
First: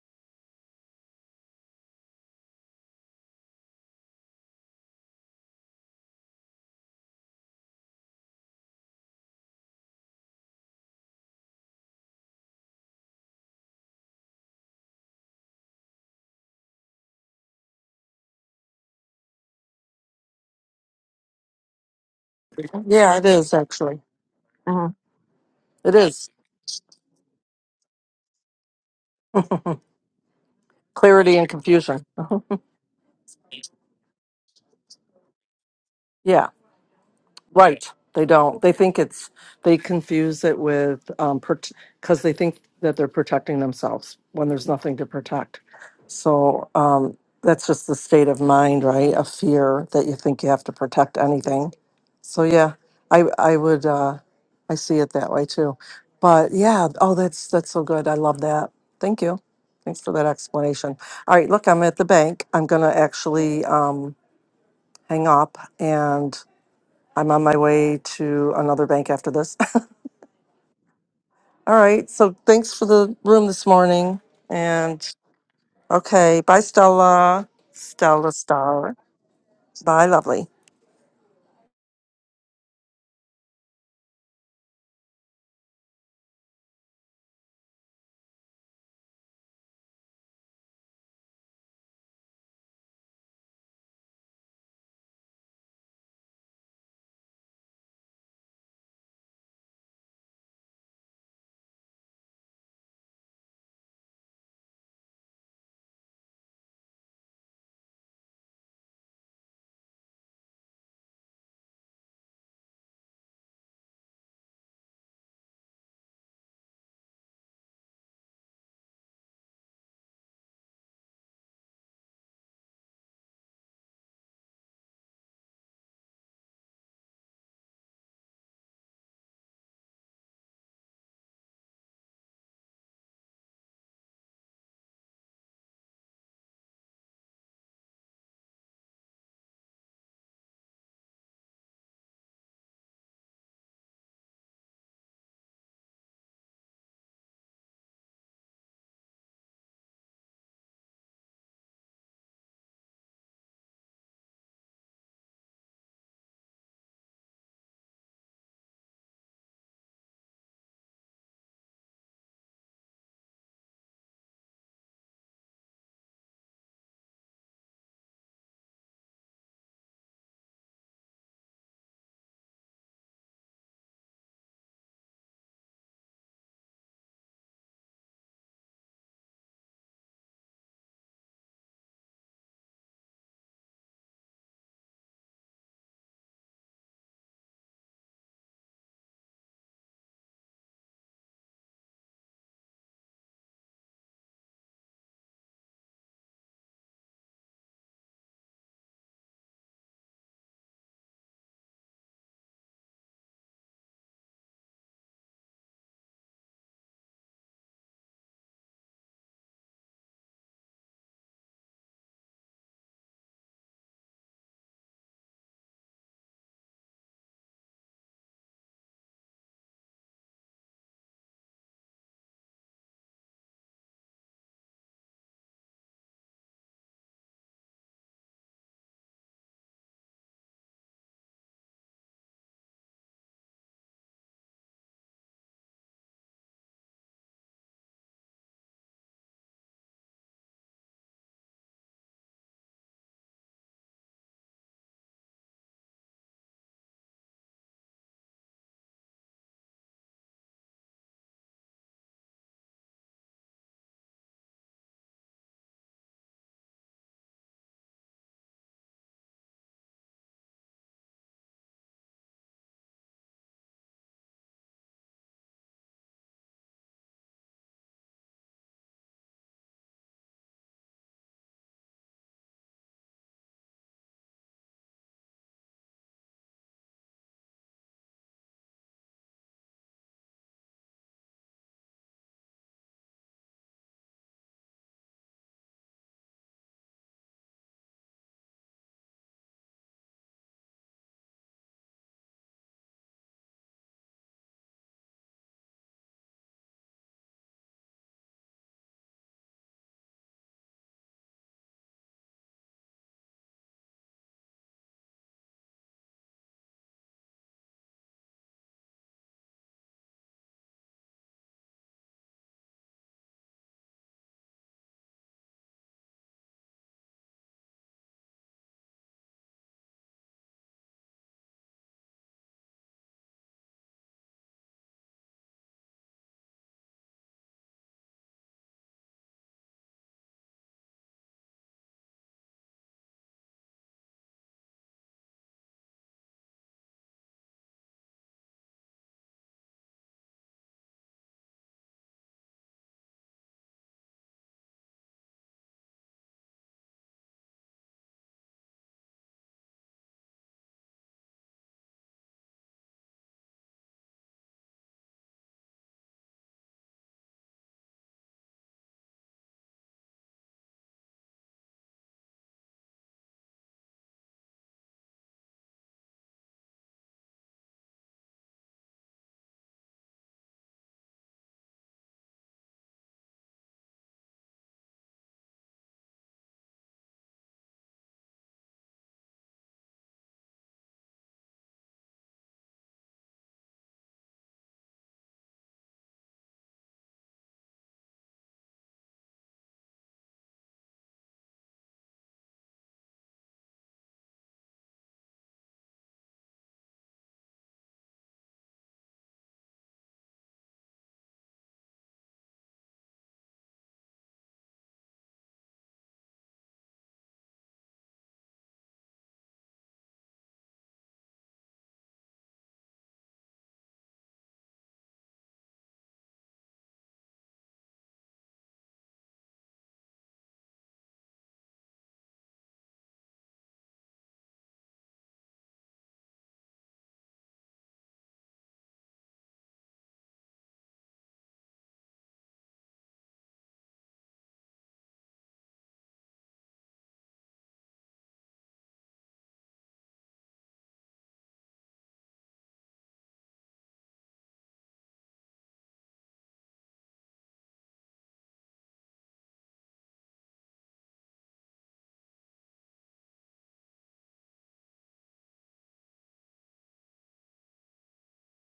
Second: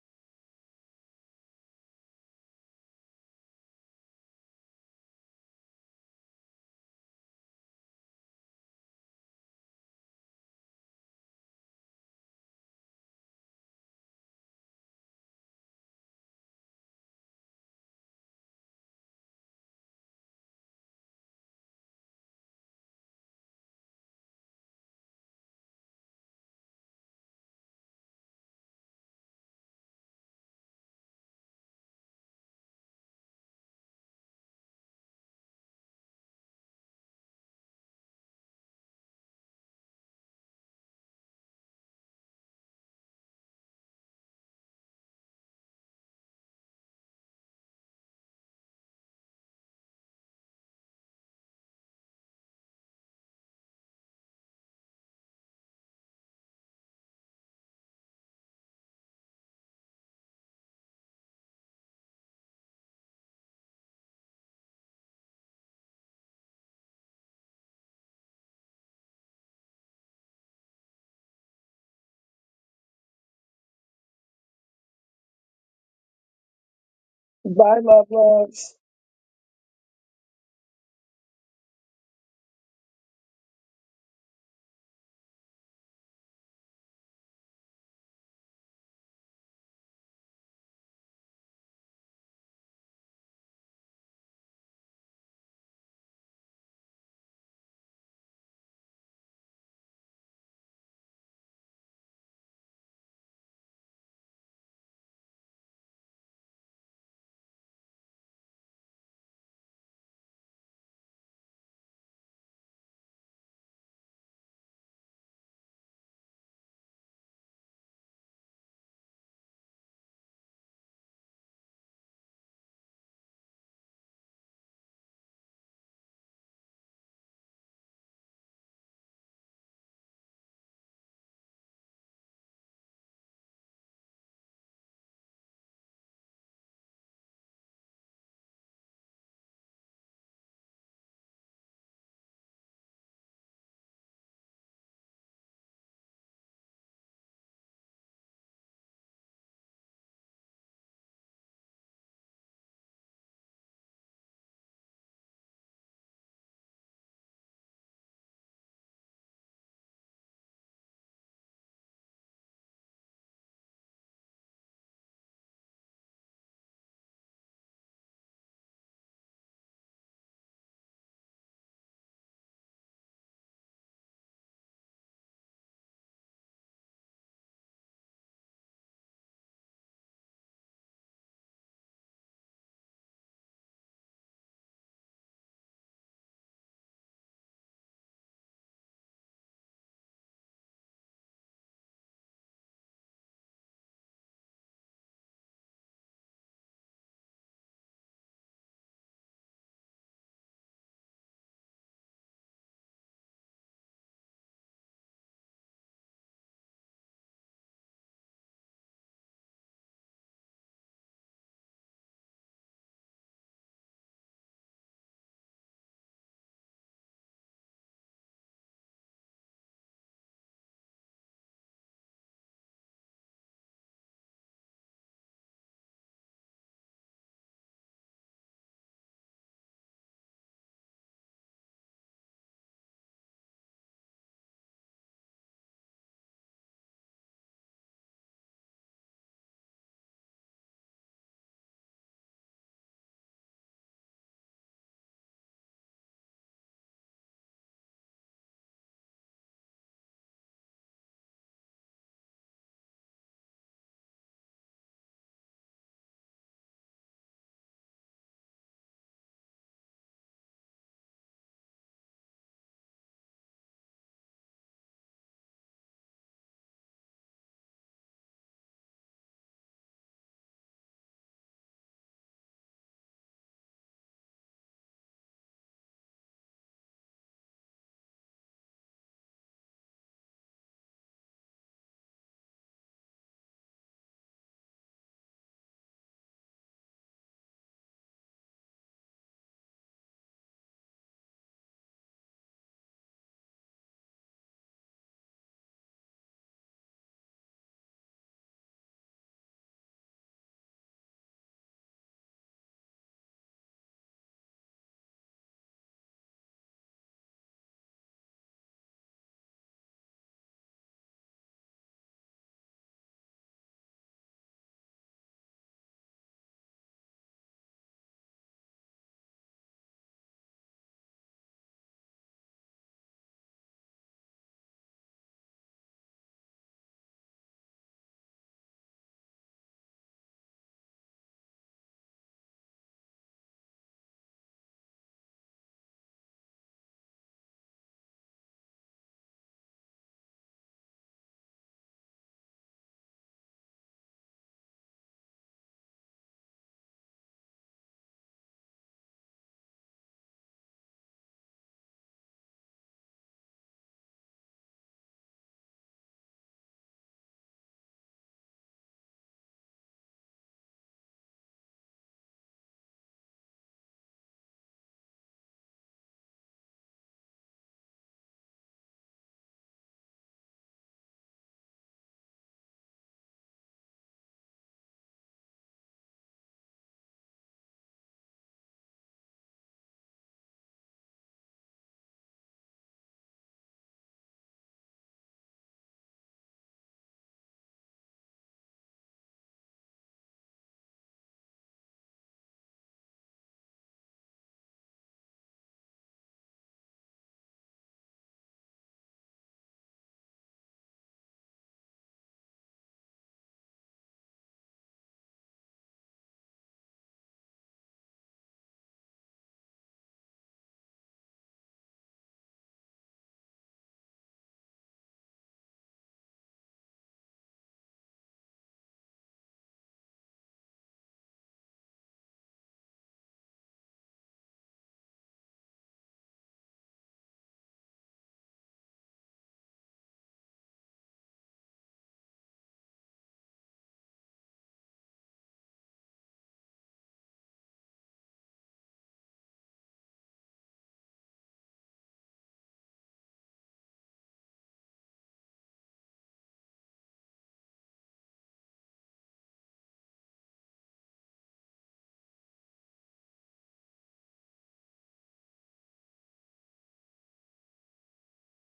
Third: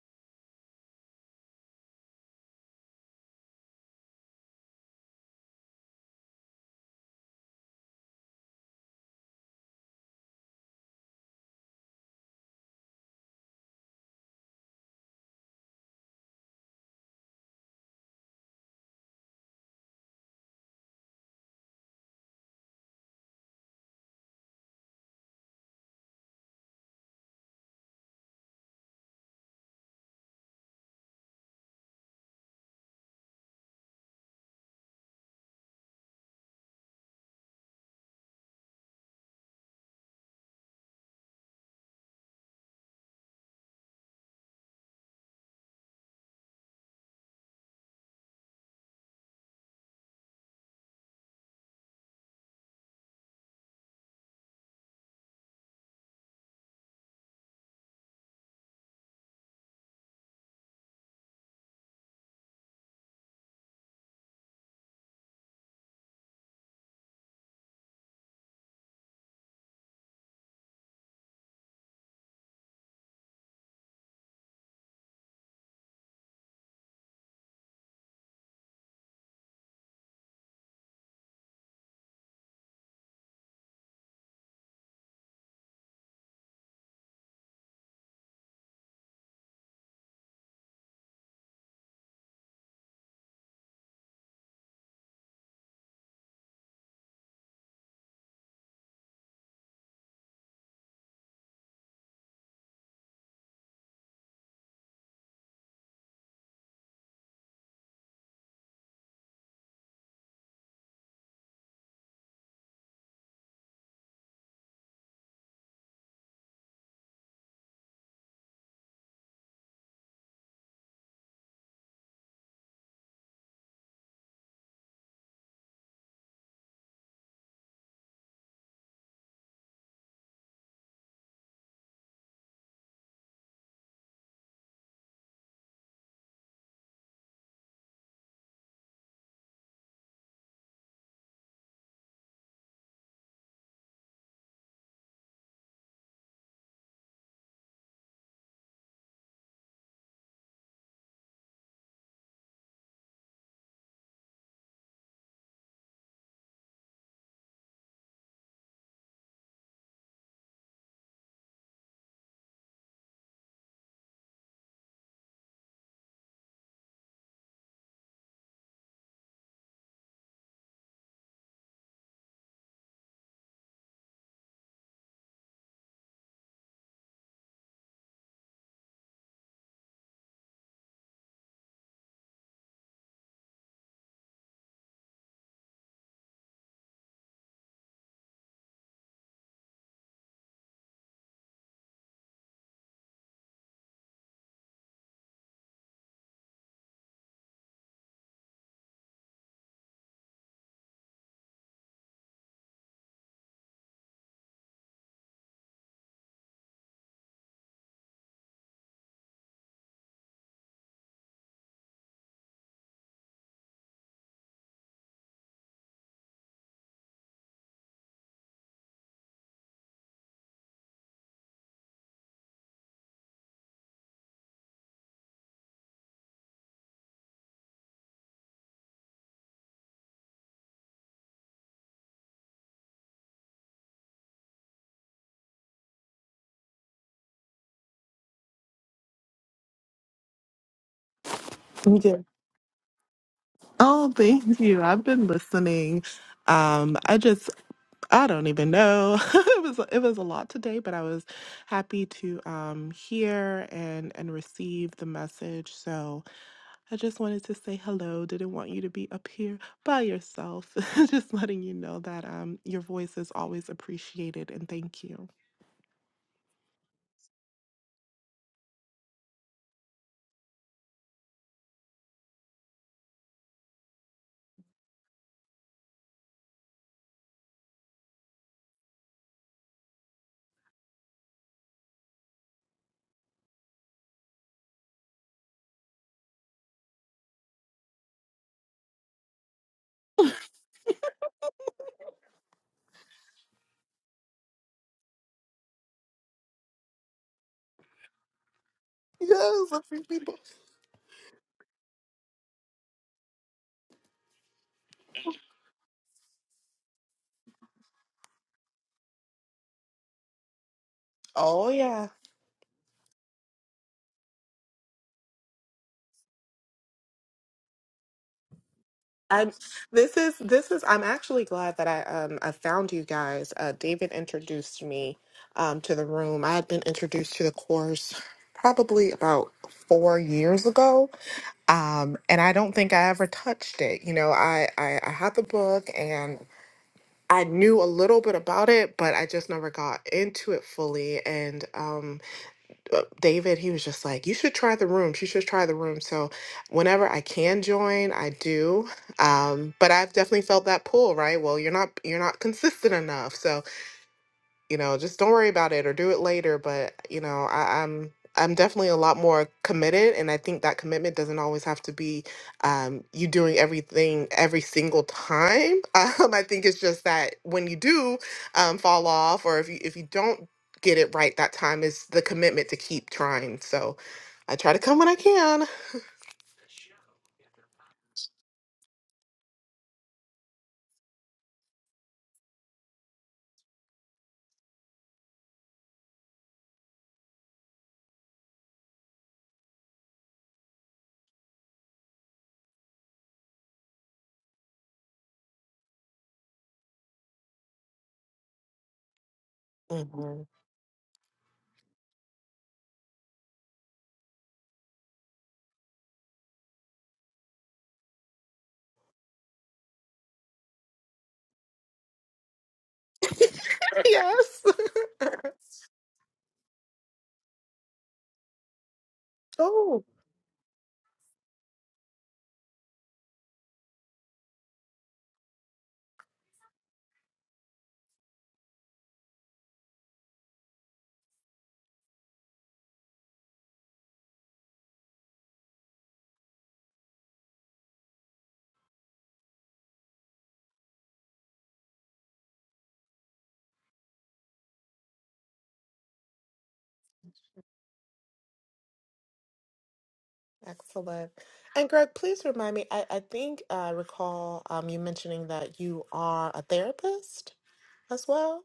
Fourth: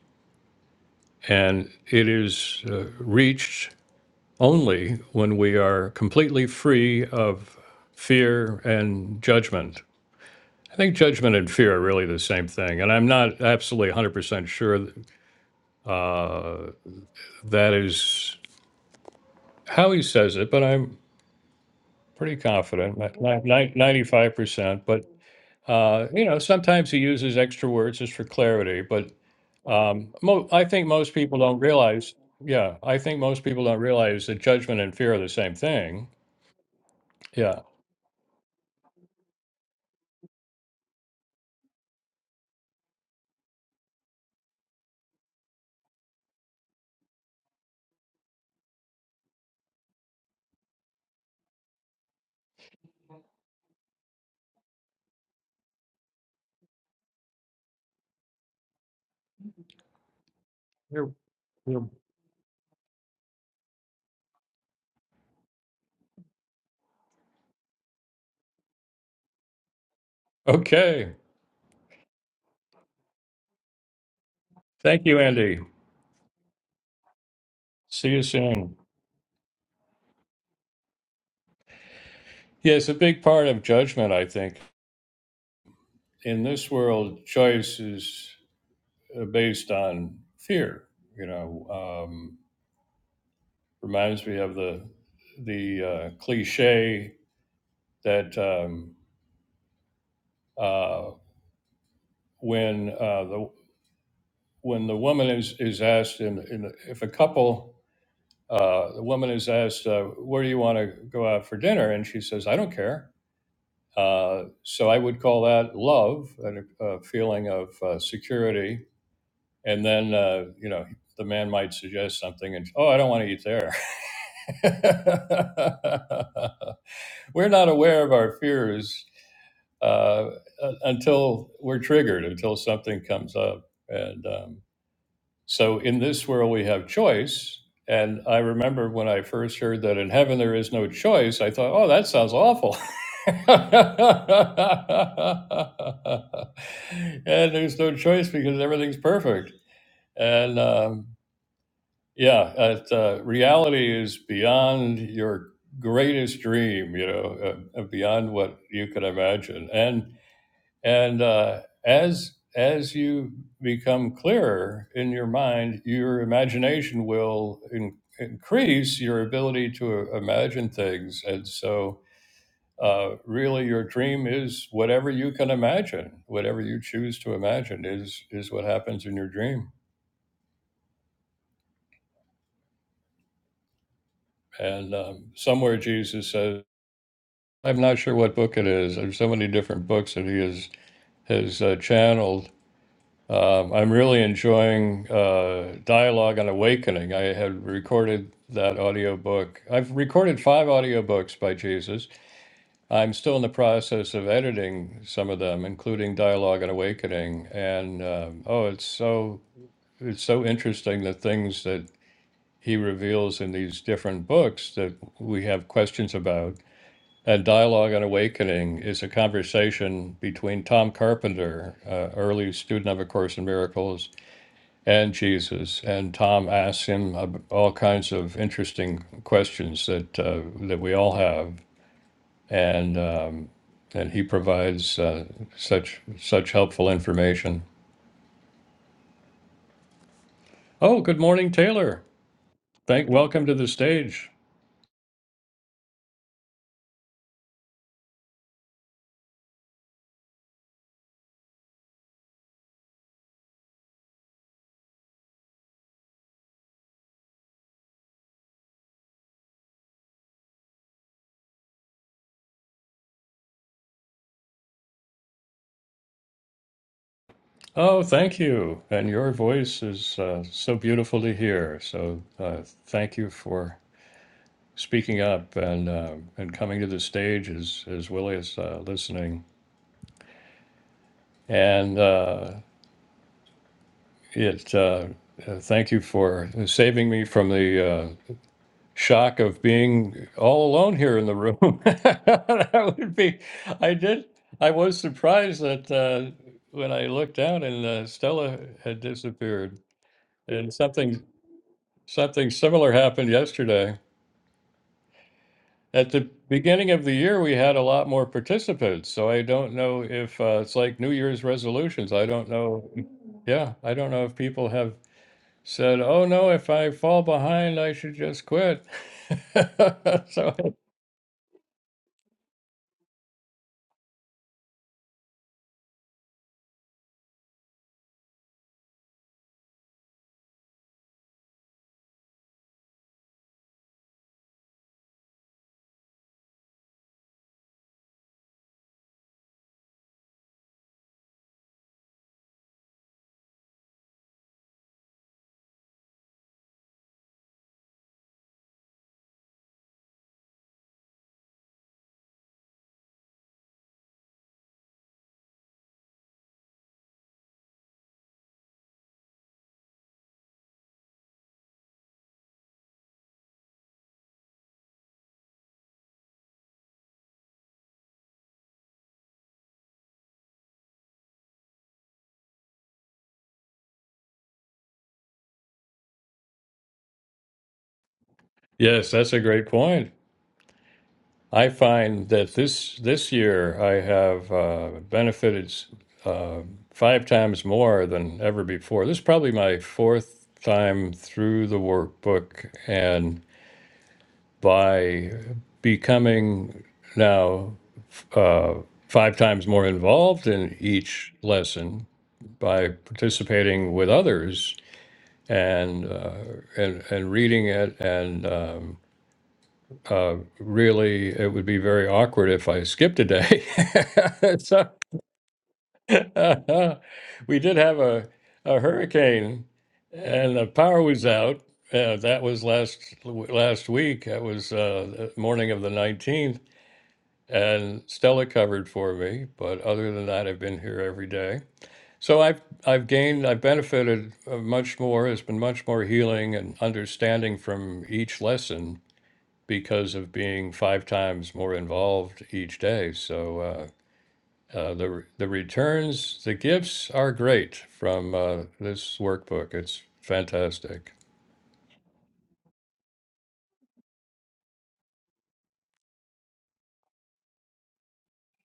and it is uh, reached only when we are completely free of fear and judgment i think judgment and fear are really the same thing and i'm not absolutely 100% sure uh, that is how he says it but i'm pretty confident, yeah, it is actually. ninety-five percent. Mhm. But It uh, you is. know, sometimes he uses extra words just for clarity. But um, mo- I think most clarity people and don't confusion. realize. uh Yeah, I think most people don't realize that judgment and fear are the same thing. Yeah, Yeah. right. They don't. They think it's. They confuse it with um because they think that they're protecting themselves when there's nothing to protect. So um that's just the state of mind, right? Of fear that you think you have to protect anything. So yeah, I I would uh I see it that way too. But yeah, oh that's that's so good. I love that. Thank you. Thanks for that explanation. You're, All right, look, I'm you're... at the bank. I'm gonna actually um hang up and I'm on my way to another bank after this. Okay. All right. So thanks for the room this morning. Thank And you, Andy. okay. Bye, Stella. Bye, love, See you Stella love. soon. Star. Bye, lovely. Yes, a big part of judgment, I think, in this world, choice is uh, based on fear. You know. Um, reminds me of the the uh, cliche that um, uh, when uh, the when the woman is is asked in, in if a couple uh, the woman is asked uh, where do you want to go out for dinner and she says I don't care uh, so I would call that love a, a feeling of uh, security and then uh, you know the man might suggest something and oh I don't want to eat there we're not aware of our fears uh, until we're triggered, until something comes up. And um, so in this world, we have choice. And I remember when I first heard that in heaven there is no choice, I thought, oh, that sounds awful. and there's no choice because everything's perfect. And um, yeah, it, uh, reality is beyond your greatest dream, you know, uh, uh, beyond what you could imagine. And and uh, as as you become clearer in your mind, your imagination will in, increase your ability to imagine things. And so, uh, really, your dream is whatever you can imagine. Whatever you choose to imagine is is what happens in your dream. And um, somewhere Jesus says, I'm not sure what book it is. There's so many different books that he has has uh, channeled Um, I'm really enjoying uh, Dialogue on Awakening. I had recorded that audiobook. I've recorded five audiobooks by Jesus. I'm still in the process of editing some of them, including Dialogue on Awakening. And um, oh, it's so it's so interesting the things that he reveals in these different books that we have questions about. And Dialogue on Awakening is a conversation between Tom Carpenter, uh, early student of A Course in Miracles, and Jesus. And Tom asks him all kinds of interesting questions that uh, that we all have, and um, and he provides uh, such such helpful information. Oh, good morning, Taylor. Yeah. Thank welcome to the Oh, stage. thank you. I've been listening. Um, I just I don't even know. it was it was a lot today, but I was happy to um hear and and receive the message. So I just wanted to say hello. Didn't want you to be up here by yourself. just letting you know that um your voice is always appreciated and thank you. Oh, thank you. And your voice is uh, so beautiful to hear. So uh, thank you for speaking up and uh, and coming to the stage as as well as uh, listening. And uh, It uh, uh, thank you for saving me from the uh, shock of being all alone here in the room. that would be. I did. I was surprised that uh, when I looked down and uh, Stella had Yes, disappeared, a few people. and something something similar happened yesterday. At the beginning of the year, we had a lot more participants, so I don't know if uh, it's like New Year's Oh yeah. resolutions. I don't know. Yeah, I don't know if people have said, "Oh no, if I fall behind, I should just quit." i this is so, this is I'm actually glad that I um I found you guys. Uh David introduced me um to the room. I had been introduced to the course probably about 4 years ago. Um and I don't think I ever touched it. You know, I I, I had the book and I knew a little bit about it, but I just never got into it fully and um, uh, David, he was just like, you should try the rooms. You should try the room. So whenever I can join, I do. Um, but I've definitely felt that pull, right? Well, you're not you're not consistent enough. So you know, just don't worry about it or do it later. But you know, I, I'm I'm definitely a lot more committed, and I think that commitment doesn't always have to be um, you doing everything every single time. Um, I think it's just that when you do um, fall off, or if you if you don't get it right that time, is the commitment to keep trying. So I try to come when I can. yes, that's a great point. I find that this this year I have uh, benefited uh, five times more than ever before. This is probably my fourth time through the workbook, and by becoming now uh, five times more involved Mhm. in each lesson by participating with others and uh, and and reading it and um, uh, really it would be very awkward if I skipped a day. yes. so uh, we did have a, a hurricane oh, and the power was out. Uh, that was last last week. That was uh, the morning of the nineteenth, and Stella covered for me. But other than that, I've been here every day So I've I've gained I've benefited uh, much more. It's been much more healing and understanding from each lesson because of being five times more involved each day. So uh, uh, the the returns, the gifts are great from uh, this workbook. It's fantastic. excellent. And Greg, please remind me. I, I think I recall um, you mentioning that you are a therapist as well.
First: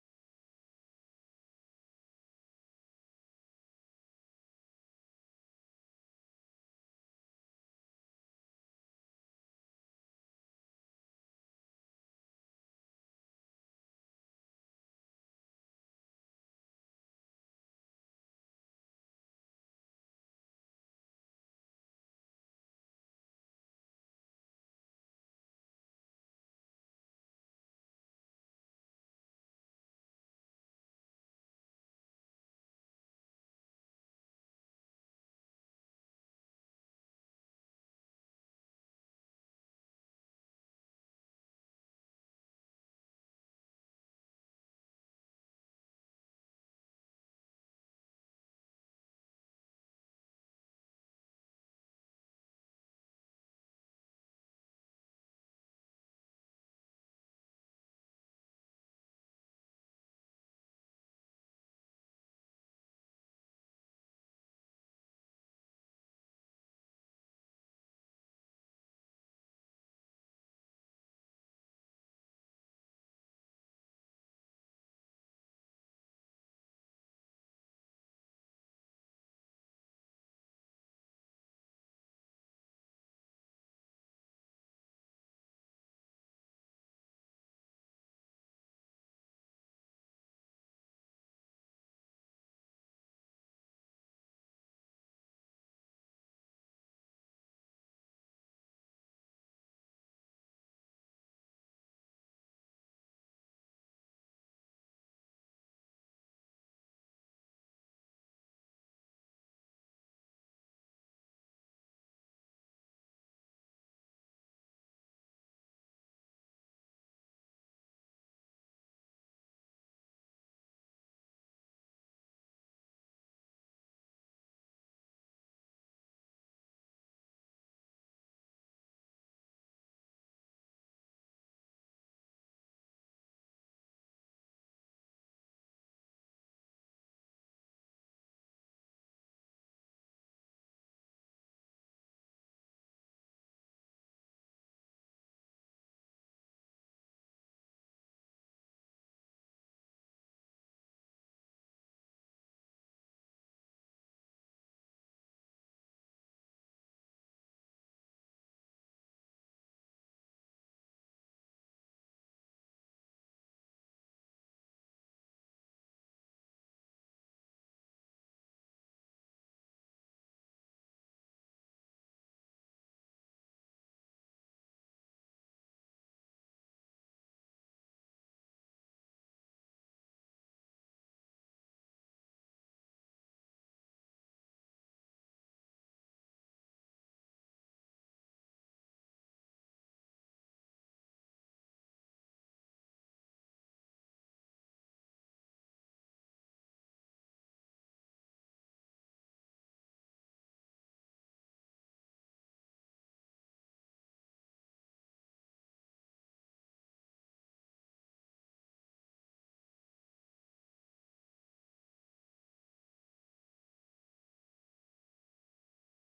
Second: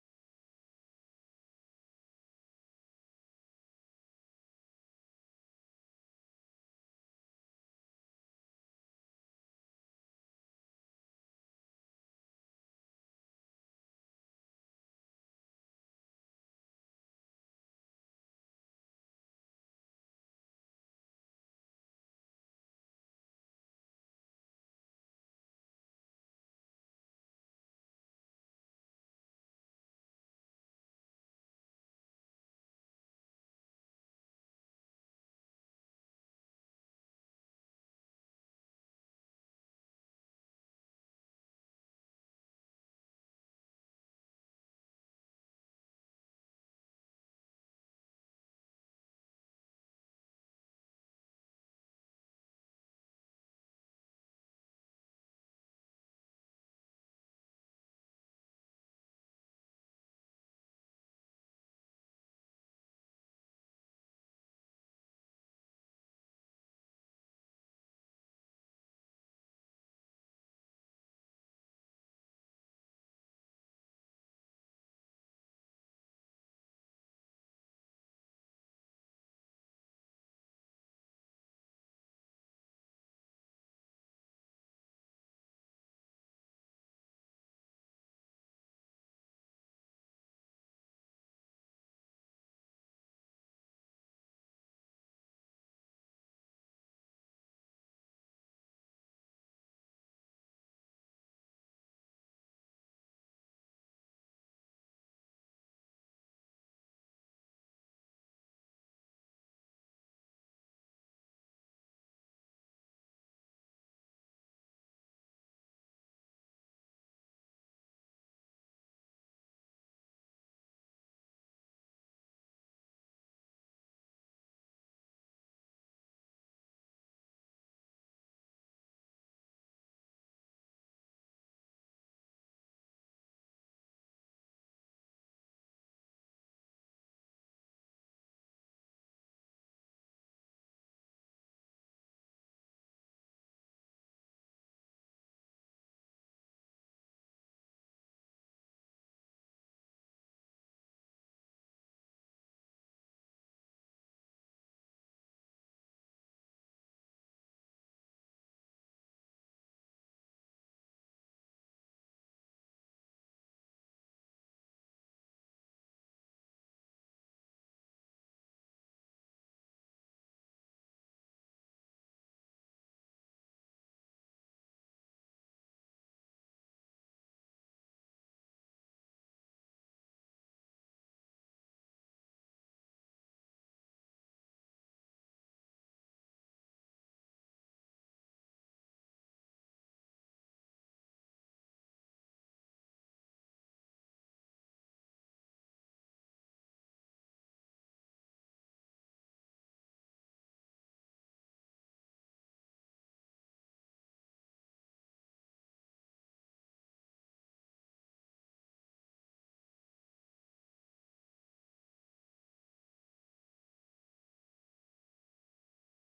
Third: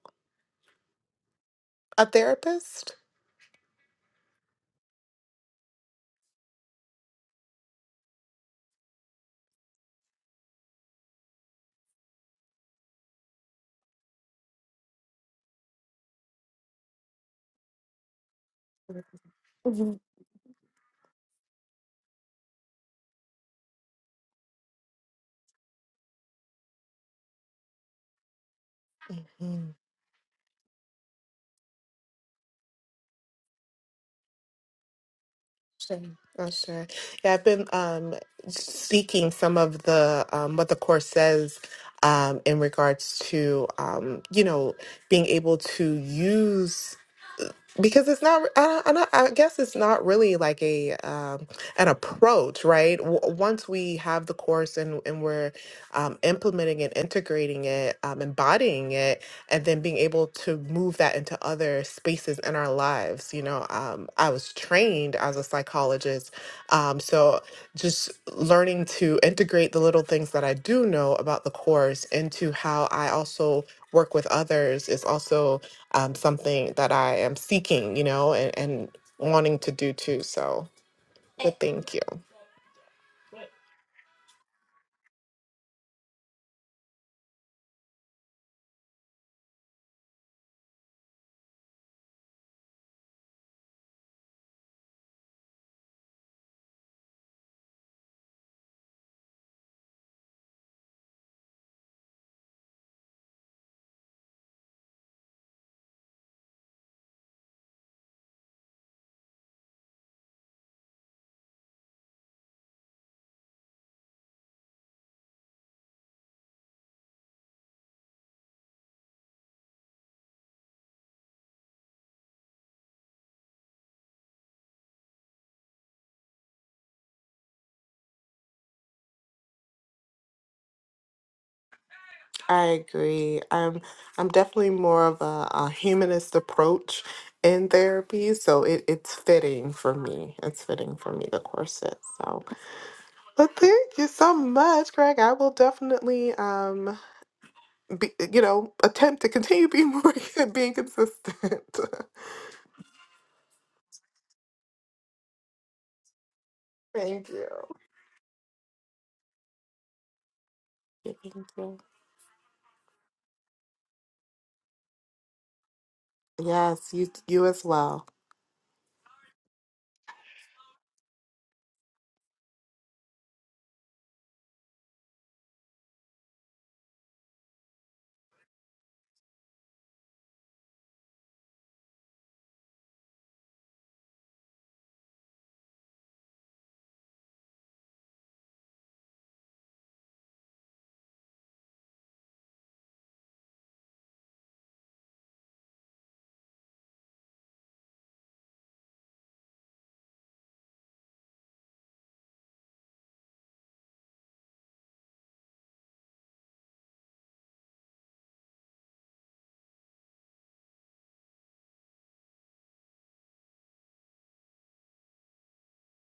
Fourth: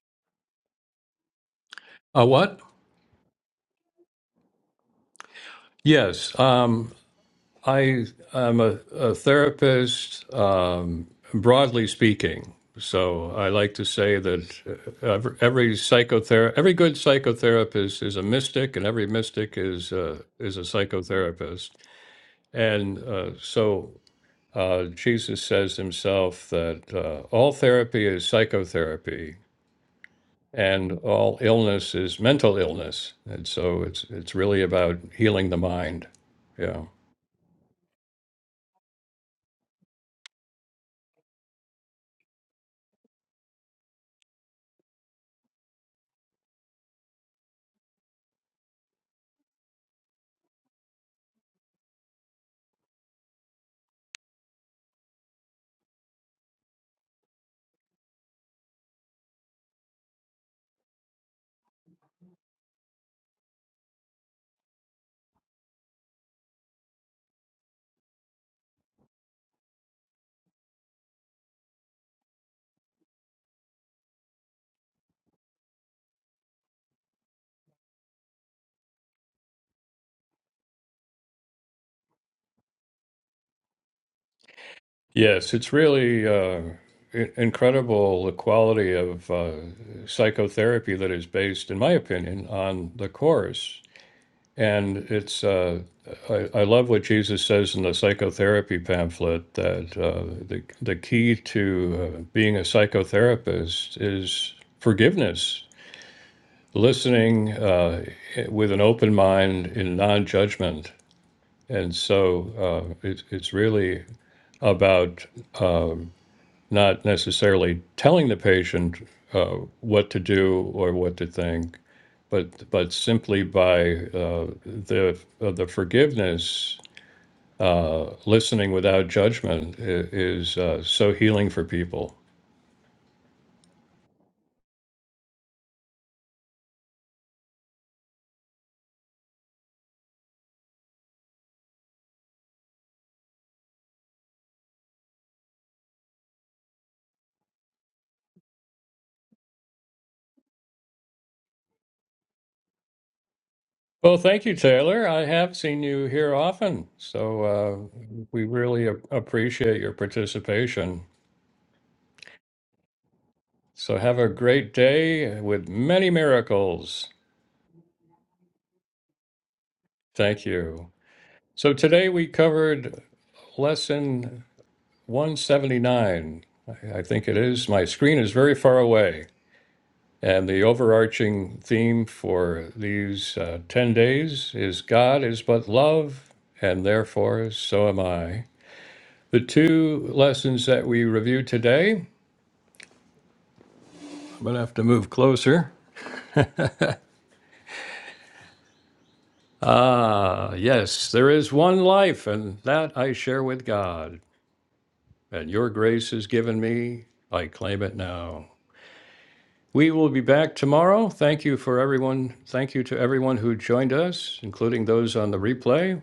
A Uh, what? therapist. Yes. Um, I am a, a therapist, um, broadly speaking. So I like to say that uh, every, every psychotherapist, every good psychotherapist is a mystic, and every mystic is uh, is a psychotherapist. And uh, so uh, Jesus says himself that uh, all therapy is psychotherapy, Mhm. and all illness is mental illness. And so it's it's really about healing the mind. Sorry. Oh, Yeah. sorry. Yeah, I've been um, seeking some of the um, what the course says um, in regards to um, you know being able to use. because it's not I, I, not I guess it's not really like a um, an approach right w- once we have the course and, and we're um, implementing and integrating it um, embodying it and then being able to move that into other spaces in our lives you know um, i was trained as a psychologist um, so just learning to integrate the little things that i do know about the course into how i also work with others is also um, something that I am seeking, you know, and, and wanting to do too. So, but thank you. Yes, it's really uh, i- incredible the quality of uh, psychotherapy that is based, in my opinion, on the Course. And it's, uh, I, I love what Jesus says in the psychotherapy pamphlet that uh, the, the key to uh, being a psychotherapist is forgiveness, listening uh, with an open mind in non judgment. And so uh, it, it's really about uh, not necessarily telling the patient uh, what to do or what to think, but but simply by uh, the uh, the forgiveness, uh, listening without judgment is uh, so healing for people. I agree. I'm I'm definitely more of a, a humanist approach in therapy, so it, it's fitting for me. It's fitting for me the corset. So, but thank you so much, Greg. I will definitely um be, you know attempt to continue being more being consistent. Well, thank you, Taylor. I have seen you here often, thank so you. uh, we really a- appreciate your participation. Thank you. So have a great day with many Yes, miracles. you you as well. Thank you. So today we covered lesson 179, I think it is. My screen is very far away. And the overarching theme for these uh, 10 days is God is but love, and therefore so am I. The two lessons that we review today, I'm going to have to move closer. Uh, yes, there is one life, and that I share with God. And your grace is given me. I claim it now. We will be back tomorrow. Thank you for everyone. Thank you to everyone who joined us, including those on the replay.